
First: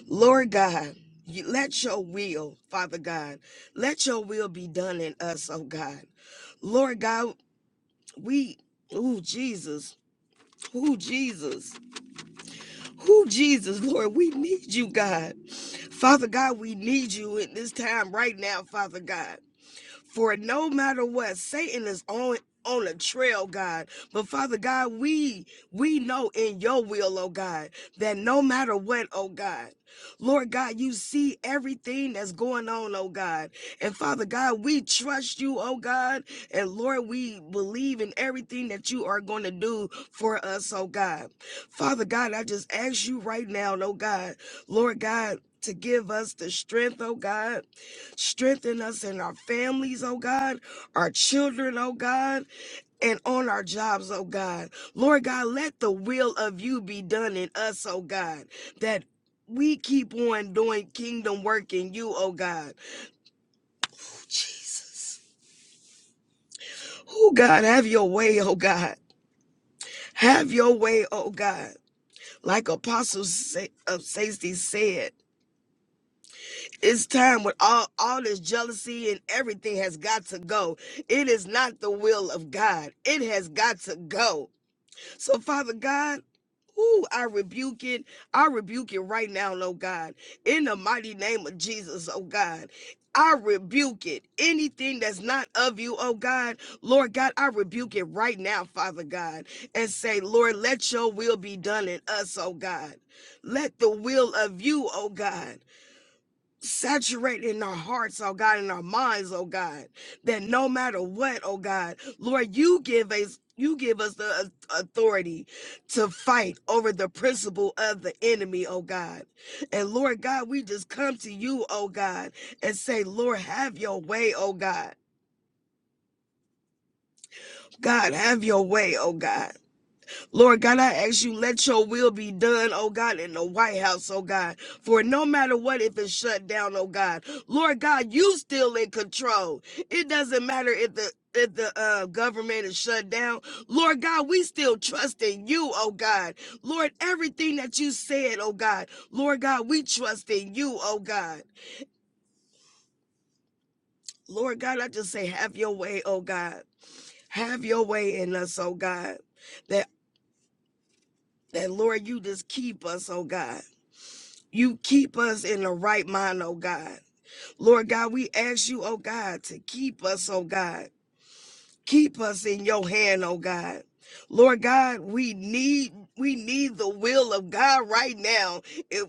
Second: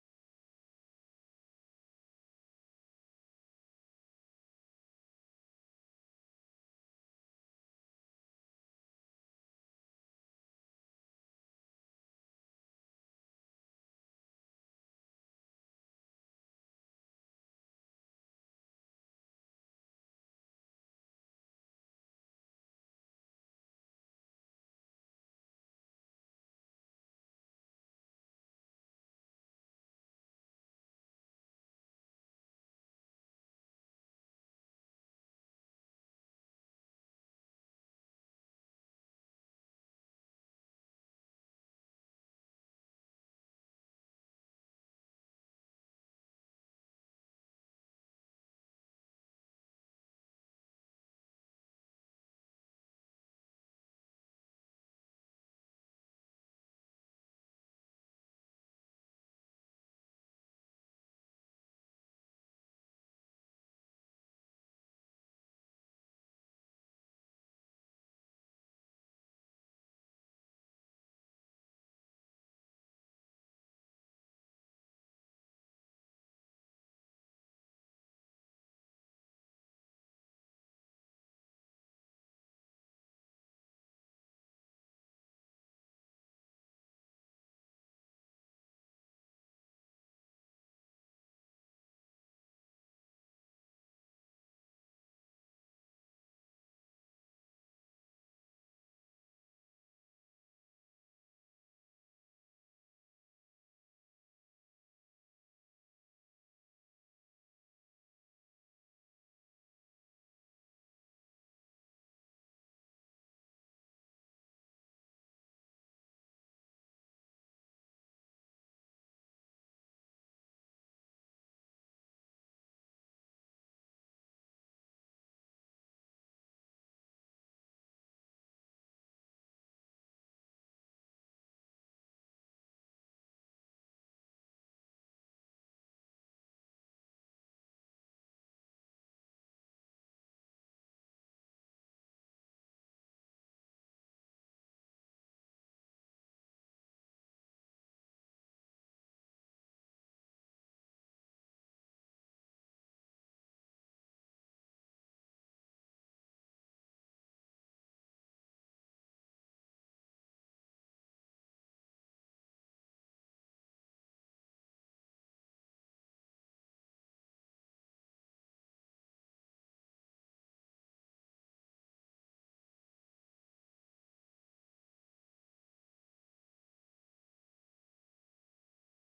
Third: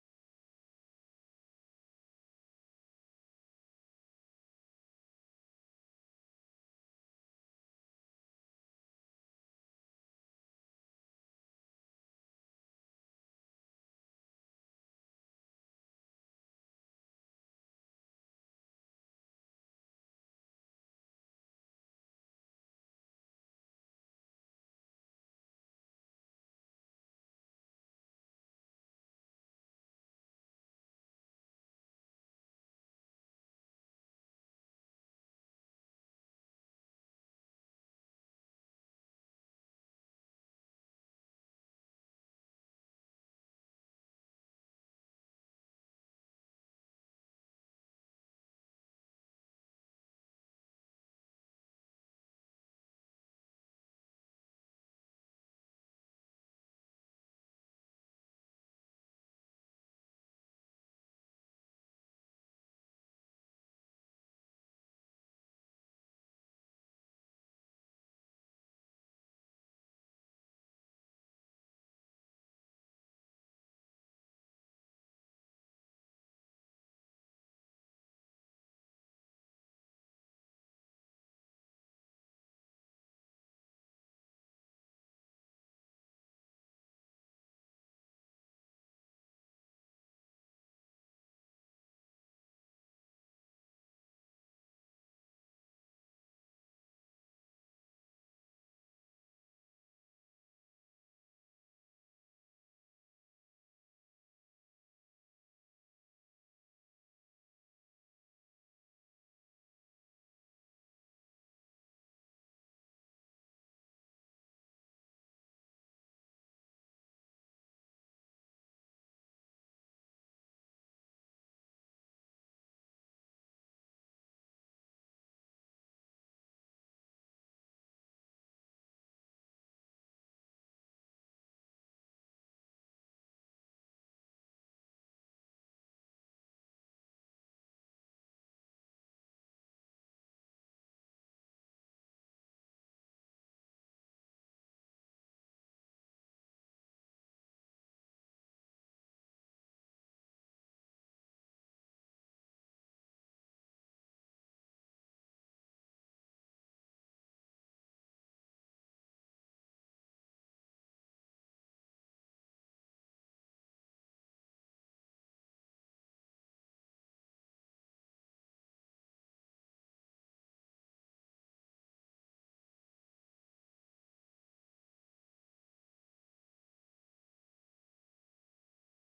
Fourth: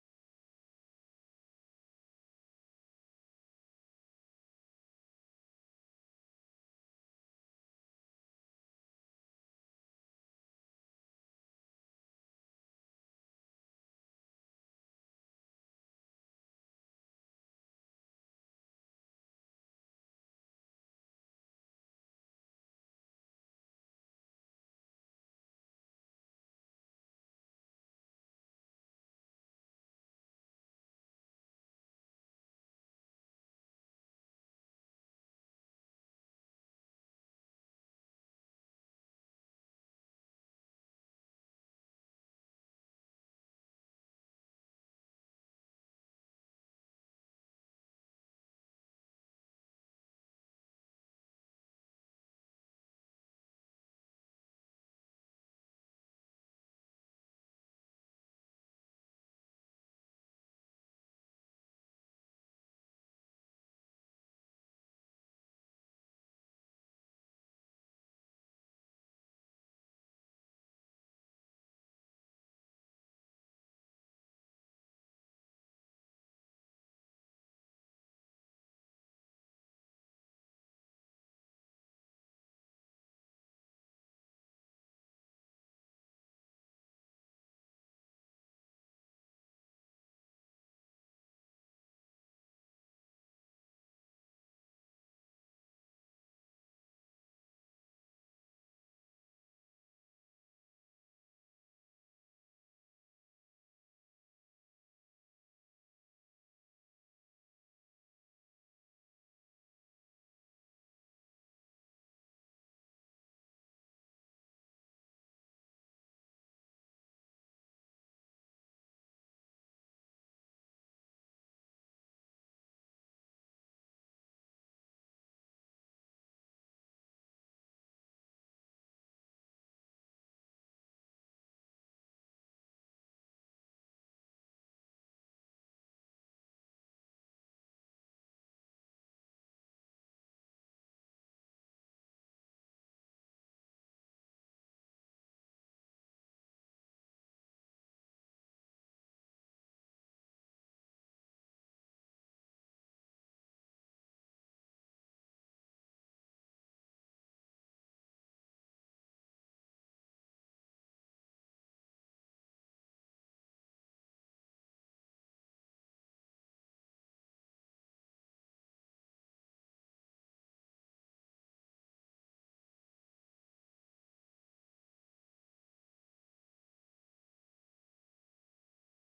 Lord God, you, let your will, Father God, let your will be done in us, oh God. Lord God, we, oh Jesus, who Jesus, who Jesus, Lord, we need you, God. Father God, we need you in this time right now, Father God. For no matter what, Satan is on on a trail, God. But Father God, we we know in your will, oh God, that no matter what, oh God, Lord God, you see everything that's going on, oh God. And Father God, we trust you, oh God. And Lord, we believe in everything that you are going to do for us, oh God. Father God, I just ask you right now, oh God, Lord God, to give us the strength, oh God Strengthen us in our families, oh God, our children, oh God, and on our jobs, oh God. Lord God, let the will of you be done in us, oh God, that we keep on doing kingdom work in you, oh God. Jesus. Oh God, have your way, oh God. Have your way, oh God. Like Apostle Sa- of Safety said. it's time with all all this jealousy and everything has got to go it is not the will of god it has got to go so father god Ooh, I rebuke it. I rebuke it right now, Lord God. In the mighty name of Jesus, oh God. I rebuke it. Anything that's not of you, oh God, Lord God, I rebuke it right now, Father God, and say, Lord, let your will be done in us, oh God. Let the will of you, oh God. Saturate in our hearts, oh God, in our minds, oh God, that no matter what, oh God, Lord, you give us you give us the authority to fight over the principle of the enemy, oh God. And Lord God, we just come to you, oh God, and say, Lord, have your way, oh God. God, have your way, oh God. Lord God, I ask you, let your will be done, oh God, in the White House, oh God. For no matter what, if it's shut down, oh God, Lord God, you still in control. It doesn't matter if the if the uh, government is shut down, Lord God, we still trust in you, oh God. Lord, everything that you said, oh God, Lord God, we trust in you, oh God. Lord God, I just say, have your way, oh God. Have your way in us, oh God. That that Lord, you just keep us, oh God. You keep us in the right mind, oh God. Lord God, we ask you, oh God, to keep us, oh God. Keep us in your hand, oh God. Lord God, we need we need the will of God right now. If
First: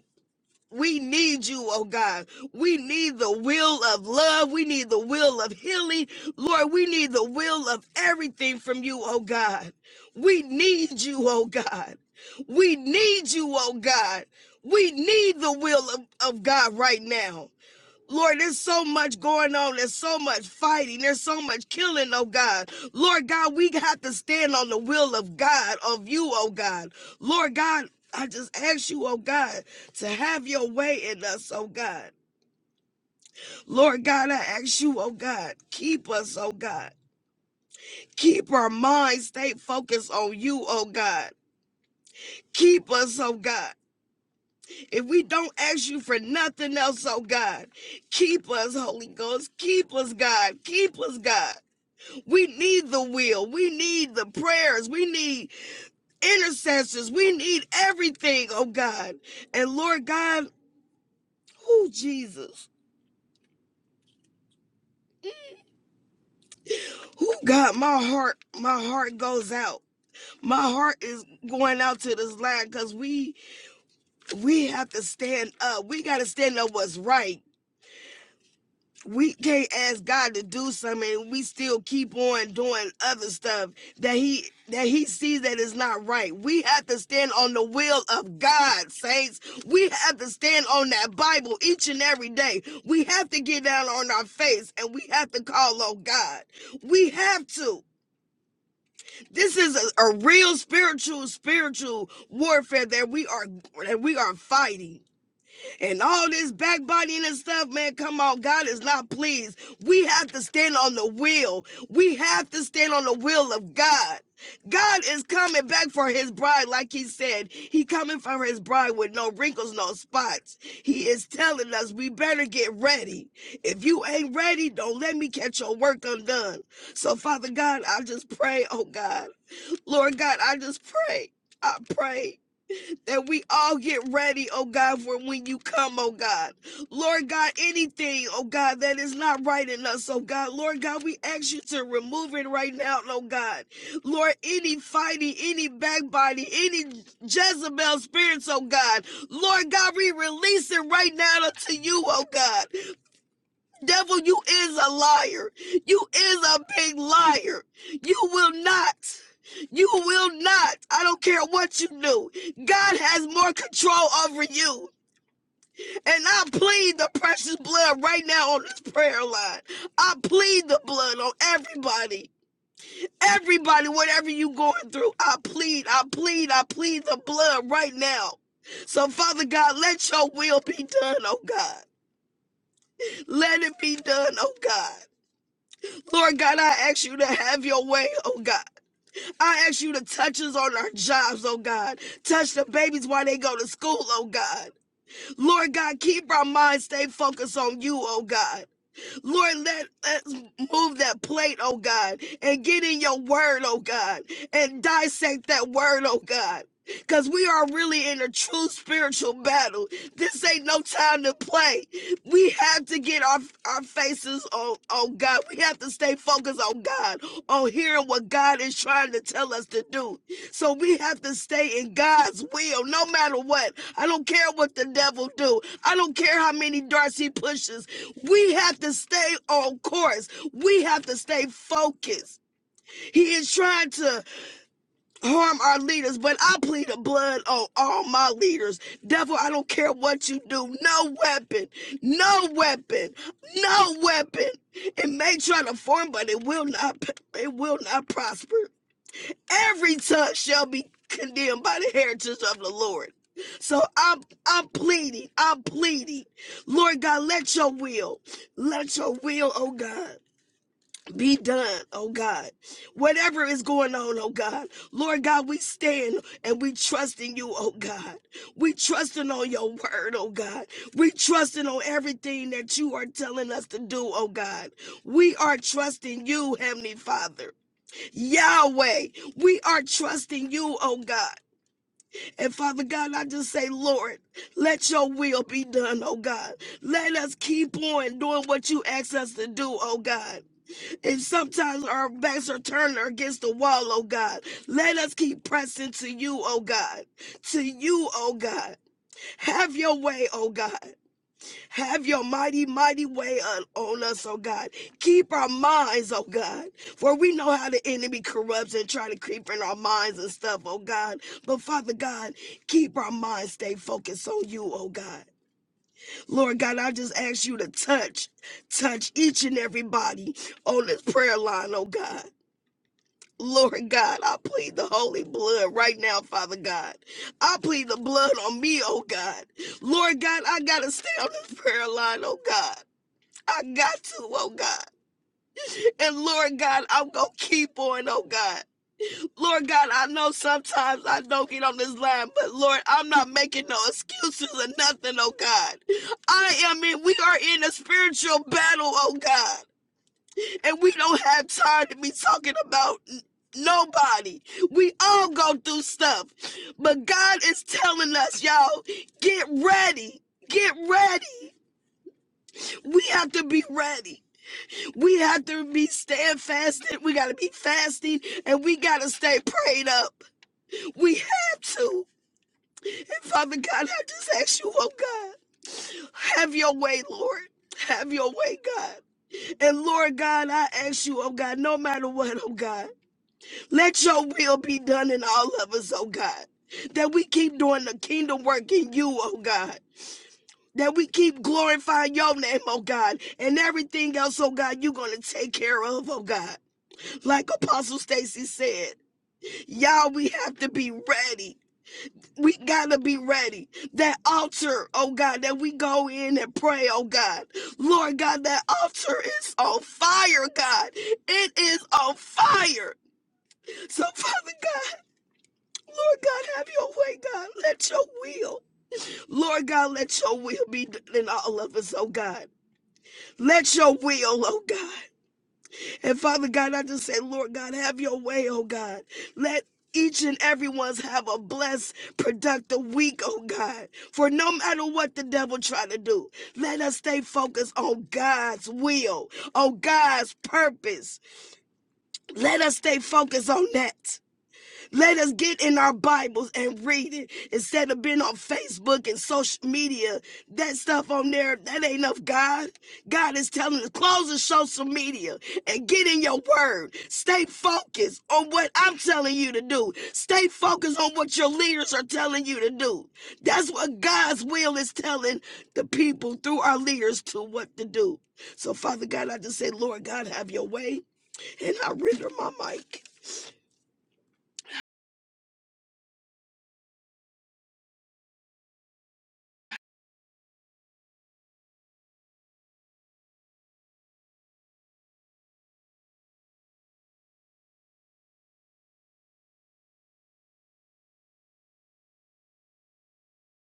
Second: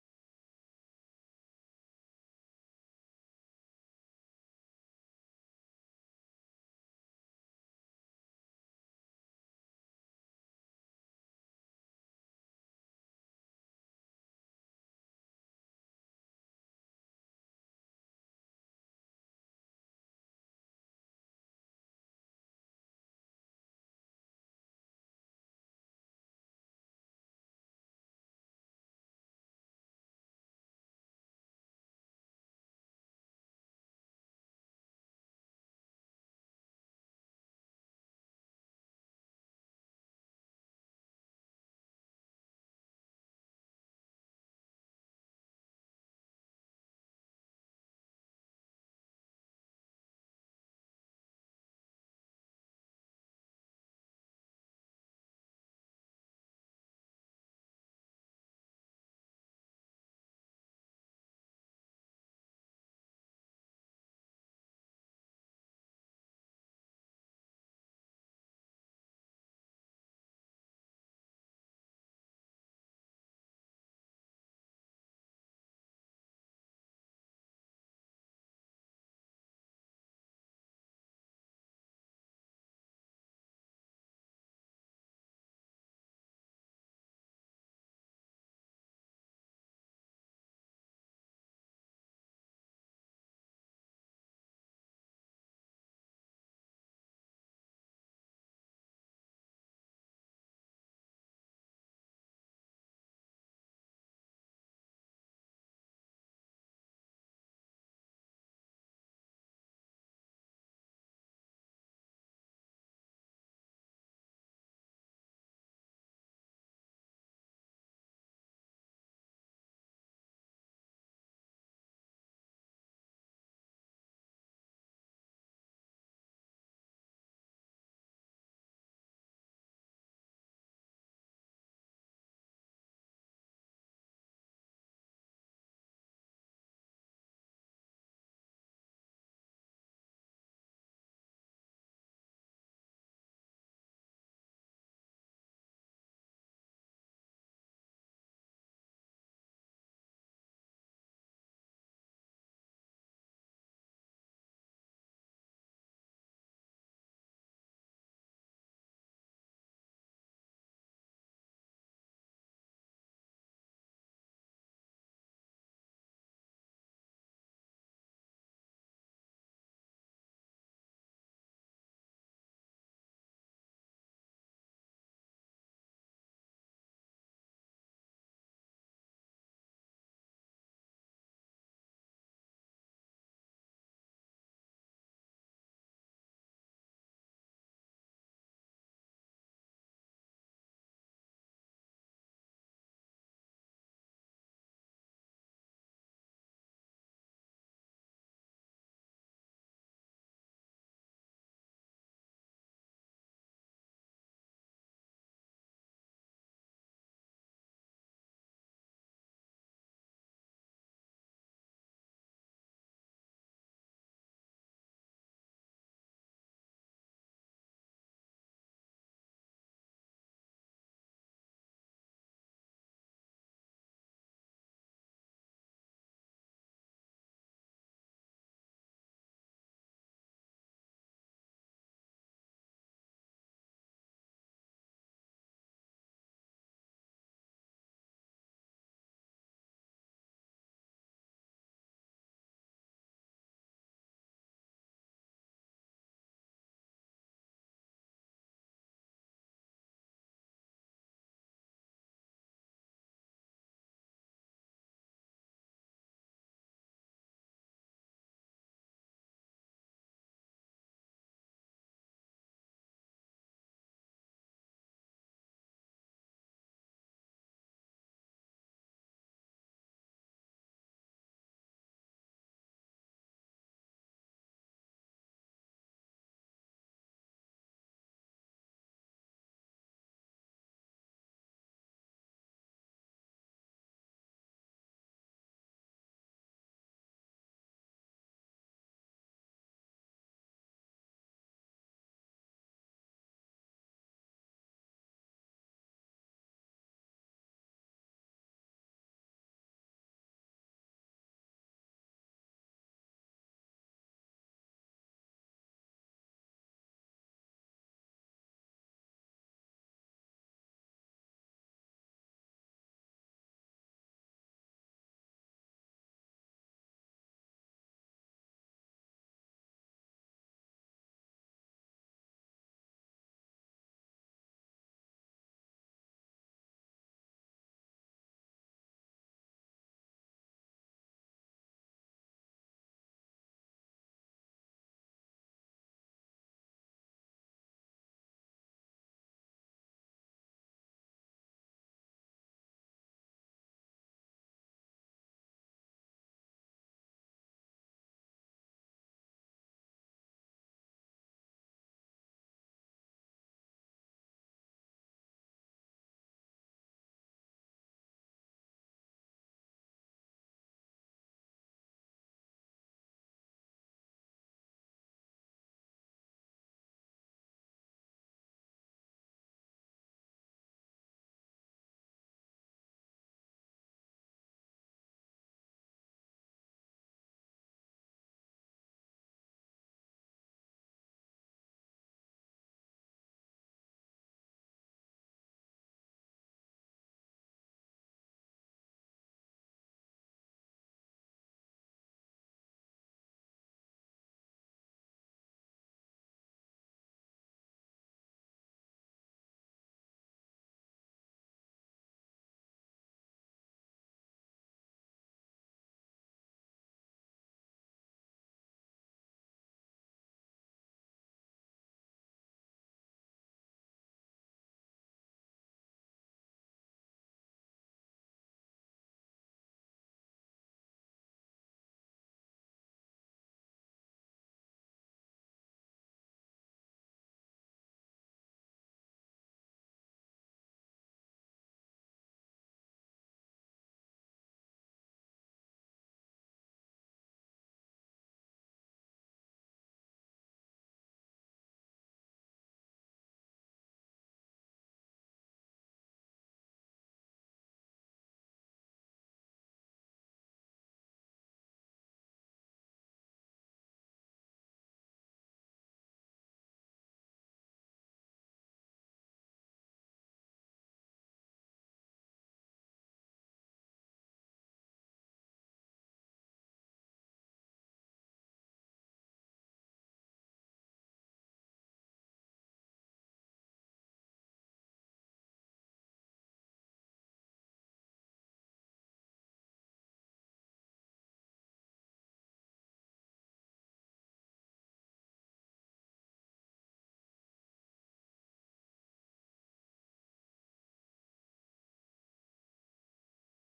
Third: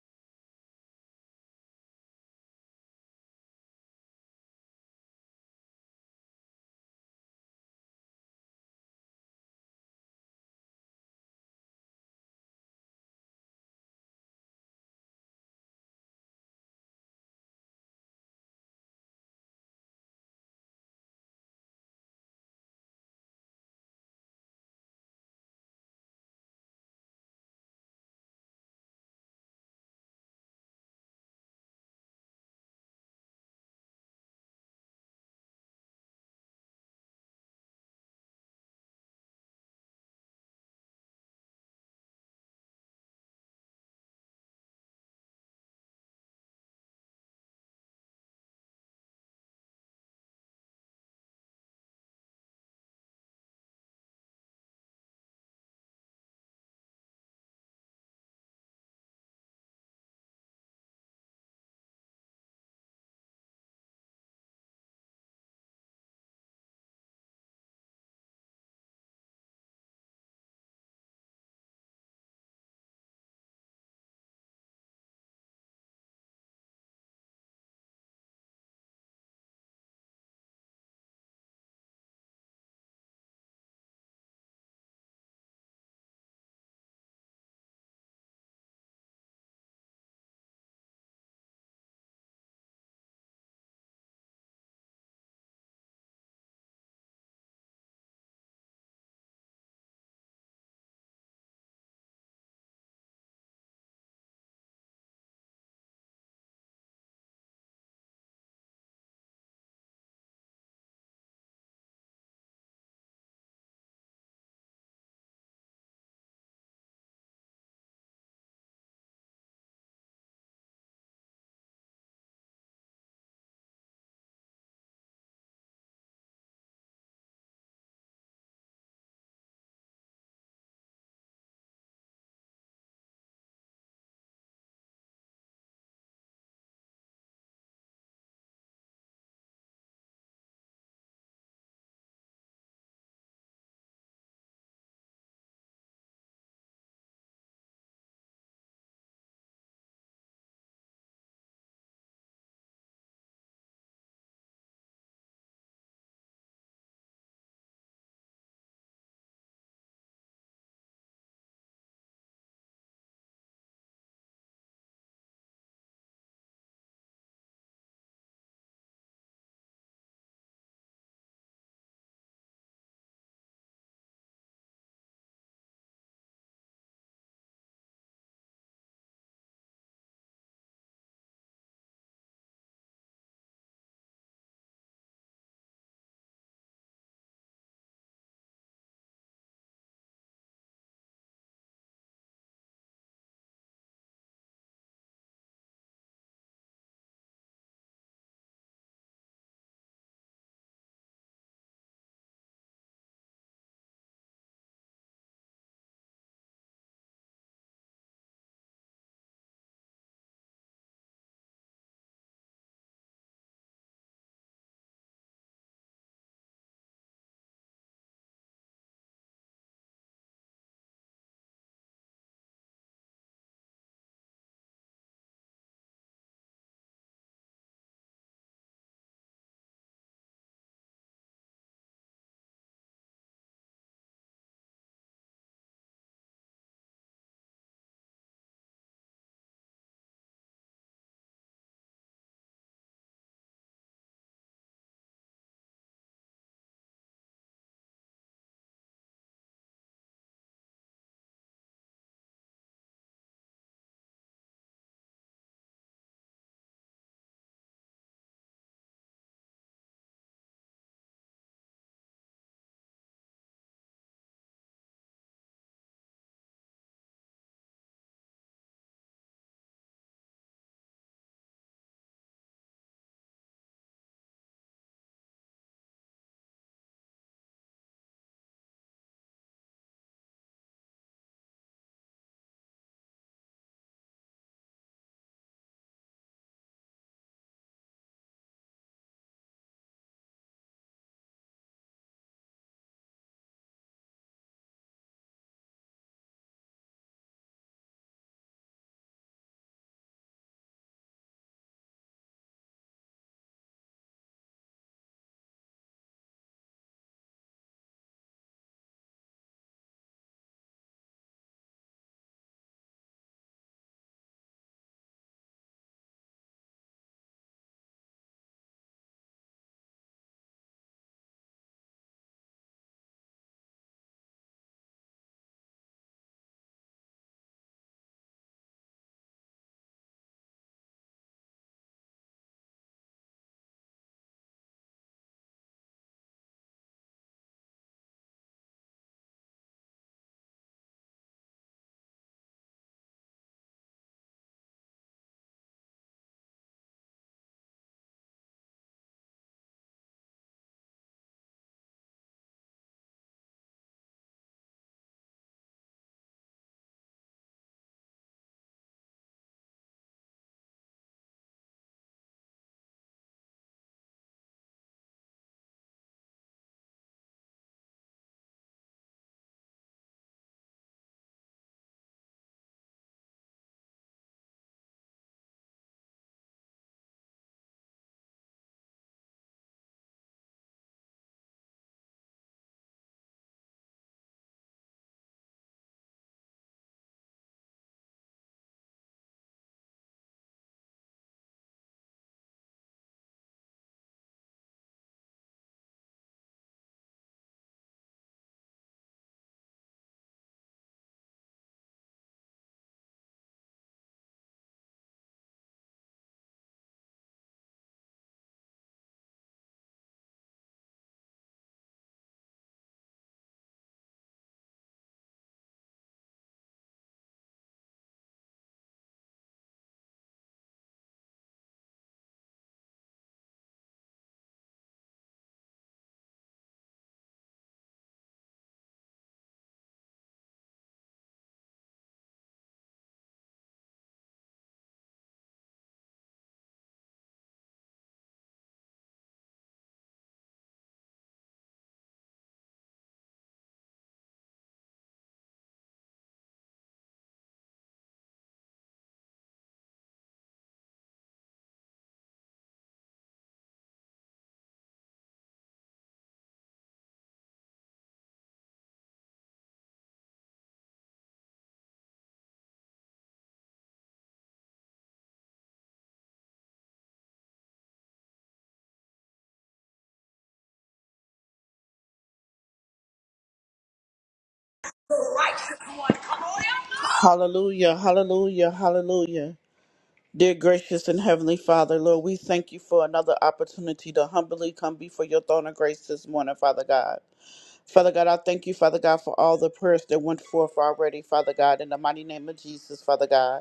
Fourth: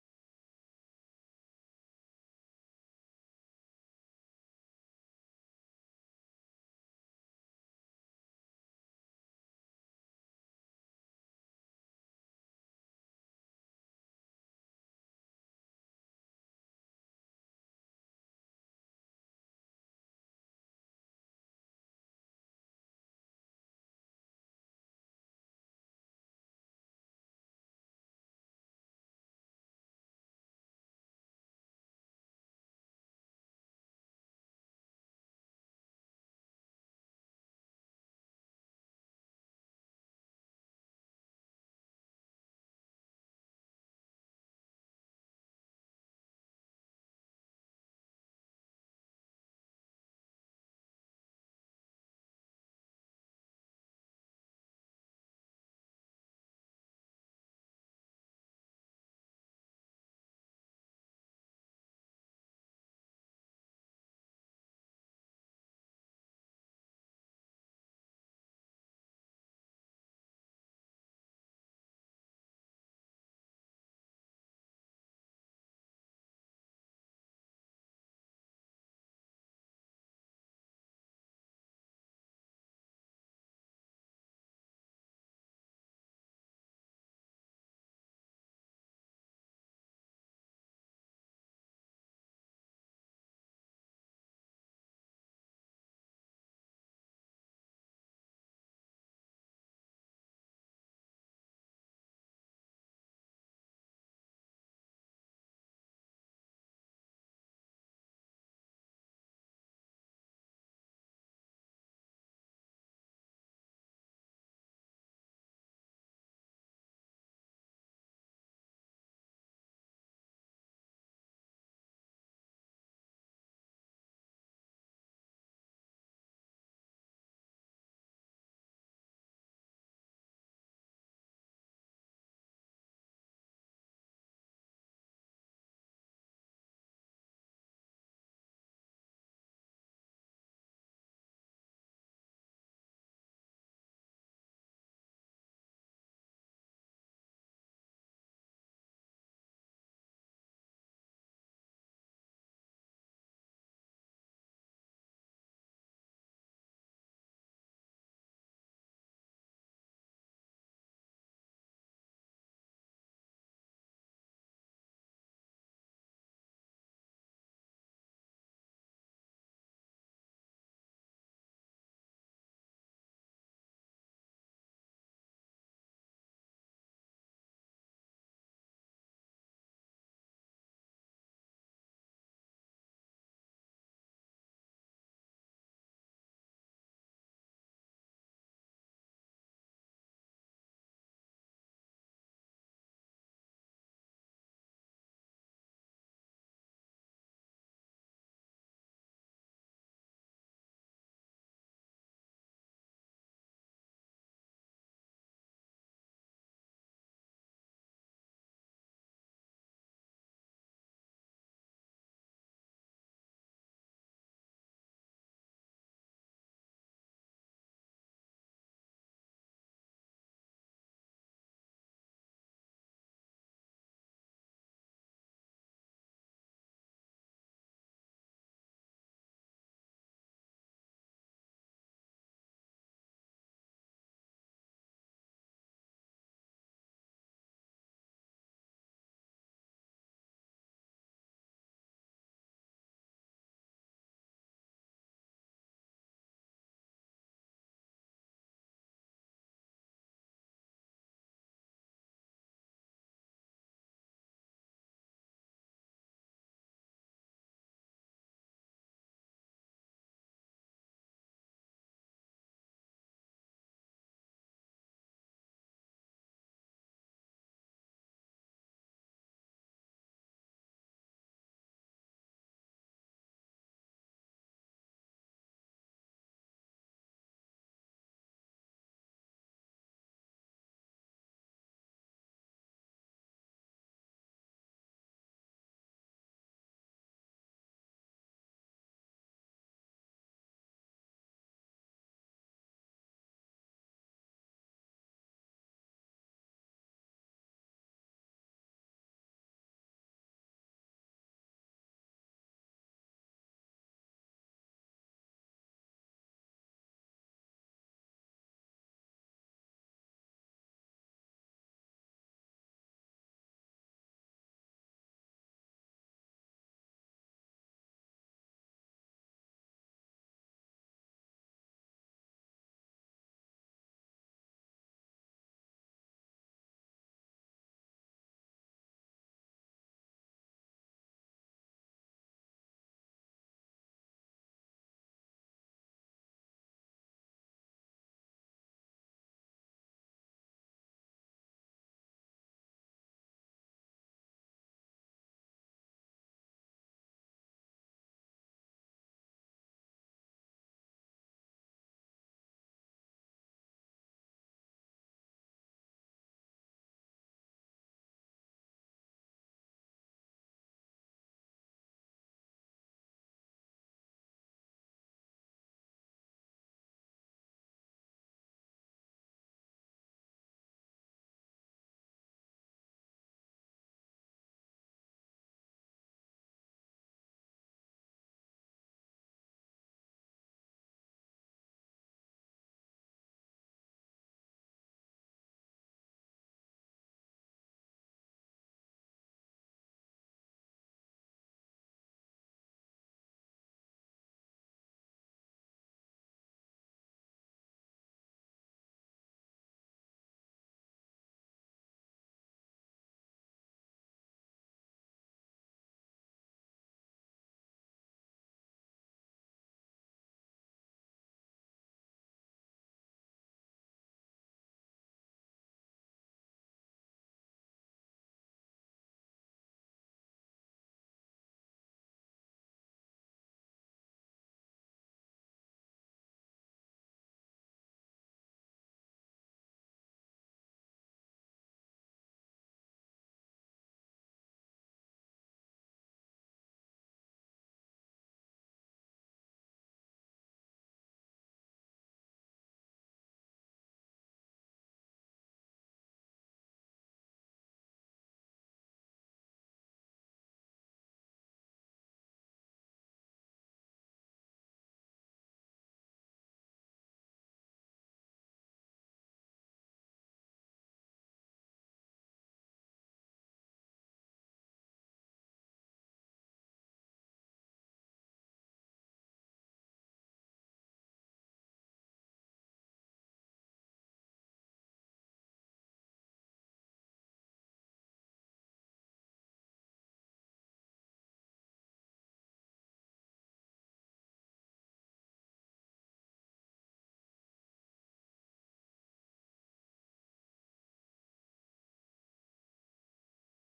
we need you, oh God. We need the will of love. We need the will of healing. Lord, we need the will of everything from you, oh God. We need you, oh God. We need you, oh God. We need the will of, of God right now. Lord, there's so much going on. There's so much fighting. There's so much killing, oh God. Lord God, we have to stand on the will of God, of you, oh God. Lord God, I just ask you, oh God, to have your way in us, oh God. Lord God, I ask you, oh God, keep us, oh God. Keep our minds, stay focused on you, oh God. Keep us, oh God. If we don't ask you for nothing else, oh God, keep us, Holy Ghost. Keep us, God. Keep us, God. We need the will. We need the prayers. We need intercessors. We need everything, oh God. And Lord God, who Jesus? Who God, my heart, my heart goes out. My heart is going out to this land because we we have to stand up. We gotta stand up what's right. we can't ask God to do something and we still keep on doing other stuff that he that he sees that is not right. We have to stand on the will of God, saints. We have to stand on that Bible each and every day. We have to get down on our face and we have to call on God. We have to. This is a, a real spiritual spiritual warfare that we are that we are fighting and all this backbiting and stuff, man, come on. God is not pleased. We have to stand on the will. We have to stand on the will of God. God is coming back for his bride, like he said. He coming for his bride with no wrinkles, no spots. He is telling us we better get ready. If you ain't ready, don't let me catch your work undone. So, Father God, I just pray, oh God. Lord God, I just pray. I pray that we all get ready, oh God, for when you come, oh God. Lord God, anything, oh God, that is not right in us, oh God. Lord God, we ask you to remove it right now, oh God. Lord, any fighting, any backbiting, any Jezebel spirits, oh God. Lord God, we release it right now to you, oh God. Devil, you is a liar. You is a big liar. You will not. You will not. I don't care what you do. God has more control over you. And I plead the precious blood right now on this prayer line. I plead the blood on everybody. Everybody, whatever you going through, I plead, I plead, I plead the blood right now. So, Father God, let your will be done, oh God. Let it be done, oh God. Lord God, I ask you to have your way, oh God. I ask you to touch us on our jobs, oh God. Touch the babies while they go to school, oh God. Lord God, keep our minds stay focused on you, oh God. Lord, let us move that plate, oh God, and get in your word, oh God, and dissect that word, oh God. Because we are really in a true spiritual battle. This ain't no time to play. We have to get our, our faces on, on God. We have to stay focused on God, on hearing what God is trying to tell us to do. So we have to stay in God's will no matter what. I don't care what the devil do. I don't care how many darts he pushes. We have to stay on course. We have to stay focused. He is trying to harm our leaders, but I plead the blood on all my leaders. Devil, I don't care what you do. No weapon, no weapon, no weapon. It may try to form, but it will not. It will not prosper every tongue shall be condemned by the heritage of the Lord. So I'm I'm pleading, I'm pleading. Lord God, let your will, let your will, oh God. Be done, oh God. Whatever is going on, oh God. Lord God, we stand and we trust in you, oh God. We trusting on your word, oh God. We trusting on everything that you are telling us to do, oh God. We are trusting you, Heavenly Father. Yahweh, we are trusting you, oh God. And Father God, I just say, Lord, let your will be done, oh God. Let us keep on doing what you ask us to do, oh God. And sometimes our backs are turned against the wall, oh God. Let us keep pressing to you, oh God. To you, oh God. Have your way, oh God. Have your mighty, mighty way on, on us, oh God. Keep our minds, oh God. For we know how the enemy corrupts and try to creep in our minds and stuff, oh God. But Father God, keep our minds stay focused on you, oh God. Lord God, I just ask you to touch, touch each and everybody on this prayer line, oh God. Lord God, I plead the holy blood right now, Father God. I plead the blood on me, oh God. Lord God, I gotta stay on this prayer line, oh God. I got to, oh God. And Lord God, I'm going to keep on, oh God. Lord God, I know sometimes I don't get on this line, but Lord, I'm not making no excuses or nothing, oh God. I am in, we are in a spiritual battle, oh God. And we don't have time to be talking about nobody. We all go through stuff. But God is telling us, y'all, get ready. Get ready. We have to be ready. We have to be staying fasted. We got to be fasting and we got to stay prayed up. We have to. And Father God, I just ask you, oh God, have your way, Lord. Have your way, God. And Lord God, I ask you, oh God, no matter what, oh God, let your will be done in all of us, oh God. That we keep doing the kingdom work in you, oh God. That we keep glorifying your name, oh God. And everything else, oh God, you're going to take care of, oh God. Like Apostle Stacy said, y'all, we have to be ready. We gotta be ready. That altar, oh God, that we go in and pray, oh God. Lord God, that altar is on fire, God. It is on fire. So, Father God, Lord God, have your way, God. Let your will, Lord God, let your will be done in all of us, oh God. Let your will, oh God. And Father God, I just say, Lord God, have your way, oh God. Let each and every one's have a blessed, productive week, oh God. For no matter what the devil try to do, let us stay focused on God's will, on God's purpose. Let us stay focused on that. Let us get in our Bibles and read it instead of being on Facebook and social media. That stuff on there, that ain't of God. God is telling us close the social media and get in your word. Stay focused on what I'm telling you to do. Stay focused on what your leaders are telling you to do. That's what God's will is telling the people through our leaders to what to do. So, Father God, I just say, Lord God, have your way. And I render my mic.
Hallelujah, hallelujah, hallelujah. Dear gracious and heavenly Father, Lord, we thank you for another opportunity to humbly come before your throne of grace this morning, Father God. Father God, I thank you, Father God, for all the prayers that went forth already, Father God, in the mighty name of Jesus, Father God.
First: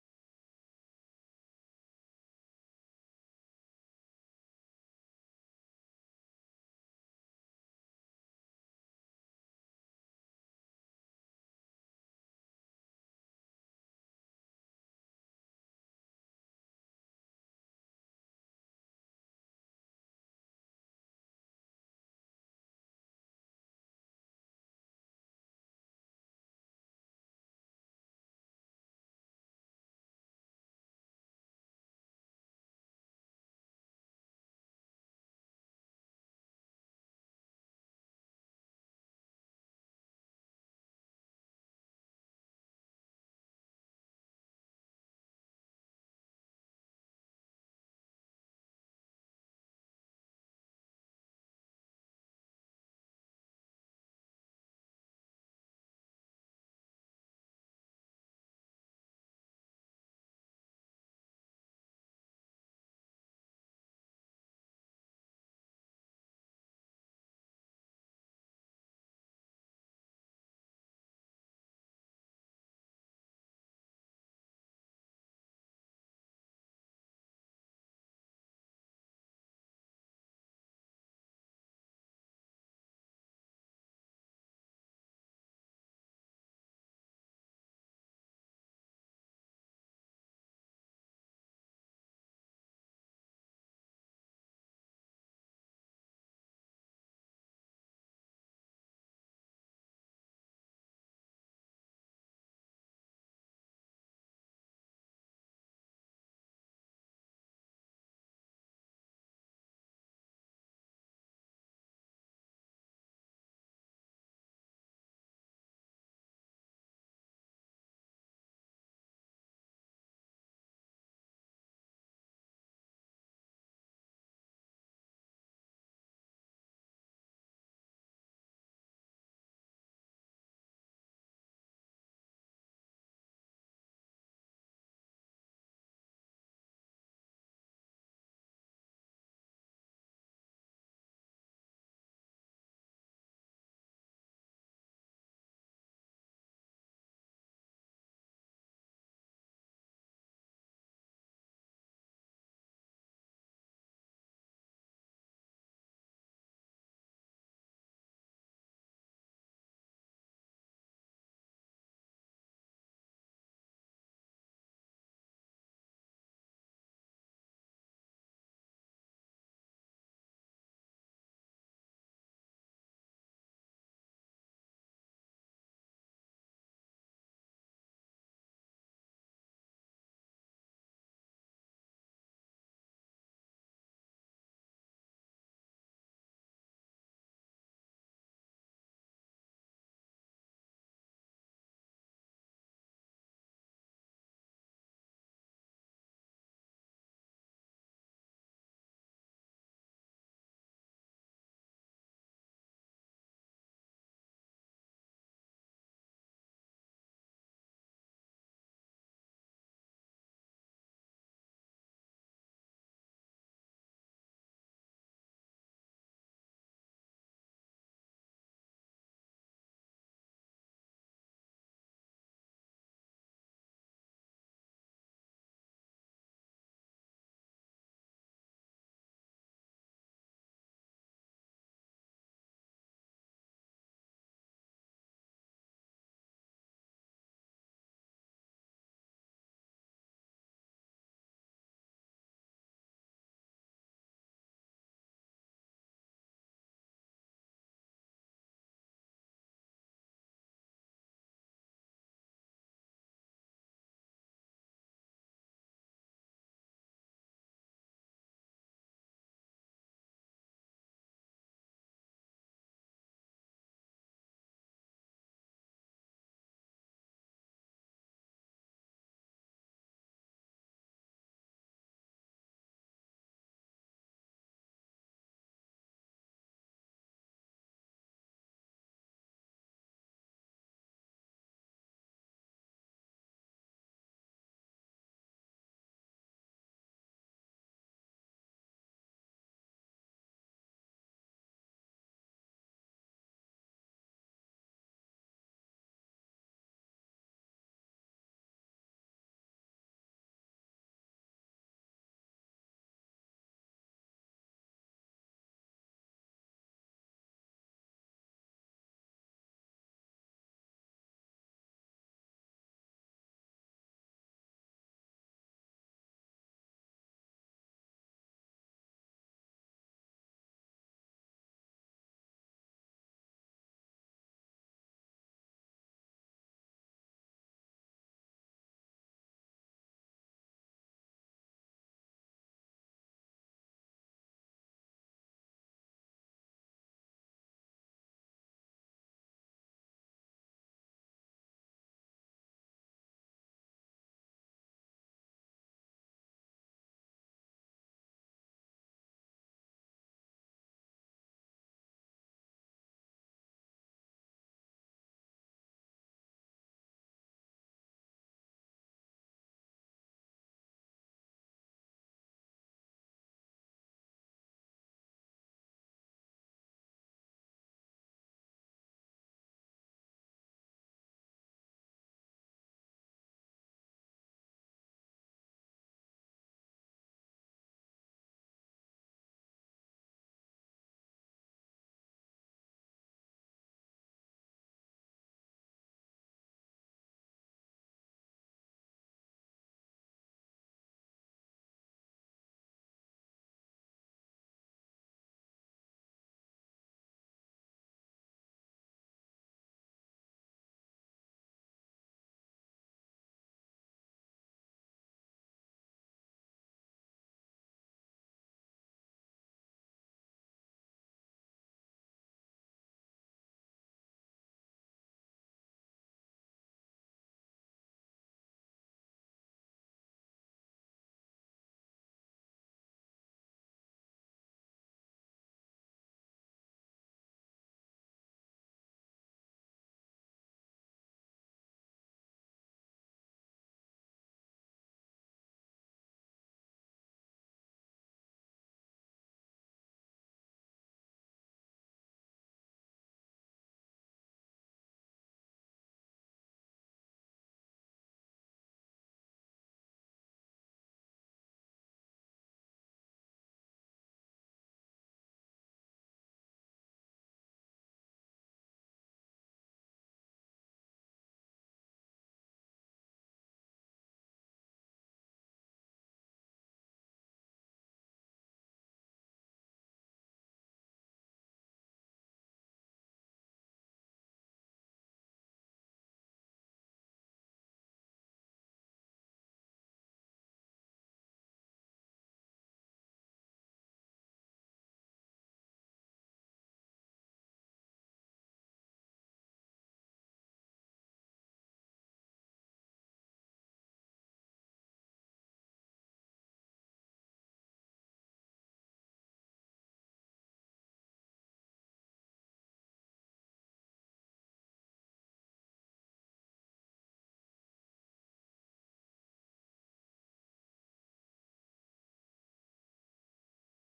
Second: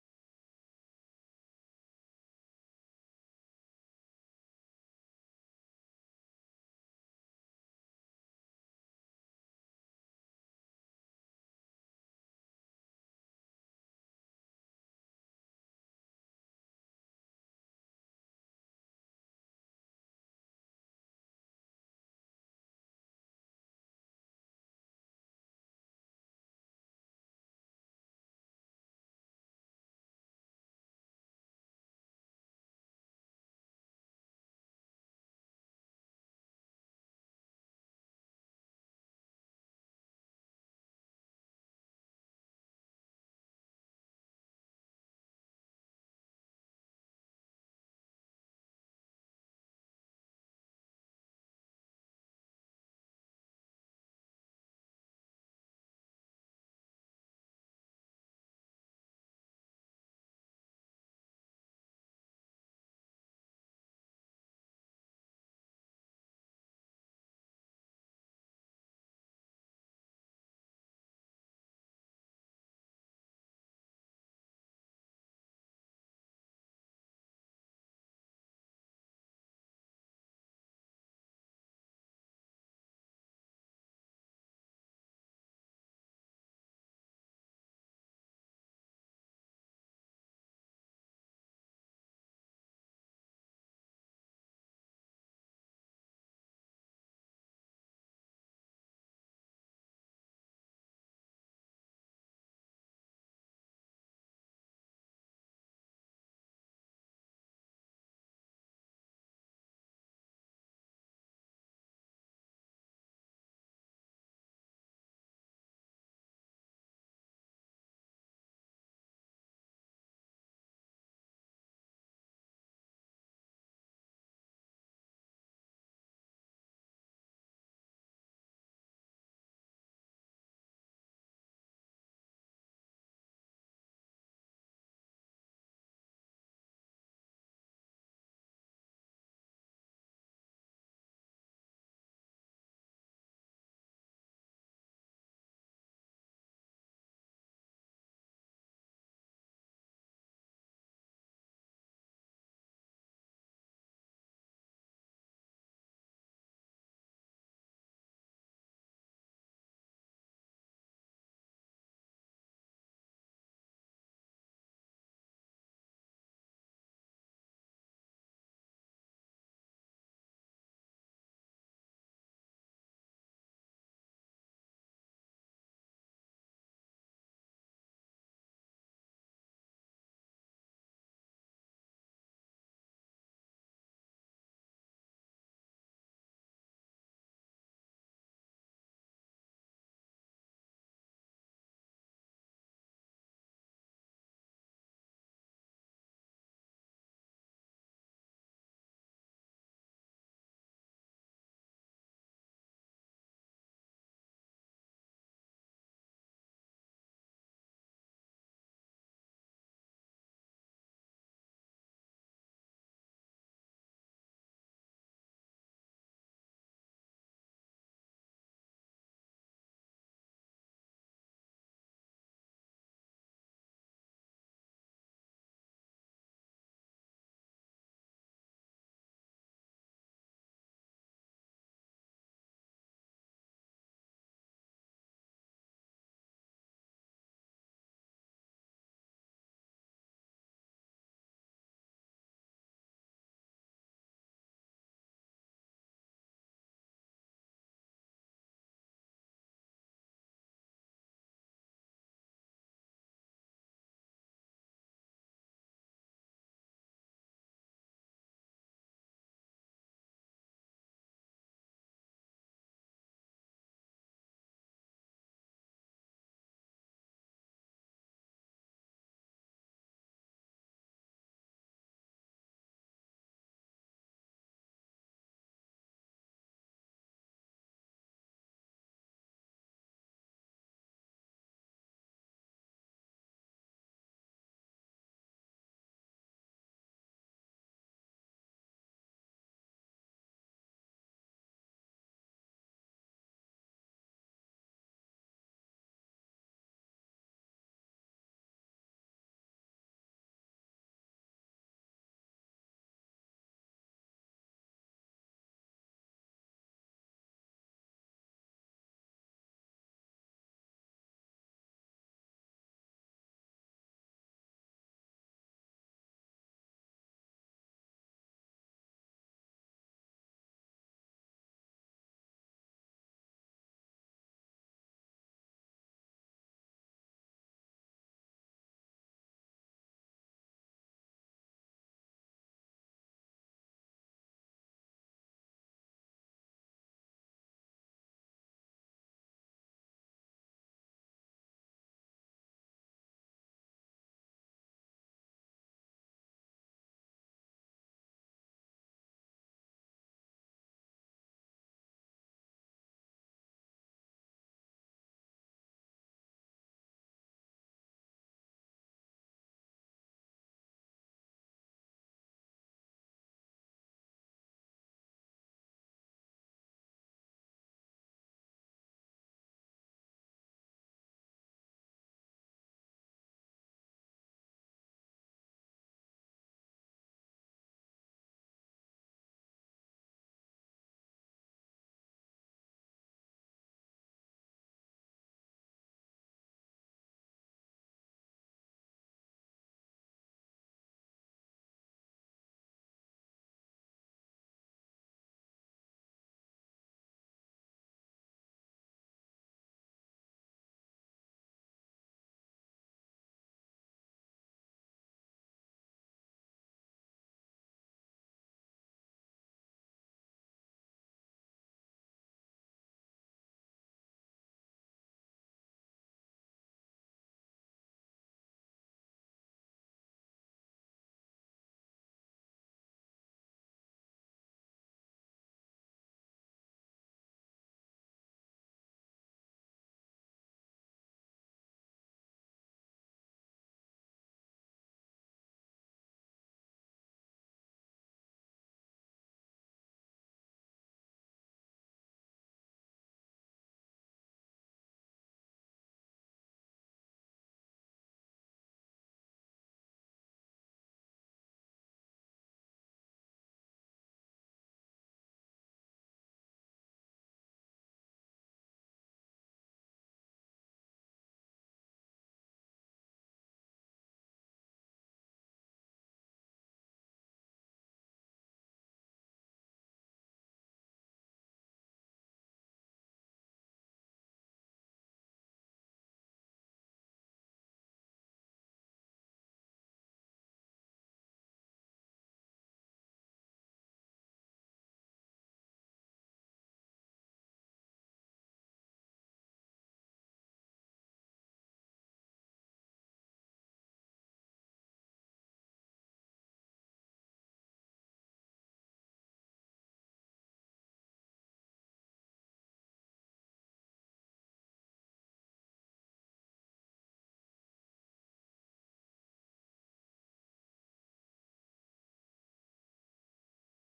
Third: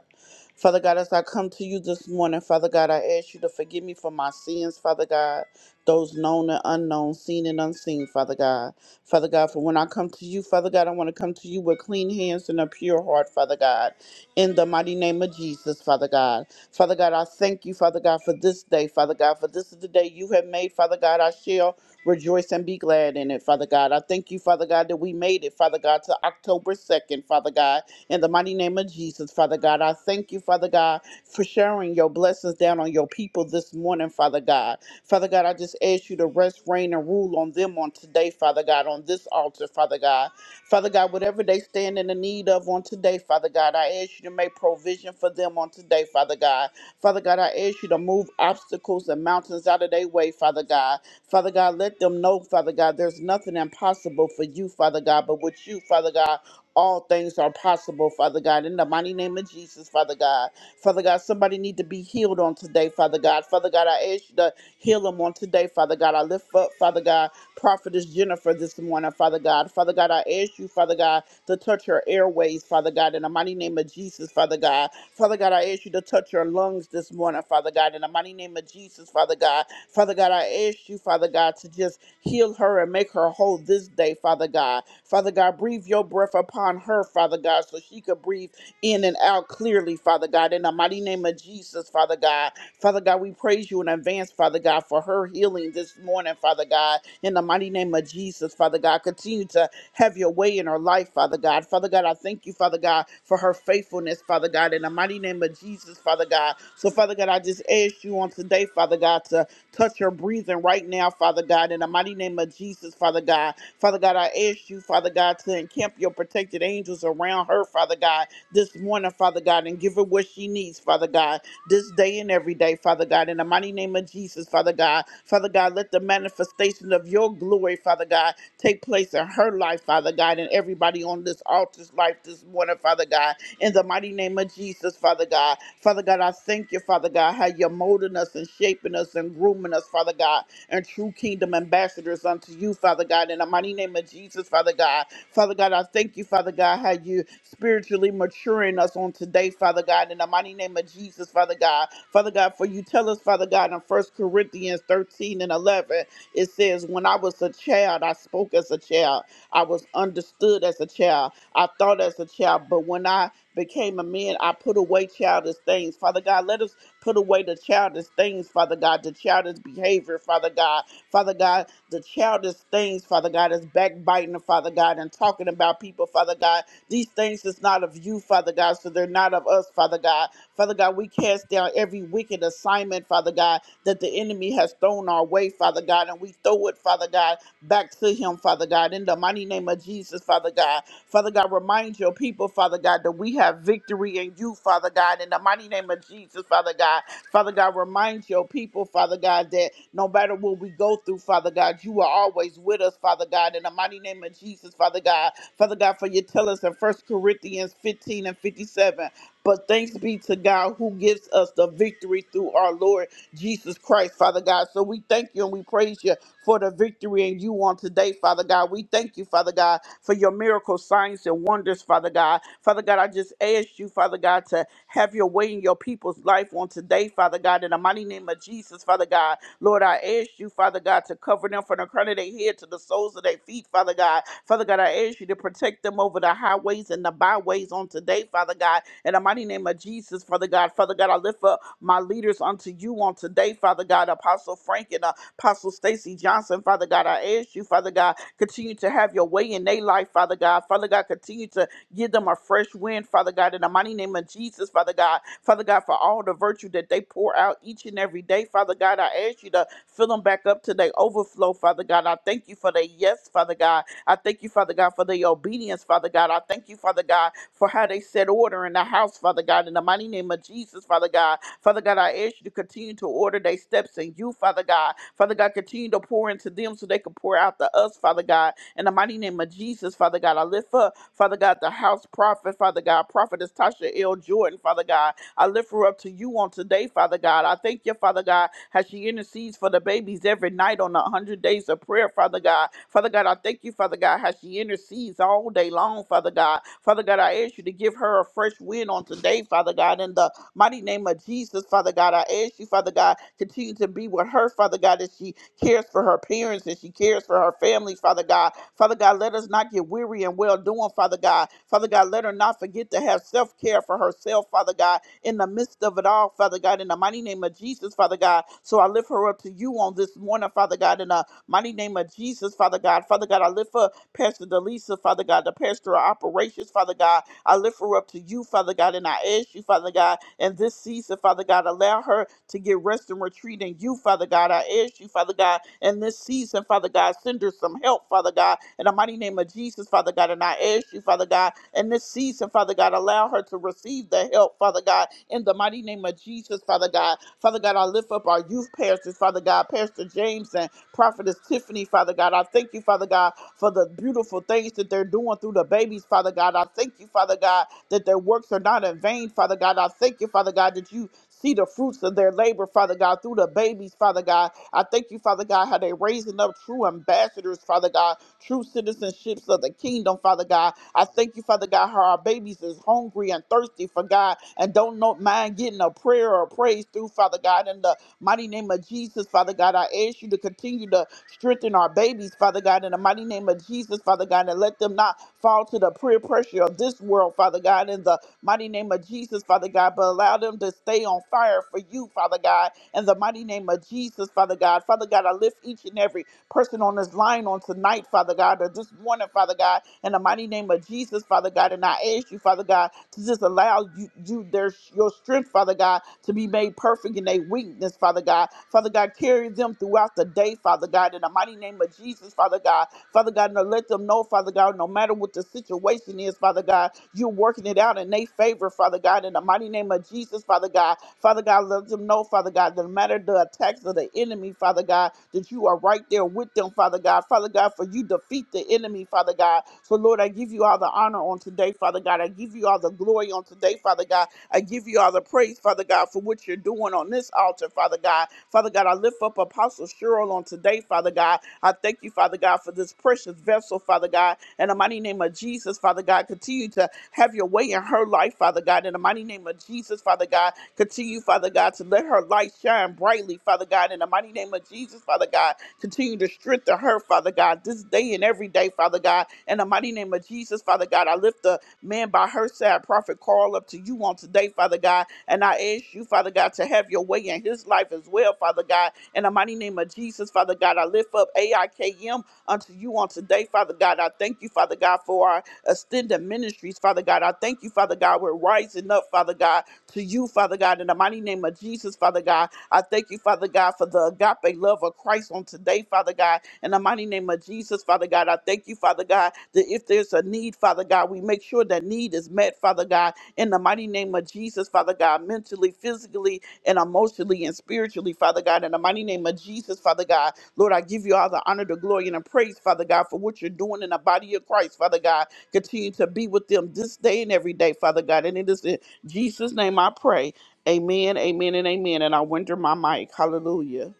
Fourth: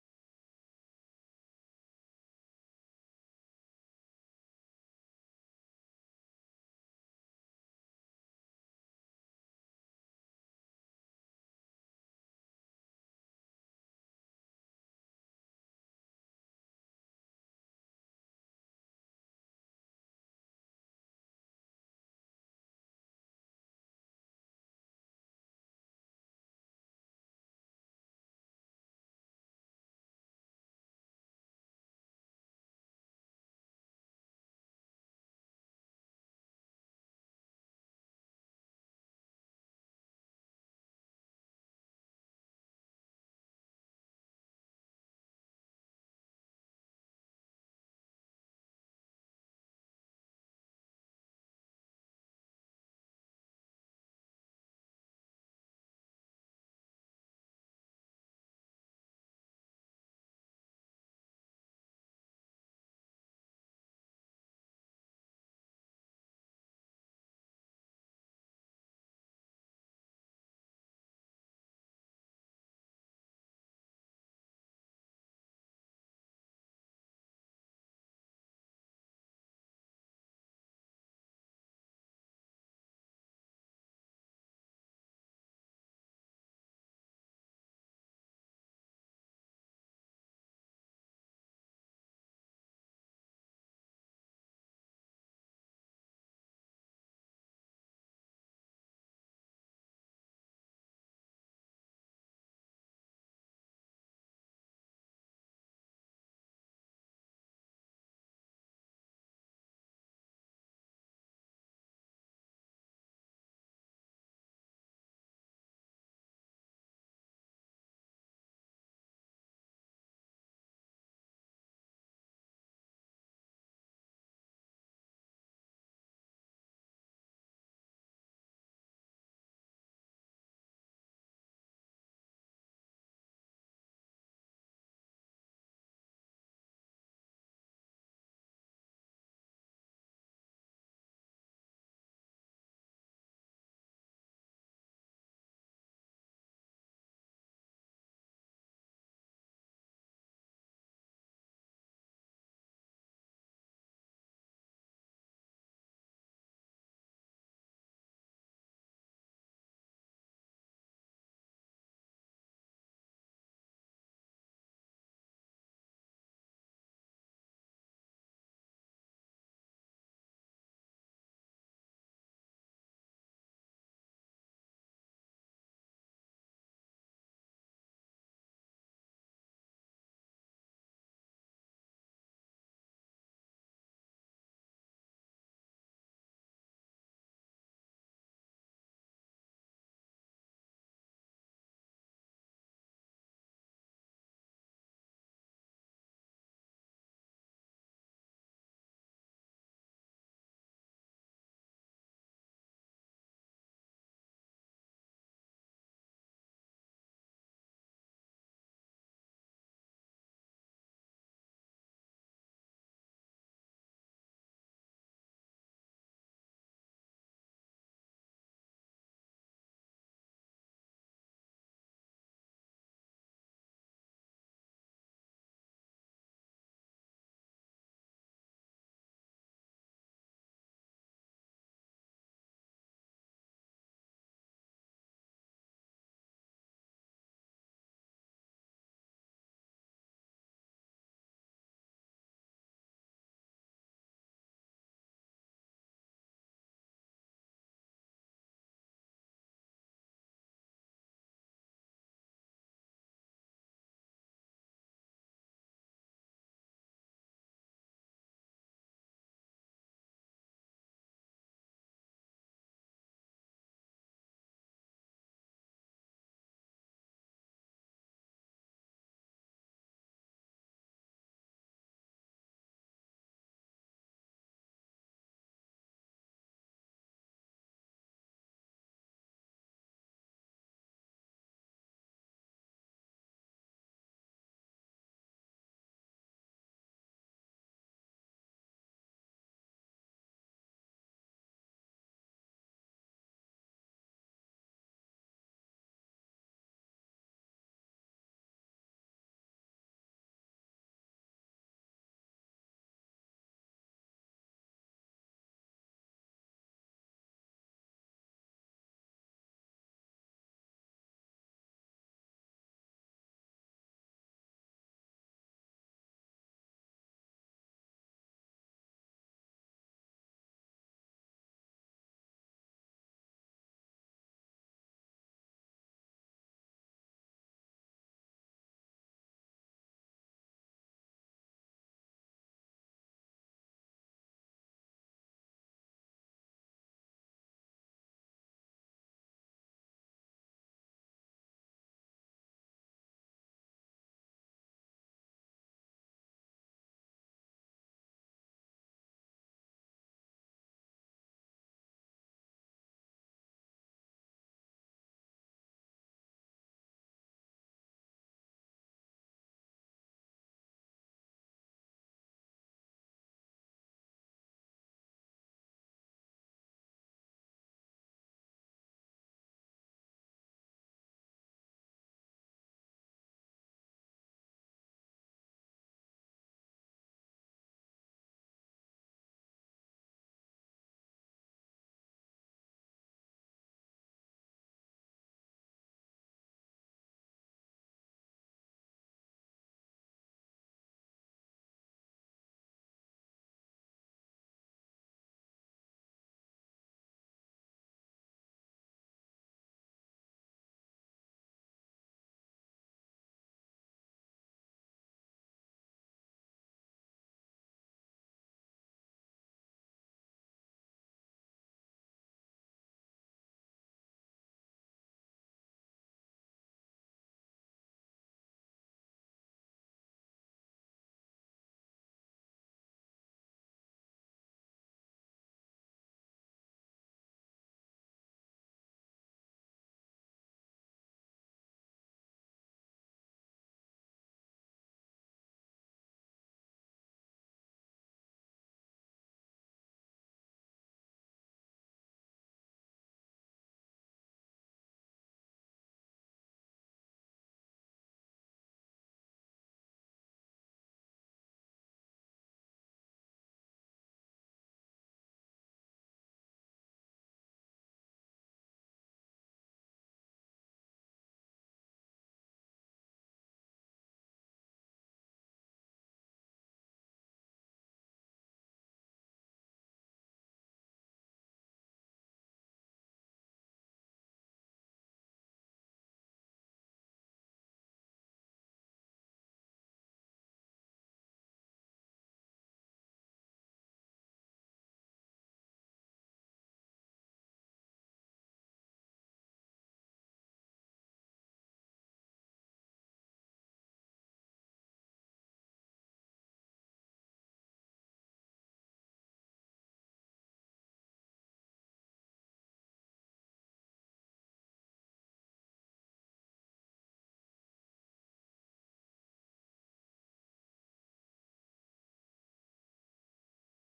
Father God, as I come to you this morning, Father God, I ask you to forgive me for my sins, Father God, those known and unknown, seen and unseen, Father God. Father God, for when I come to you, Father God, I want to come to you with clean hands and a pure heart, Father God, in the mighty name of Jesus, Father God. Father God, I thank you, Father God, for this day, Father God, for this is the day you have made, Father God. I shall Rejoice and be glad in it, Father God. I thank you, Father God, that we made it, Father God, to October 2nd, Father God. In the mighty name of Jesus, Father God, I thank you, Father God, for sharing your blessings down on your people this morning, Father God. Father God, I just ask you to rest, reign, and rule on them on today, Father God, on this altar, Father God. Father God, whatever they stand in the need of on today, Father God, I ask you to make provision for them on today, Father God. Father God, I ask you to move obstacles and mountains out of their way, Father God. Father God, let them know, Father God, there's nothing impossible for you, Father God, but with you, Father God, all things are possible, Father God. In the mighty name of Jesus, Father God. Father God, somebody need to be healed on today, Father God. Father God, I ask you to heal them on today, Father God. I lift up, Father God, Prophetess Jennifer this morning, Father God. Father God, I ask you, Father God, to touch her airways, Father God, in the mighty name of Jesus, Father God. Father God, I ask you to touch her lungs this morning, Father God, in the mighty name of Jesus, Father God. Father God, I ask you, Father God, to just heal her and make her whole this day, Father God. Father God, breathe your breath upon her, Father God, so she could breathe in and out clearly, Father God. In the mighty name of Jesus, Father God. Father God, we praise you in advance, Father God, for her healing this morning, Father God. In the mighty name of Jesus, Father God, continue to have your way in her life, Father God. Father God, I thank you, Father God, for her faithfulness, Father God. In the mighty name of Jesus, Father God. So, Father God, I just ask you on today, Father God, to Touch her breathing right now, Father God, in the mighty name of Jesus, Father God. Father God, I ask you, Father God, to encamp your protected angels around her, Father God, this morning, Father God, and give her what she needs, Father God, this day and every day, Father God, in the mighty name of Jesus, Father God. Father God, let the manifestation of your glory, Father God, take place in her life, Father God, and everybody on this altar's life this morning, Father God in the mighty name of Jesus, Father God. Father God, I thank you, Father God, how you're molding us and shaping us and grooming us, Father God, and true kingdom ambassadors unto you, Father God, in the mighty name of Jesus, Father God. Father God, I thank you, Father God, how you spiritually maturing us on today, Father God, in the mighty name of Jesus, Father God. Father God, for you tell us, Father God, in First Corinthians 13 and 11, it says, When I was a child, I spoke as a child. I was understood as a child. I thought as a child. But when I became a man, I put away childish things. Father God, let us put away the childish things, Father God, the childish behavior, Father God. Father God, the childish things, Father God, is backbiting, Father God, and talking about people, Father God. These things is not of you, Father God, so they're not of us, Father God. Father God, we cast down every wicked assignment, Father God, that the enemy has thrown our way, Father God, and we throw it, Father God, back to him, Father God, in the mighty name of Jesus, Father God. Father God, remind your people, Father God, that we have victory in you, Father God, in the mighty name of Jesus, Father God. Father God, remind your people, Father God, that no matter what we go through, Father God, you are always with us, Father God, in the mighty name of Jesus, Father God. Father God, for you tell us in First Corinthians 15 and 57, but thanks be to God who gives us the victory through our Lord Jesus Christ, Father God. So we thank you and we praise you for the victory in you on today, Father God. We thank you, Father God, for your miracle signs and wonders, Father God. Father God, I just ask you, Father God, to have your way in your people's life on today, Father God, in the mighty name of Jesus, Father God. Lord, I ask you, Father God, to cover them from the crown of their head to the soles of their feet, Father God. Father God, I ask you to protect them over the highways and the byways on today, Father God. In the mighty name of Jesus, Father God. Father God, I lift up my leaders unto you on today, Father God. Apostle Frank and uh, Apostle Stacy Johnson, Father God, I ask you, Father God, continue to have your way in their life, Father God. Father God, continue to give them a fresh wind, Father God, in the mighty name of Jesus, Father God. Father God, for all the virtue that they pour out each and every day, Father God, I ask you to fill them back up to their overflow, Father God. I thank you for their yes, Father God. I thank you, Father God, for their obedience, Father God. I thank you, Father God, for how they set order in the house, Father God, in the mighty name of Jesus, Father God. Father God, I ask you to continue to order their steps in you, Father God. Father God, continue to pour into them so they can pour out to us, Father God. In the mighty name of Jesus, Father God, I lift up, Father God, the house prophet, Father God, prophetess Tasha L. Jordan, Father God. I lift her up to you on today, Father God. I thank you, Father God, as she intercedes for the babies every night on the 100 days of prayer, Father God. Father God, I thank you, Father God, how she intercedes all day long, Father God. Father God, I ask you to give her a fresh wind on today, Father God, in the Mighty name of Jesus, Father God, I ask you, Father God, continue to be with her, Father God, as she cares for her parents and she cares for her family, Father God. Father God, let us not get weary and well doing, Father God. Father God, let her not forget to have self care for herself, Father God, in the midst of it all, Father God, in the mighty name of Jesus, Father God. So I lift her up to you on this morning, Father God, in the mighty name of Jesus, Father God. Father God, I lift up Pastor Delisa, Father God, the pastor of operations, Father God. I lift her up to you, Father God, and I ask you, Father God, in this season, Father God, allow her to get rest and retreat in you, Father God. I ask you, Father God, in this season, Father God, send her some help, Father God, in the mighty name of Jesus, Father God. And I ask you, Father God, in this season, Father God, allow her to receive the help, Father God, in the mighty name of Jesus, Father God. Father God, I lift up our youth pastors, Father God, Pastor James and Prophetess Tiffany, Father God. I thank you, Father God for the beautiful things that they're doing through the babies, Father God. I thank you, Father God, that their works are not in vain, Father God. I thank you, Father God, that you see the fruits of their labor, Father God, through the babies, Father God. I thank you, Father God, how they're raising up true ambassadors, Father God, true citizenships of the kingdom, Father God. I thank you, Father God, how our babies is hungry and thirsty for God and don't not mind getting a prayer or praise through, Father God. In the mighty name of Jesus, Father God, I ask you to continue to Strengthen our babies, Father God, in the mighty name of Jesus, Father God, and let them not fall to the peer pressure of this world, Father God, in the mighty name of Jesus, Father God, but allow them to stay on fire for you, Father God, in the mighty name of Jesus, Father God. Father God, I lift each and every person on this line on tonight, Father God, or this morning, Father God, in the mighty name of Jesus, Father God. And I ask you, Father God, to just allow you, you their your strength, Father God, to be made perfect in their weakness, Father God. Father God, carry them throughout the day, Father God, in the mighty name of Jesus, Father God. Father God, now let them know, Father God, no matter what the situation is, Father God, you're working it out in their favor, Father God, in the mighty name of Jesus, Father God. Father God, let them know, Father God, that no matter the attacks of the enemy, Father God, that you are right there with them, Father God. Father God, for you defeat the enemy, Father God. So, Lord, I give you all the honor on today, Father God. I give you all the glory on today, Father God. I give you all the praise, Father God, for what you're doing on this altar, Father God. Father God, I lift up Apostle Cheryl on today, Father God. I thank you, Father God, for this precious vessel, Father God. In the mighty name of Jesus, Father God, continue to have your way in her life, Father God. In the mighty name of Jesus, Father God, continue, Father God, to let her light shine brightly, Father God. In the mighty name of Jesus, Father God, continue to strengthen her, Father God, this day and every day, Father God. In the mighty name of Jesus, Father God, I lift the Man, by her side, Prophet Carl, up to you on today, Father God. And I ask you, Father God, to have your way in his life as well, Father God. In the mighty name of Jesus, Father God, I lift up AIKM unto you on today, Father God. I thank you, Father God, for our extended ministries, Father God. I thank you, Father God. We're rising up, Father God, to you, Father God. In the mighty name of Jesus, Father God. I thank you, Father God, for the agape love of Christ on today, Father God. In the mighty name of Jesus, Father God, I thank you, Father God, that if there's a need, Father God, we make sure that need is met, Father God. In the mighty name of Jesus, Father God, mentally, physically, and emotionally and spiritually, Father God. In the mighty name of Jesus, Father God, Lord, I give you all the honor, the glory, and the praise, Father God, for what you're doing in the body of Christ, Father God. Continue to be with them this day and every day, Father God. And it is in Jesus' name I pray. Amen, amen, and amen. And I wonder my mic. Hallelujah.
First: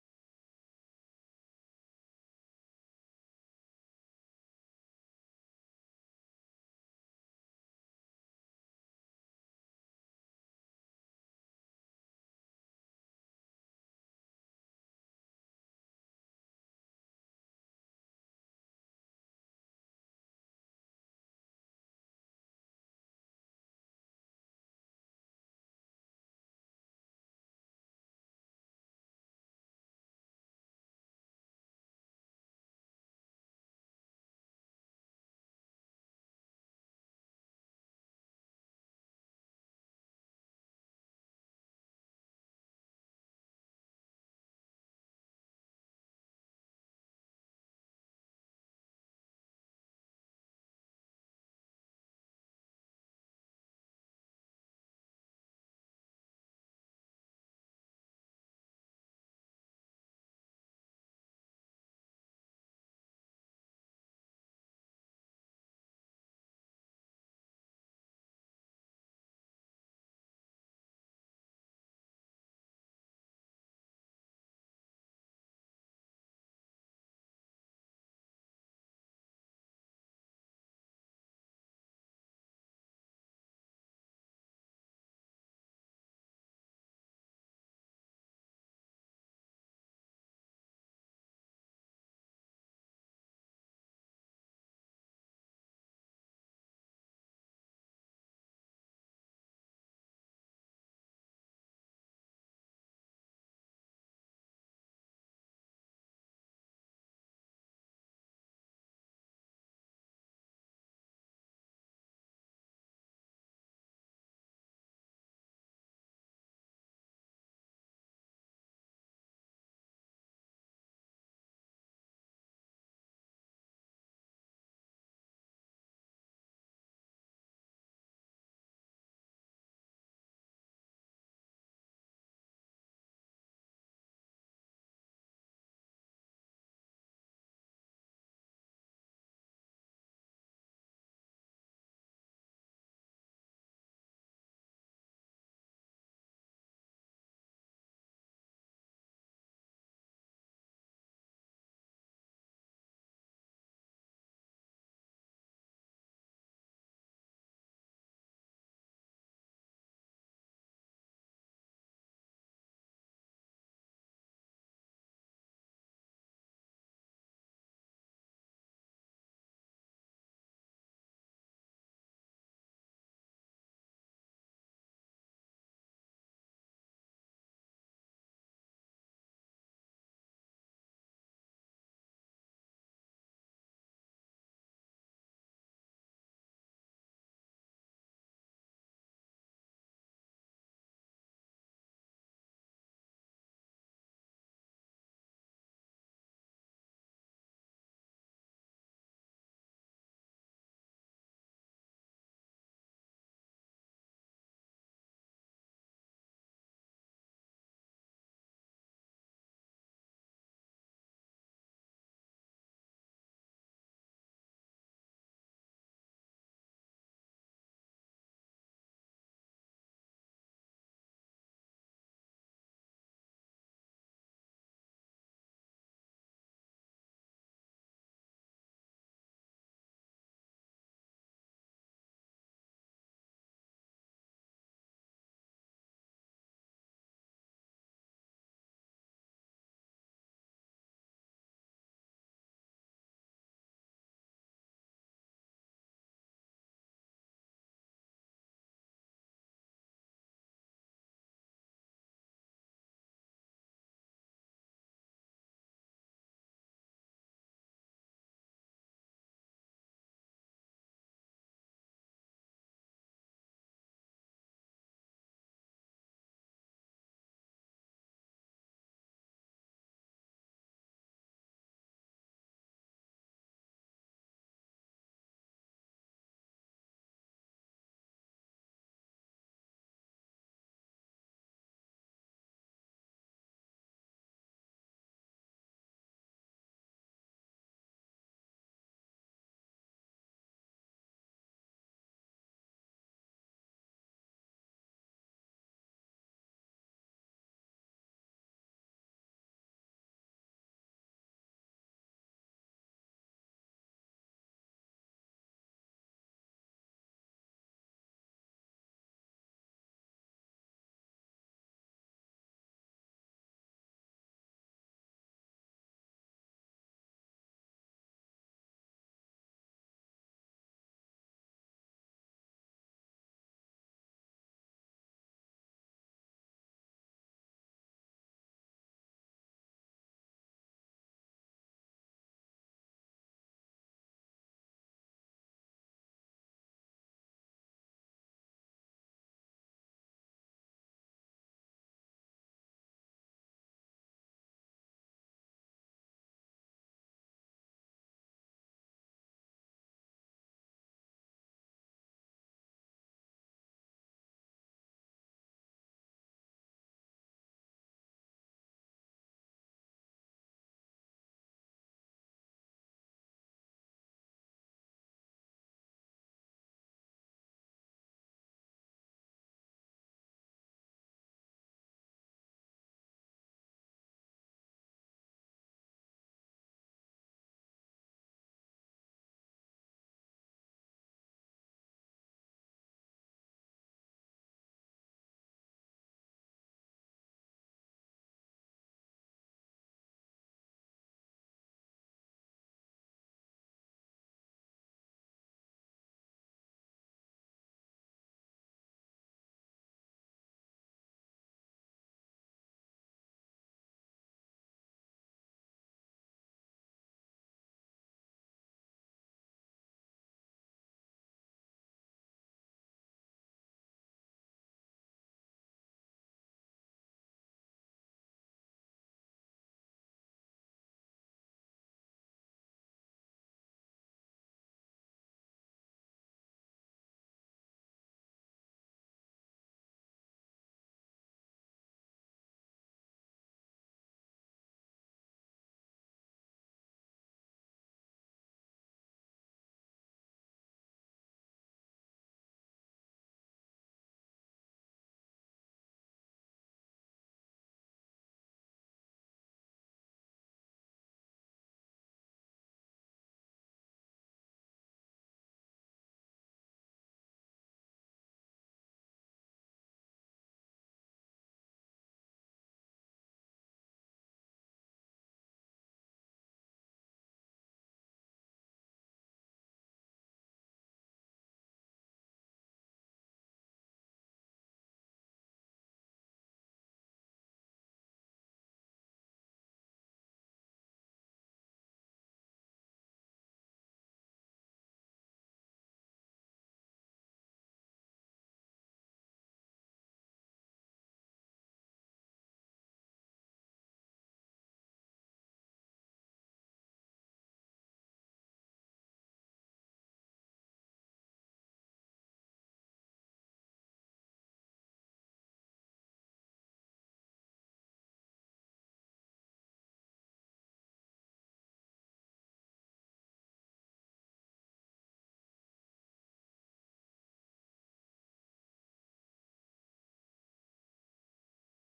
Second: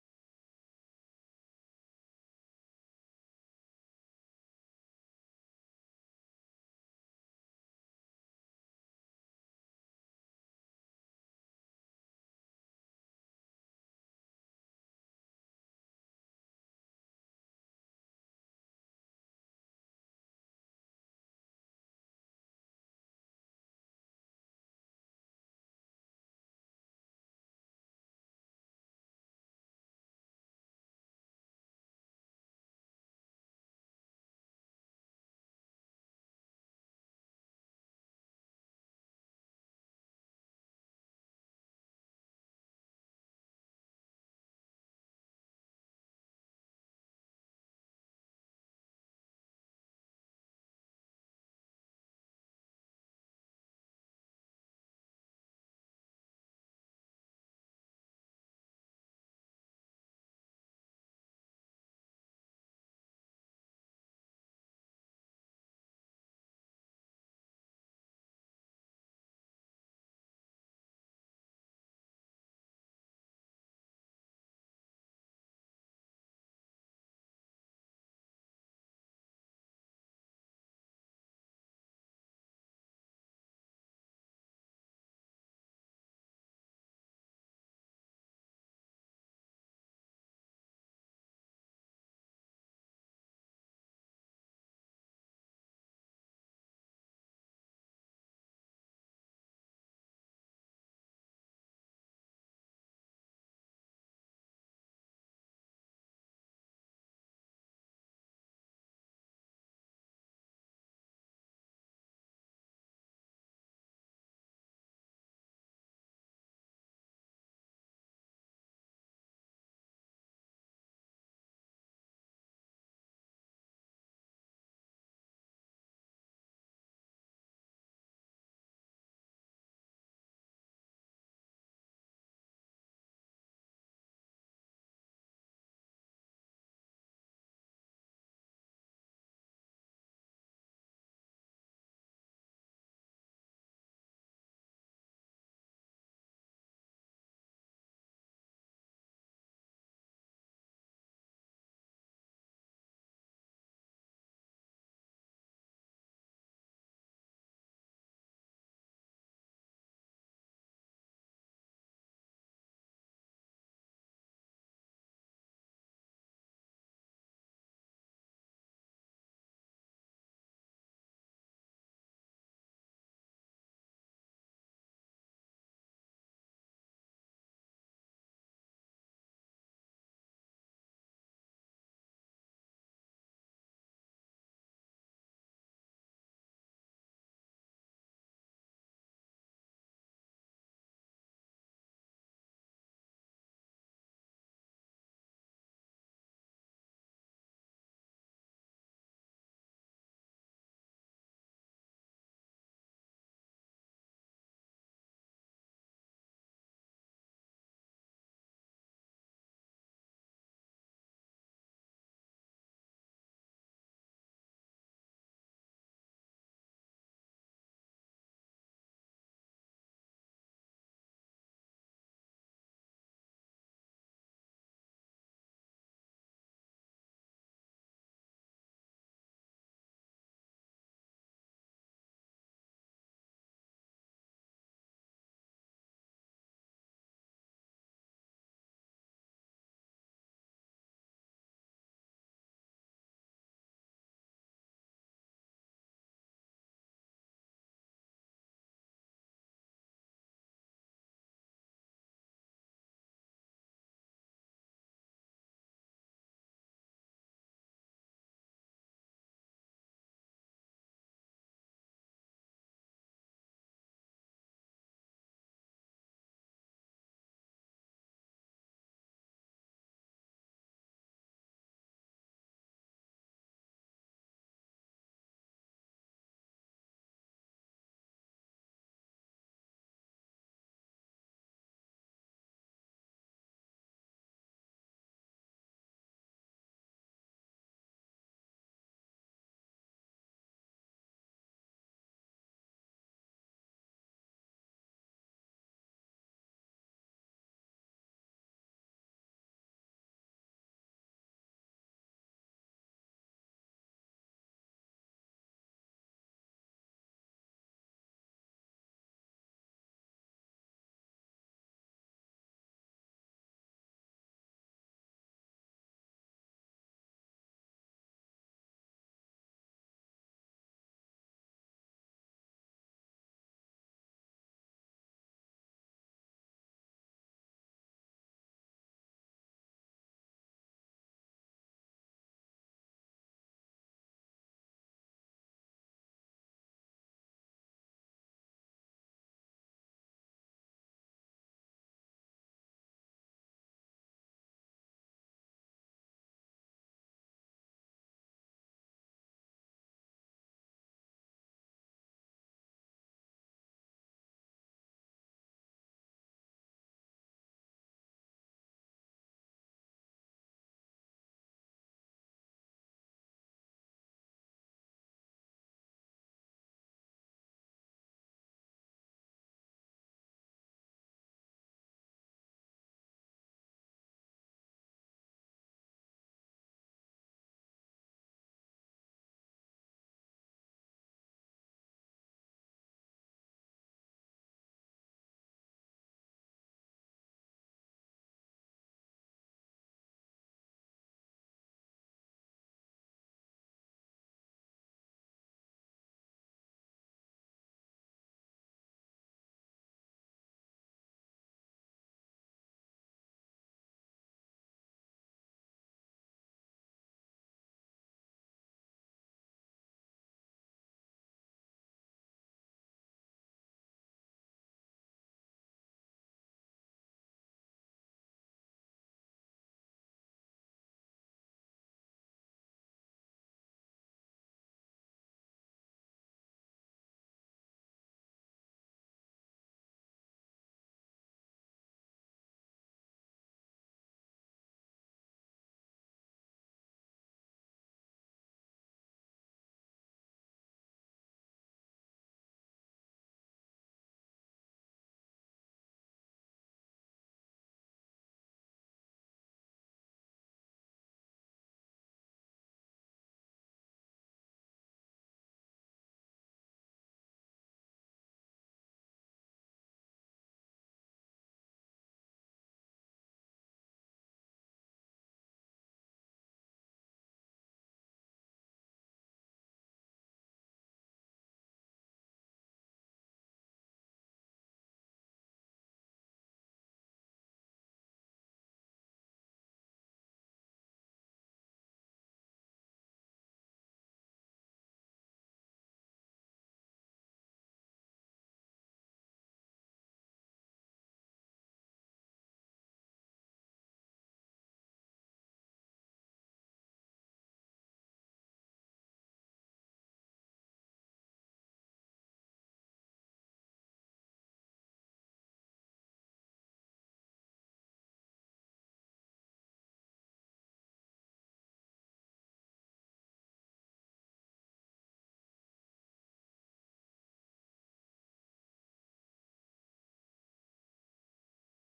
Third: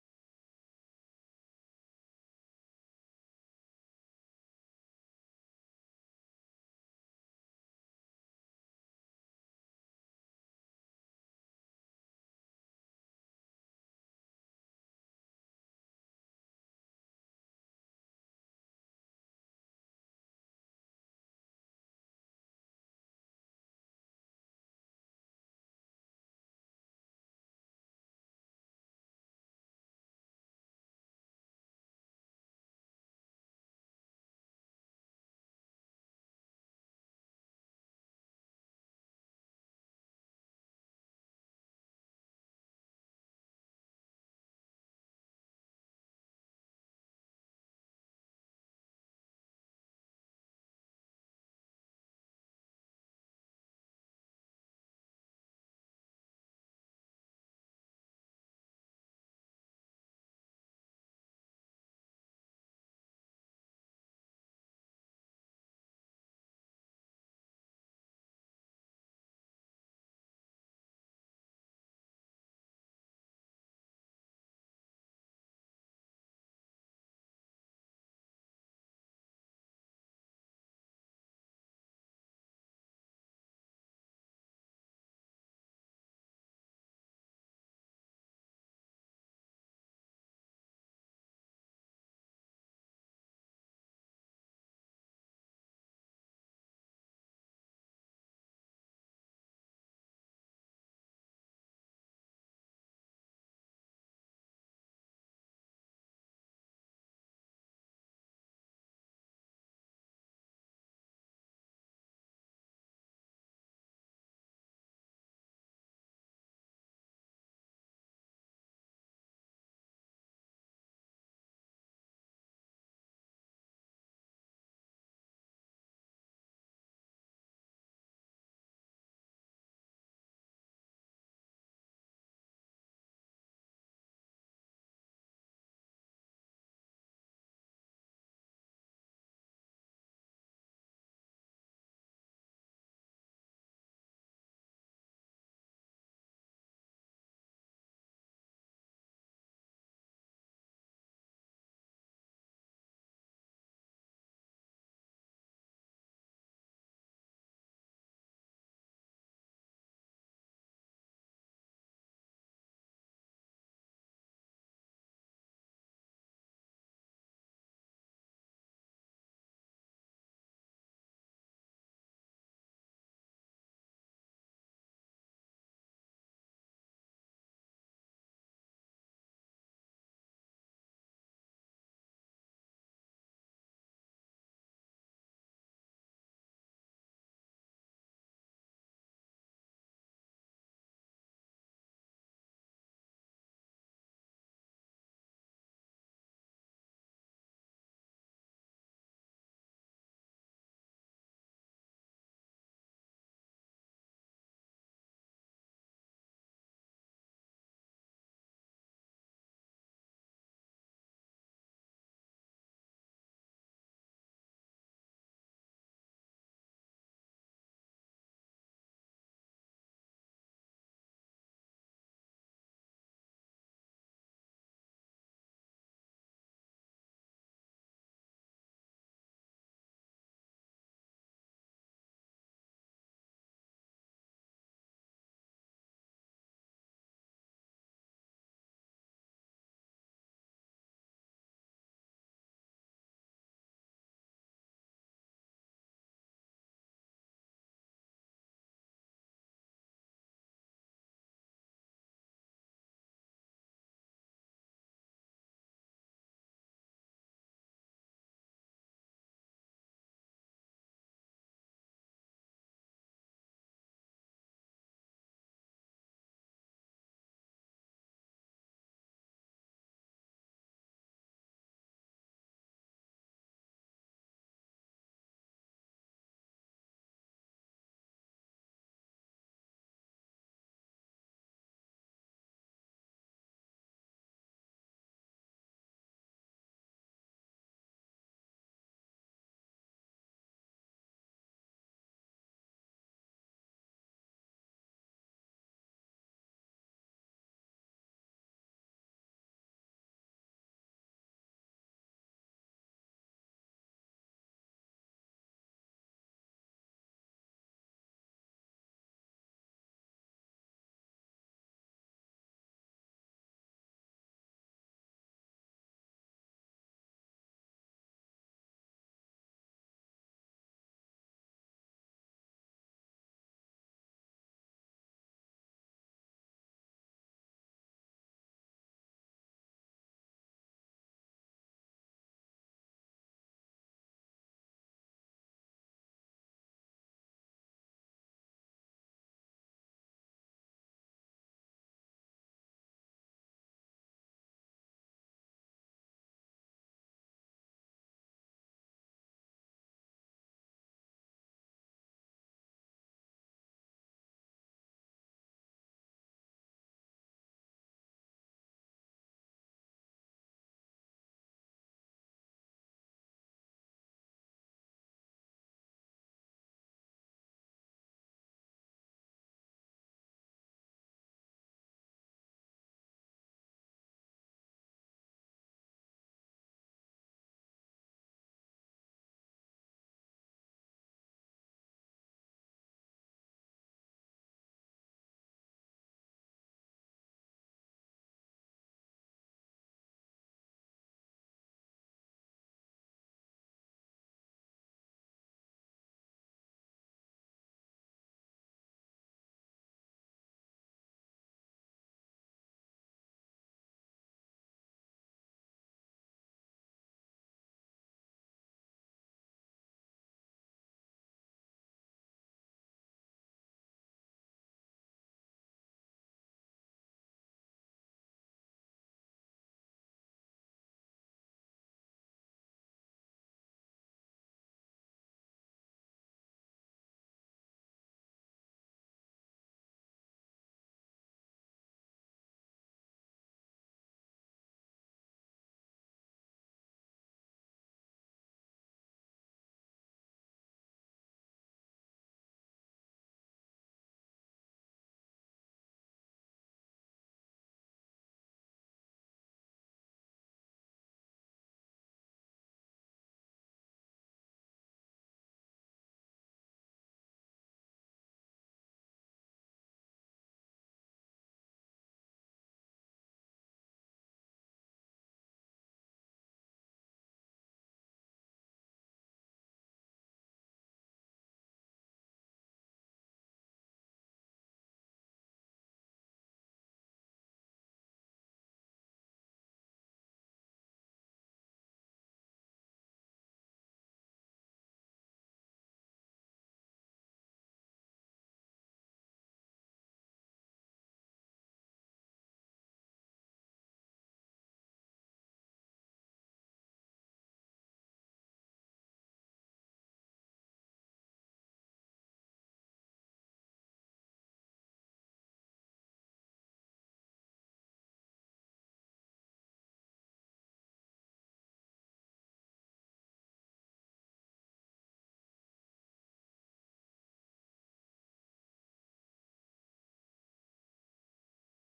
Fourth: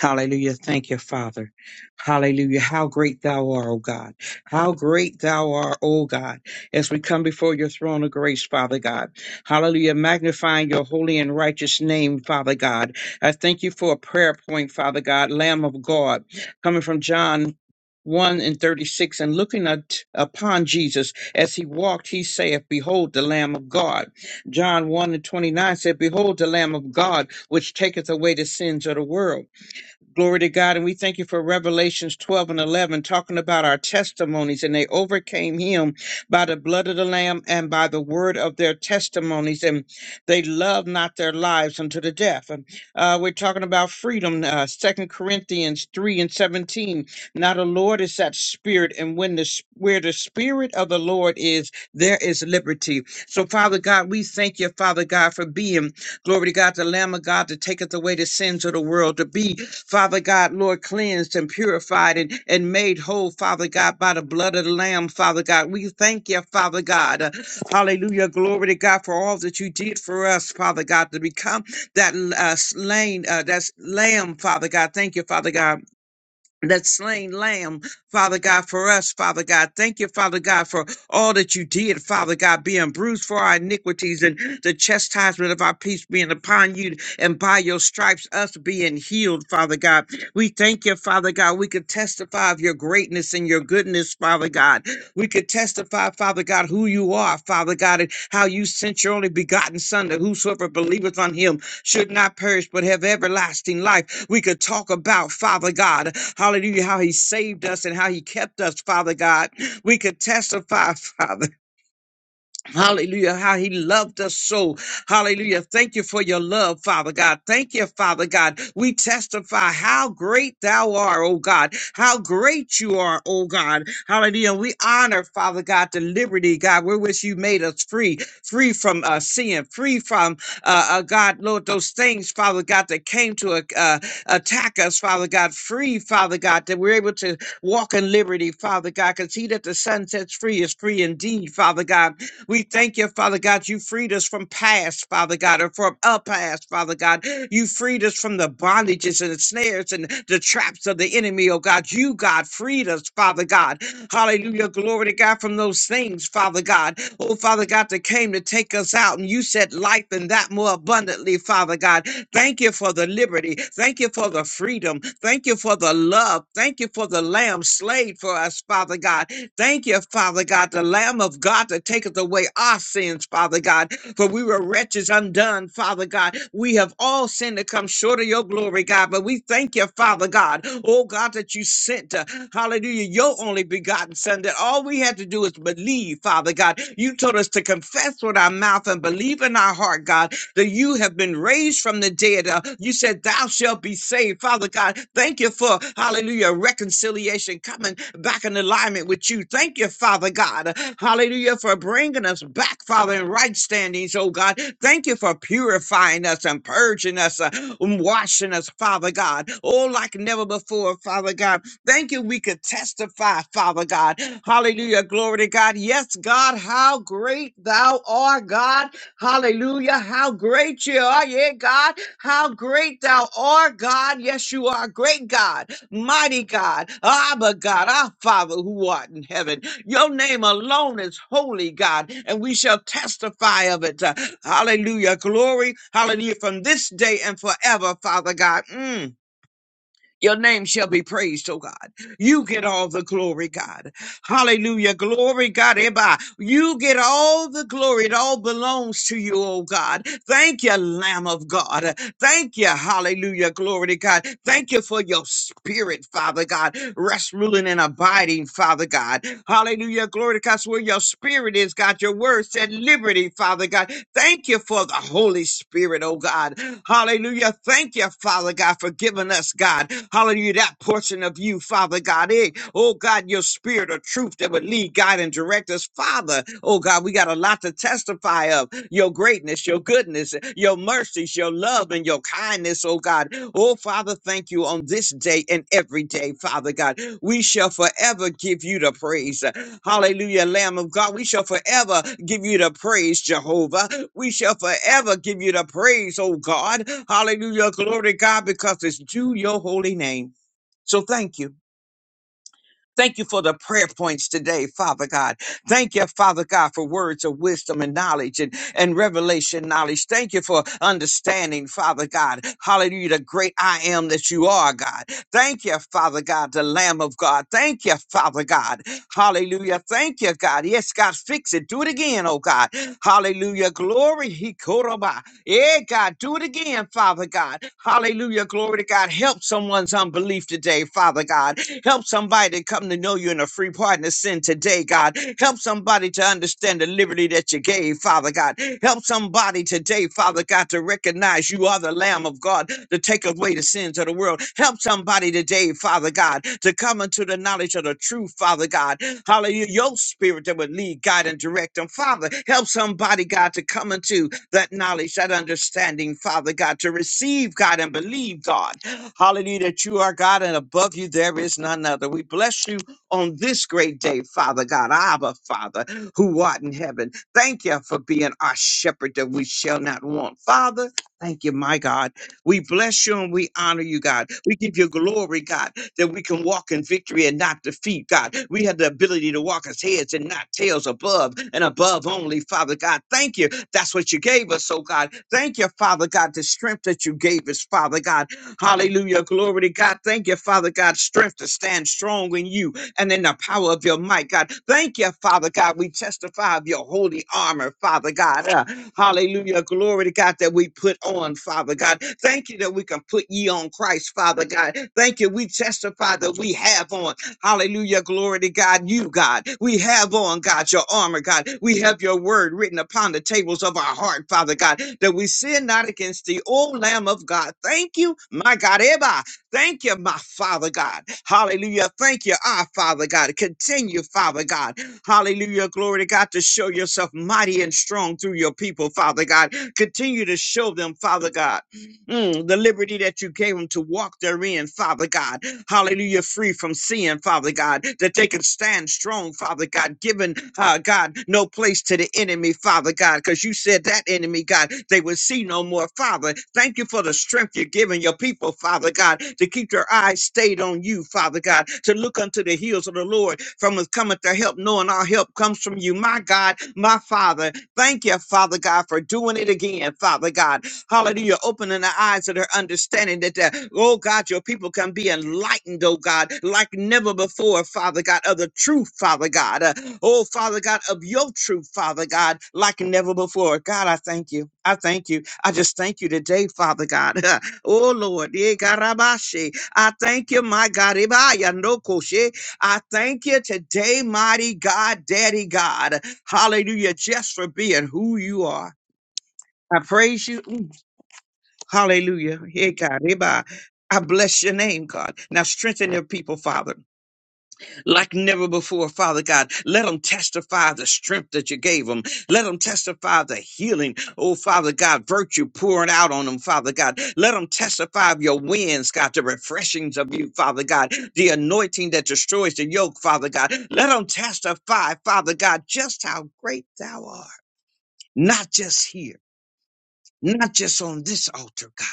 Hallelujah. Thank you, Father. Hallelujah. How great thou art, O God. How great thou art, O God, as we come before your throne of grace, Father God. Hallelujah. Magnifying your holy and righteous name, Father God. I thank you for a prayer point, Father God, Lamb of God, coming from John. 1 and 36 and looking at, upon Jesus as he walked he saith behold the lamb of God John 1 and 29 said behold the lamb of God which taketh away the sins of the world Glory to God. And we thank you for Revelations 12 and 11, talking about our testimonies. And they overcame him by the blood of the Lamb and by the word of their testimonies. And they loved not their lives unto the death. And, Uh, we're talking about freedom, uh, 2 Corinthians 3 and 17. Now the Lord is that spirit. And when the s- where the spirit of the Lord is, there is liberty. So, Father God, we thank you, Father God, for being Glory to God, the Lamb of God that taketh away the sins of the world, to be, Father God, Lord, cleansed and purified and, and made whole, Father God, by the blood of the Lamb, Father God. We thank you, Father God. Uh, Hallelujah. Glory to God for all that you did for us, Father God, to become that uh, slain, uh, that's lamb, Father God. Thank you, Father God that slain lamb, Father God, for us, Father God. Thank you, Father God, for all that you did, Father God, being bruised for our iniquities and the chastisement of our peace being upon you, and by your stripes, us being healed, Father God. We thank you, Father God. We could testify of your greatness and your goodness, Father God. We could testify, Father God, who you are, Father God, and how you sent your only begotten Son, that whosoever believeth on him should not perish but have everlasting life. We could talk about, Father God, hallelujah, how he saved us and how he kept us, Father God. We could testify, Father. Hallelujah. How he loved us so. Hallelujah. Thank you for your love, Father God. Thank you, Father God. We testify how great thou art, oh God. How great you are, oh God. Hallelujah. We honor, Father God, the liberty, God, wherewith you made us free, free from uh, sin, free from, uh, uh, God, Lord, those things, Father God, that came to uh, uh, attack us, Father God, free, Father God, that we're able to walk in liberty, Father God, because he that the Son sets free is free indeed, Father God. We thank you, Father God. You freed us from past, Father God, and from a past, Father God. You freed us from the bondages and the snares and the traps of the enemy, oh God. You, God, freed us, Father God. Hallelujah. Glory to God from those things, Father God. Oh, Father God, that came to take us out, and you said life and that more abundantly, Father God. Thank you for the liberty. Thank you for the freedom. Thank you for the love. Thank you for the lamb slayed for us, Father God. Thank you, Father God, the Lamb of God that taketh away our sins, Father God. For we were wretches undone, Father God. We have all sinned to come short of your glory, God. But we thank you, Father God. Oh God, that you sent, uh, hallelujah, your only begotten Son, that all we had to do is believe, Father God. You told us to confess with our mouth and believe in our heart, God, that you have been raised from the dead. Uh, you said, Thou shalt be saved. Father God, thank you for, hallelujah, reconciliation coming back in alignment with you. Thank you, Father God, hallelujah, for bringing us back, Father, in right standings, oh God. Thank you for purifying us and purging us, uh, and washing us, Father God, oh, like never before, Father God. Thank you, we could testify, Father God. Hallelujah, glory to God. Yes, God, how great thou art, God. Hallelujah, how great you are, yeah, God. How great thou art, God. Yes, you are great God, mighty God, Abba God, our Father who art in heaven. Your name alone is holy, God, and we shall testify of it. Uh, Hallelujah. Glory. Hallelujah. From this day and forever, Father God. Mm. Your name shall be praised, oh God. You get all the glory, God. Hallelujah. Glory, God. Eba. You get all the glory. It all belongs to you, oh God. Thank you, Lamb of God. Thank you. Hallelujah. Glory to God. Thank you for your spirit, Father God. Rest, ruling, and abiding, Father God. Hallelujah. Glory to God. So where your spirit is, God, your word said liberty, Father God. Thank you for the Holy Spirit, oh God. Hallelujah. Thank you, Father God, for giving us God. Hallelujah. That portion of you, Father God. Eh, oh God, your spirit of truth that would lead, guide, and direct us, Father. Oh God, we got a lot to testify of your greatness, your goodness, your mercies, your love, and your kindness, oh God. Oh Father, thank you on this day and every day, Father God. We shall forever give you the praise. Hallelujah, Lamb of God. We shall forever give you the praise, Jehovah. We shall forever give you the praise, oh God. Hallelujah, glory to God, because it's due your holy name. So thank you. Thank you for the prayer points today, Father God. Thank you, Father God, for words of wisdom and knowledge and, and revelation knowledge. Thank you for understanding, Father God. Hallelujah, the great I am that you are, God. Thank you, Father God, the Lamb of God. Thank you, Father God. Hallelujah. Thank you, God. Yes, God, fix it. Do it again, oh God. Hallelujah. Glory. He yeah, God, do it again, Father God. Hallelujah. Glory to God. Help someone's unbelief today, Father God. Help somebody to come to know you in a free pardon of sin today, God. Help somebody to understand the liberty that you gave, Father God. Help somebody today, Father God, to recognize you are the Lamb of God to take away the sins of the world. Help somebody today, Father God, to come into the knowledge of the truth, Father God. Hallelujah. Your spirit that would lead, guide, and direct them. Father, help somebody, God, to come into that knowledge, that understanding, Father God, to receive God and believe God. Hallelujah, that you are God and above you there is none other. We bless you on this great day, Father God, Abba, Father, who art in heaven. Thank you for being our shepherd that we shall not want. Father, thank you, my God. We bless you and we honor you, God. We give you glory, God that we can walk in victory and not defeat, God. We have the ability to walk as heads and not tails above and above only, Father God. Thank you. That's what you gave us, oh God. Thank you, Father God, the strength that you gave us, Father God. Hallelujah. Glory to God. Thank you, Father God, strength to stand strong in you and in the power of your might, God. Thank you, Father God. We testify of your holy armor, Father God. Uh, hallelujah. Glory to God that we put on, Father God. Thank you that we can put ye on Christ, Father God. Thank you. We testify that we have on Hallelujah. Glory to God. You, God. We have on, God, your armor, God. We have your word written upon the tables of our heart, Father God, that we sin not against thee, O Lamb of God. Thank you, my God. Eba. Thank you, my Father God. Hallelujah. Thank you, our Father God. Continue, Father God. Hallelujah. Glory to God to show yourself mighty and strong through your people, Father God. Continue to show them, Father God, mm, the liberty that you gave them to walk therein, Father God hallelujah, free from sin, Father God, that they can stand strong, Father God, giving, uh, God, no place to the enemy, Father God, because you said that enemy, God, they will see no more, Father. Thank you for the strength you're giving your people, Father God, to keep their eyes stayed on you, Father God, to look unto the heels of the Lord from whence cometh their help, knowing our help comes from you, my God, my Father. Thank you, Father God, for doing it again, Father God. Hallelujah. You're opening the eyes of their understanding that, uh, oh God, your people can be enlightened, oh God, like never before, Father God, of the truth, Father God. Uh, oh, Father God, of your truth, Father God, like never before. God, I thank you. I thank you. I just thank you today, Father God. oh, Lord. yeah, garabashi. I thank you, my God. Ibaya no koshe. I thank you today, mighty God, Daddy God. Hallelujah, just for being who you are. I praise you. Hallelujah. Hey, God. hey, bye. I bless your name, God. Now strengthen your people, Father, like never before, Father God. Let them testify the strength that you gave them. Let them testify the healing, oh, Father God, virtue pouring out on them, Father God. Let them testify of your winds, God, the refreshings of you, Father God, the anointing that destroys the yoke, Father God. Let them testify, Father God, just how great thou art, not just here, not just on this altar, God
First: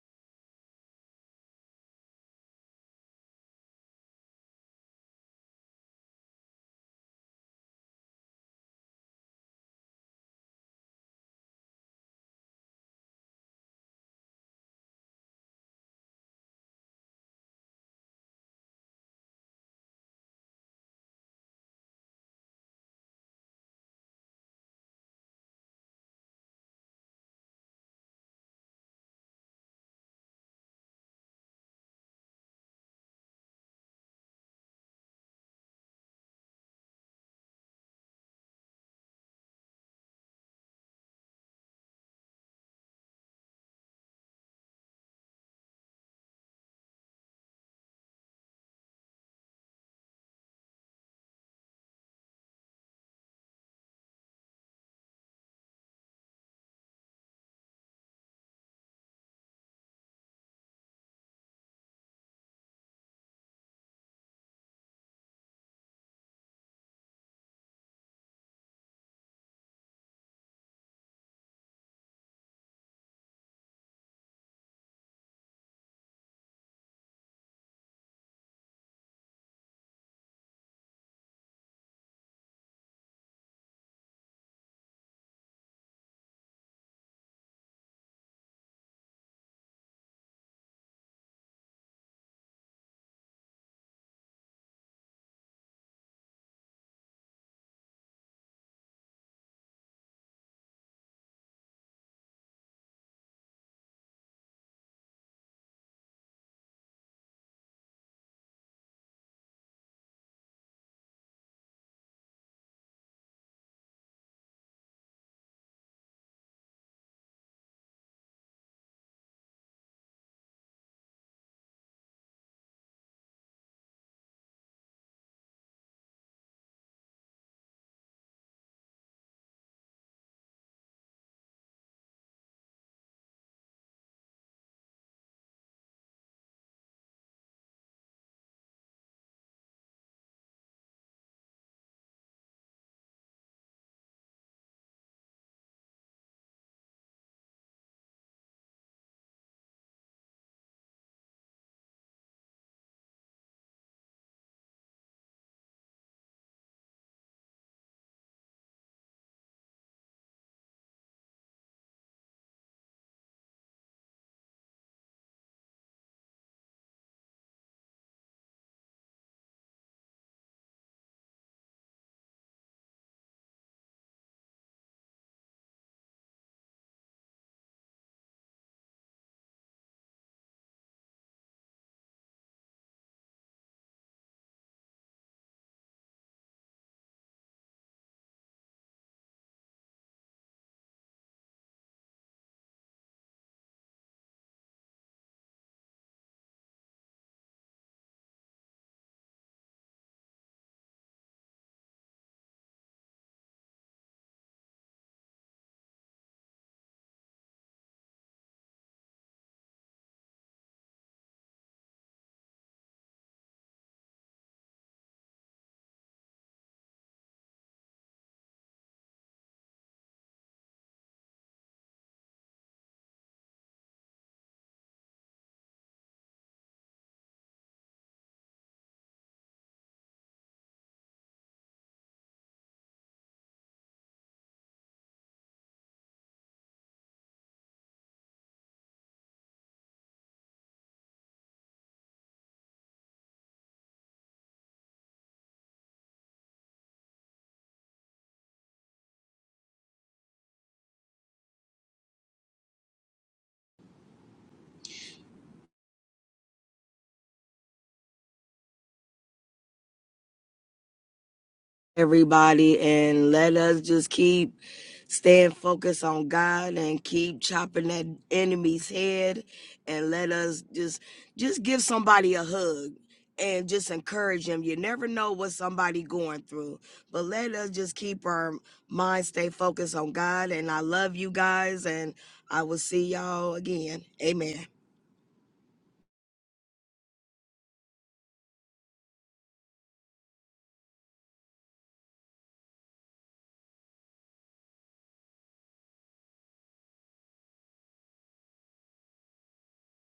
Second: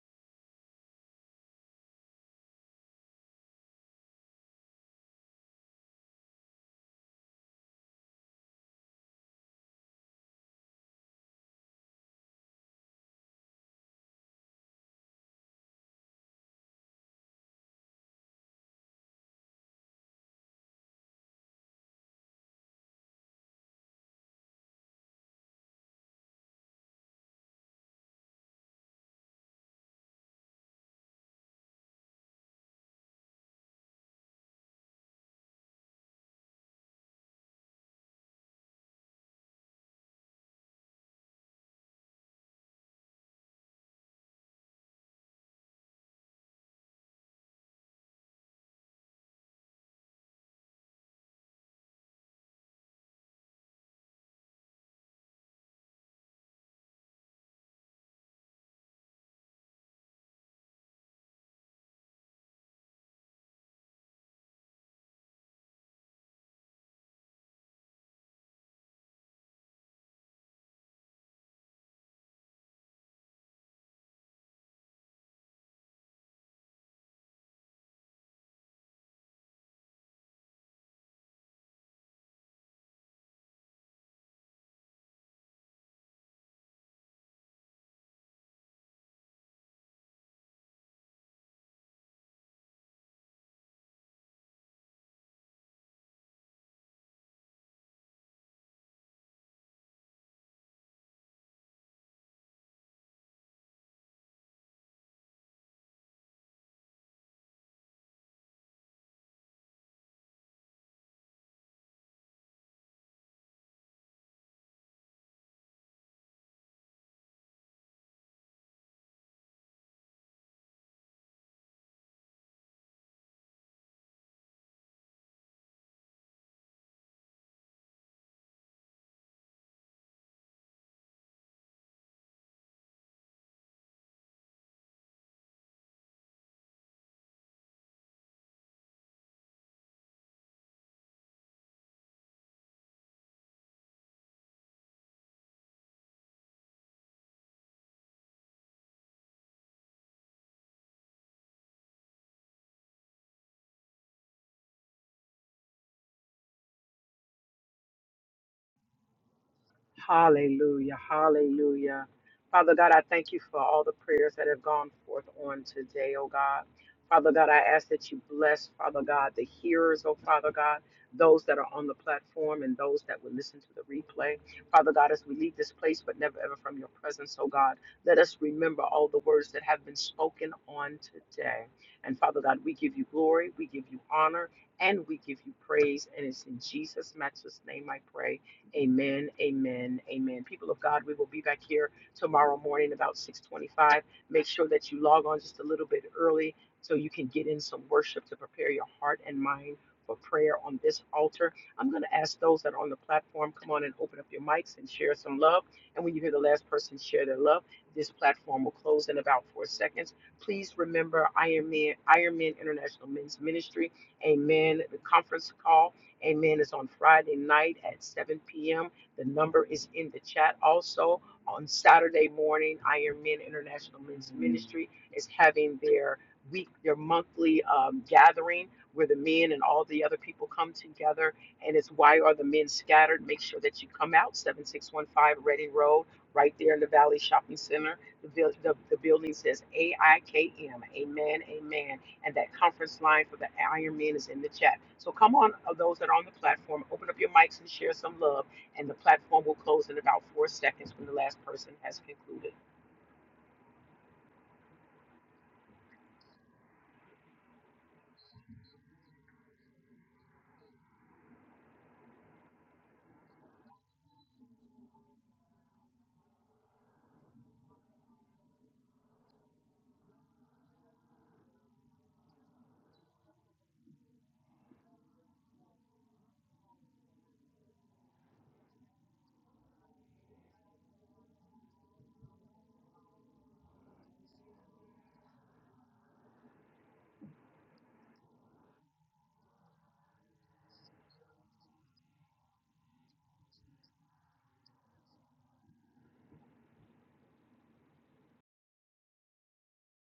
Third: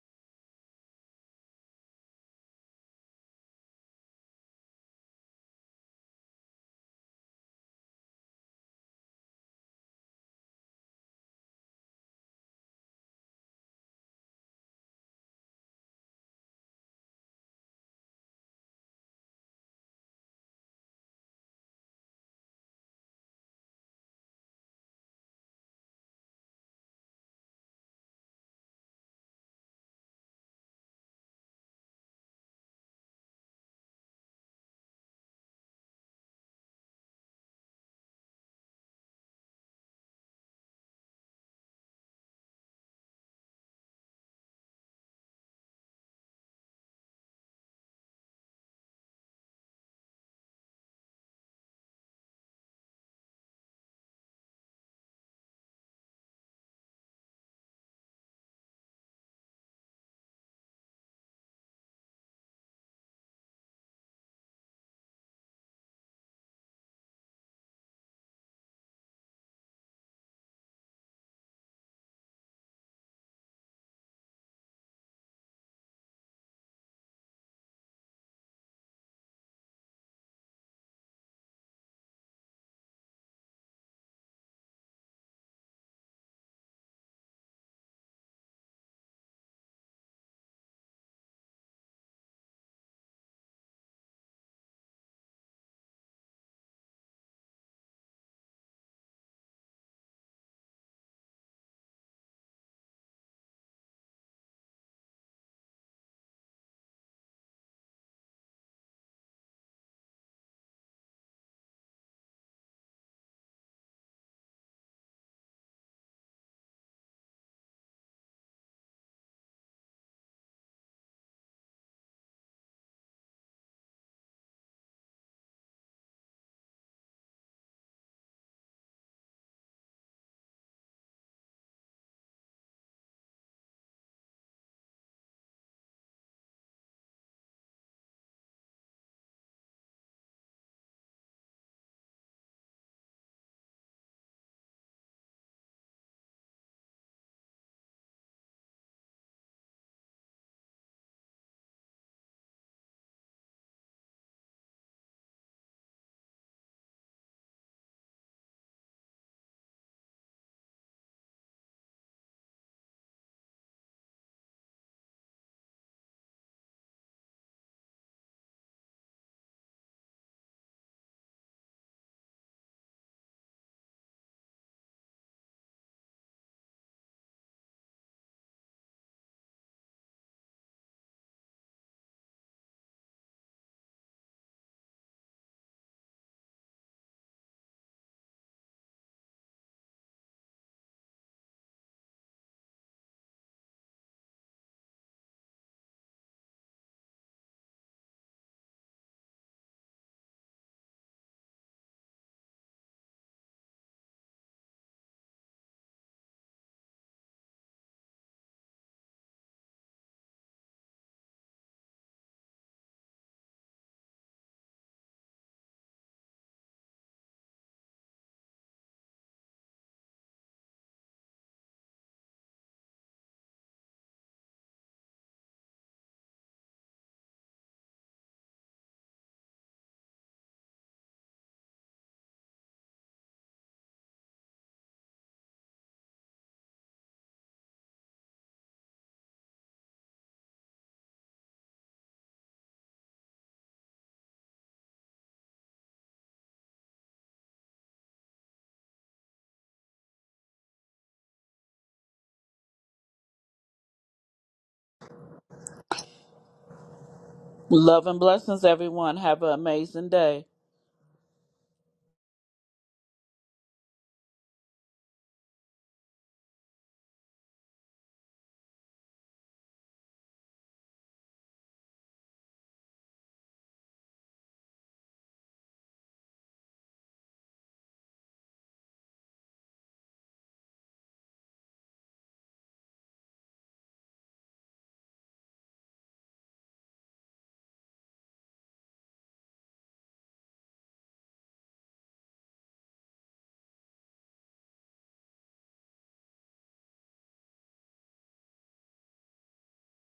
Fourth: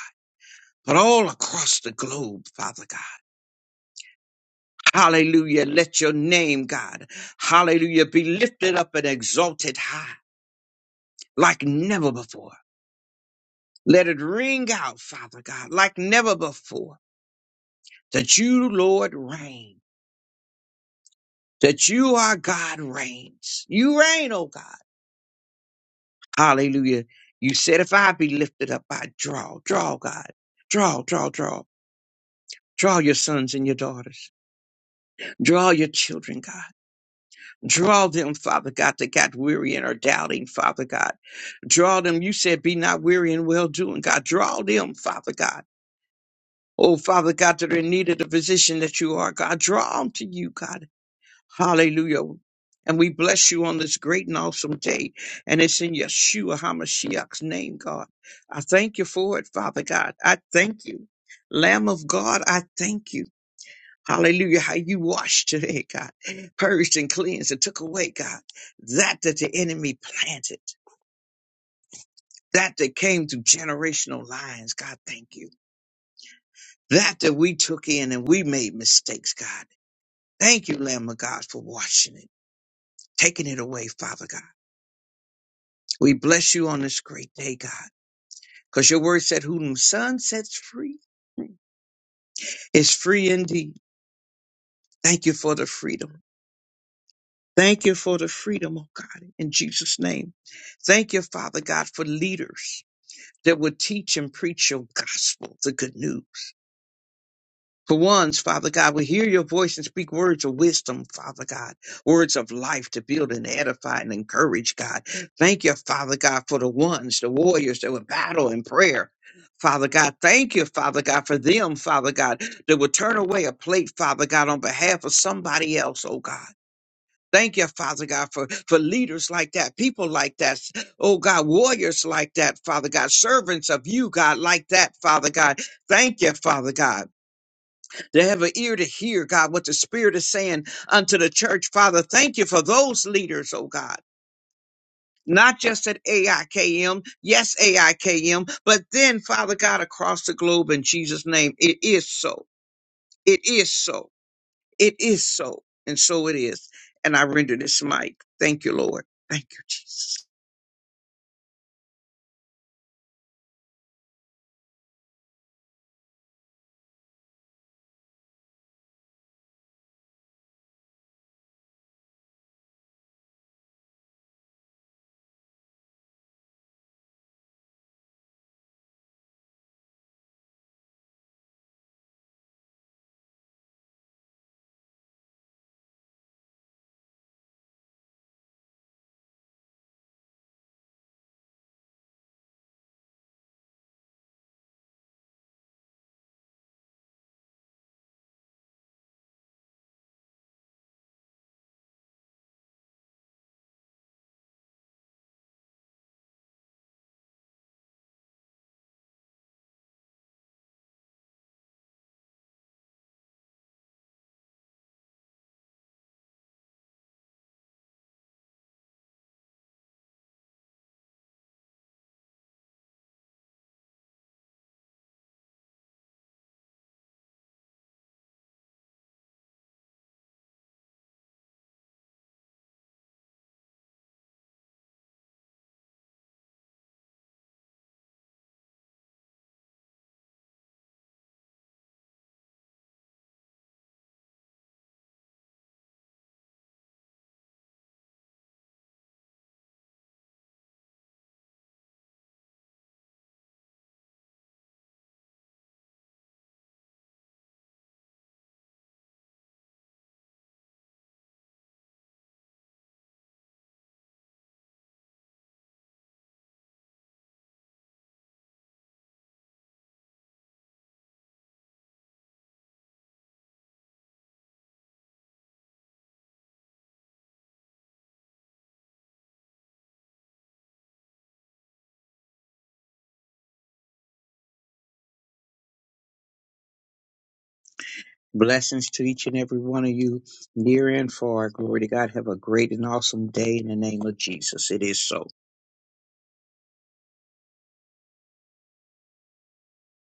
but all across the globe, Father God. Hallelujah. Let your name, God, hallelujah, be lifted up and exalted high like never before. Let it ring out, Father God, like never before, that you, Lord, reign, that you, our God, reigns. You reign, oh God. Hallelujah. You said, if I be lifted up, I draw, draw, God, draw, draw, draw, draw your sons and your daughters, draw your children, God. Draw them, Father God, that got weary and are doubting, Father God. Draw them. You said, be not weary in well doing, God. Draw them, Father God. Oh, Father God, that are in need of the physician that you are, God. Draw them to you, God. Hallelujah. And we bless you on this great and awesome day. And it's in Yeshua HaMashiach's name, God. I thank you for it, Father God. I thank you. Lamb of God, I thank you. Hallelujah. How you washed today, God. Purged and cleansed and took away, God, that that the enemy planted, that that came through generational lines. God, thank you. That that we took in and we made mistakes, God. Thank you, Lamb of God, for washing it, taking it away, Father God. We bless you on this great day, God, because your word said, Whom the Son sets free is free indeed. Thank you for the freedom. Thank you for the freedom, oh God, in Jesus' name. Thank you, Father God, for leaders that will teach and preach your gospel, the good news. For ones, Father God, will hear your voice and speak words of wisdom, Father God, words of life to build and edify and encourage, God. Thank you, Father God, for the ones, the warriors that will battle in prayer. Father God, thank you, Father God, for them, Father God, that will turn away a plate, Father God, on behalf of somebody else, oh God. Thank you, Father God, for, for leaders like that, people like that. Oh God, warriors like that, Father God, servants of you, God, like that, Father God. Thank you, Father God. They have an ear to hear, God, what the Spirit is saying unto the church, Father. Thank you for those leaders, oh God. Not just at AIKM, yes, AIKM, but then, Father God, across the globe in Jesus' name. It is so. It is so. It is so, and so it is. And I render this mic. Thank you, Lord. Thank you, Jesus.
Hallelujah. Hallelujah. Father God, I thank you for all the prayers that have gone forth on today, oh God. Father God, I ask that you bless, Father God, the hearers, oh Father God, those that are on the platform and those that will listen to the replay. Father God, as we leave this place, but never ever from your presence, oh God, let us remember all the words that have been spoken on today. And Father God, we give you glory, we give you honor, and we give you praise. And it's in Jesus' matchless name I pray. Amen, amen, amen. People of God, we will be back here tomorrow morning about 6:25. Make sure that you log on just a little bit early so you can get in some worship to prepare your heart and mind for prayer on this altar. I'm going to ask those that are on the platform, come on and open up your mics and share some love. And when you hear the last person share their love, this platform will close in about four seconds. Please remember Iron Man, Iron Man International Men's Ministry. Amen. The conference call Amen. It's on Friday night at 7 p.m. The number is in the chat. Also, on Saturday morning, Iron Men International Men's Ministry is having their week, their monthly um, gathering where the men and all the other people come together. And it's Why Are the Men Scattered? Make sure that you come out, 7615 Reading Road, right there in the Valley Shopping Center. The, buil- the, the building says AIKM. Amen. Amen and that conference line for the Ironman is in the chat. So come on, uh, those that are on the platform, open up your mics and share some love, and the platform will close in about four seconds when the last person has concluded.
Love and blessings, everyone. Have an amazing day.
everybody and let us just keep staying focused on God and keep chopping that enemy's head and let us just just give somebody a hug and just encourage them. You never know what somebody going through. But let us just keep our mind stay focused on God and I love you guys and I will see y'all again. Amen.
Blessings to each and every one of you, near and far. Glory to God. Have a great and awesome day in the name of Jesus. It is so.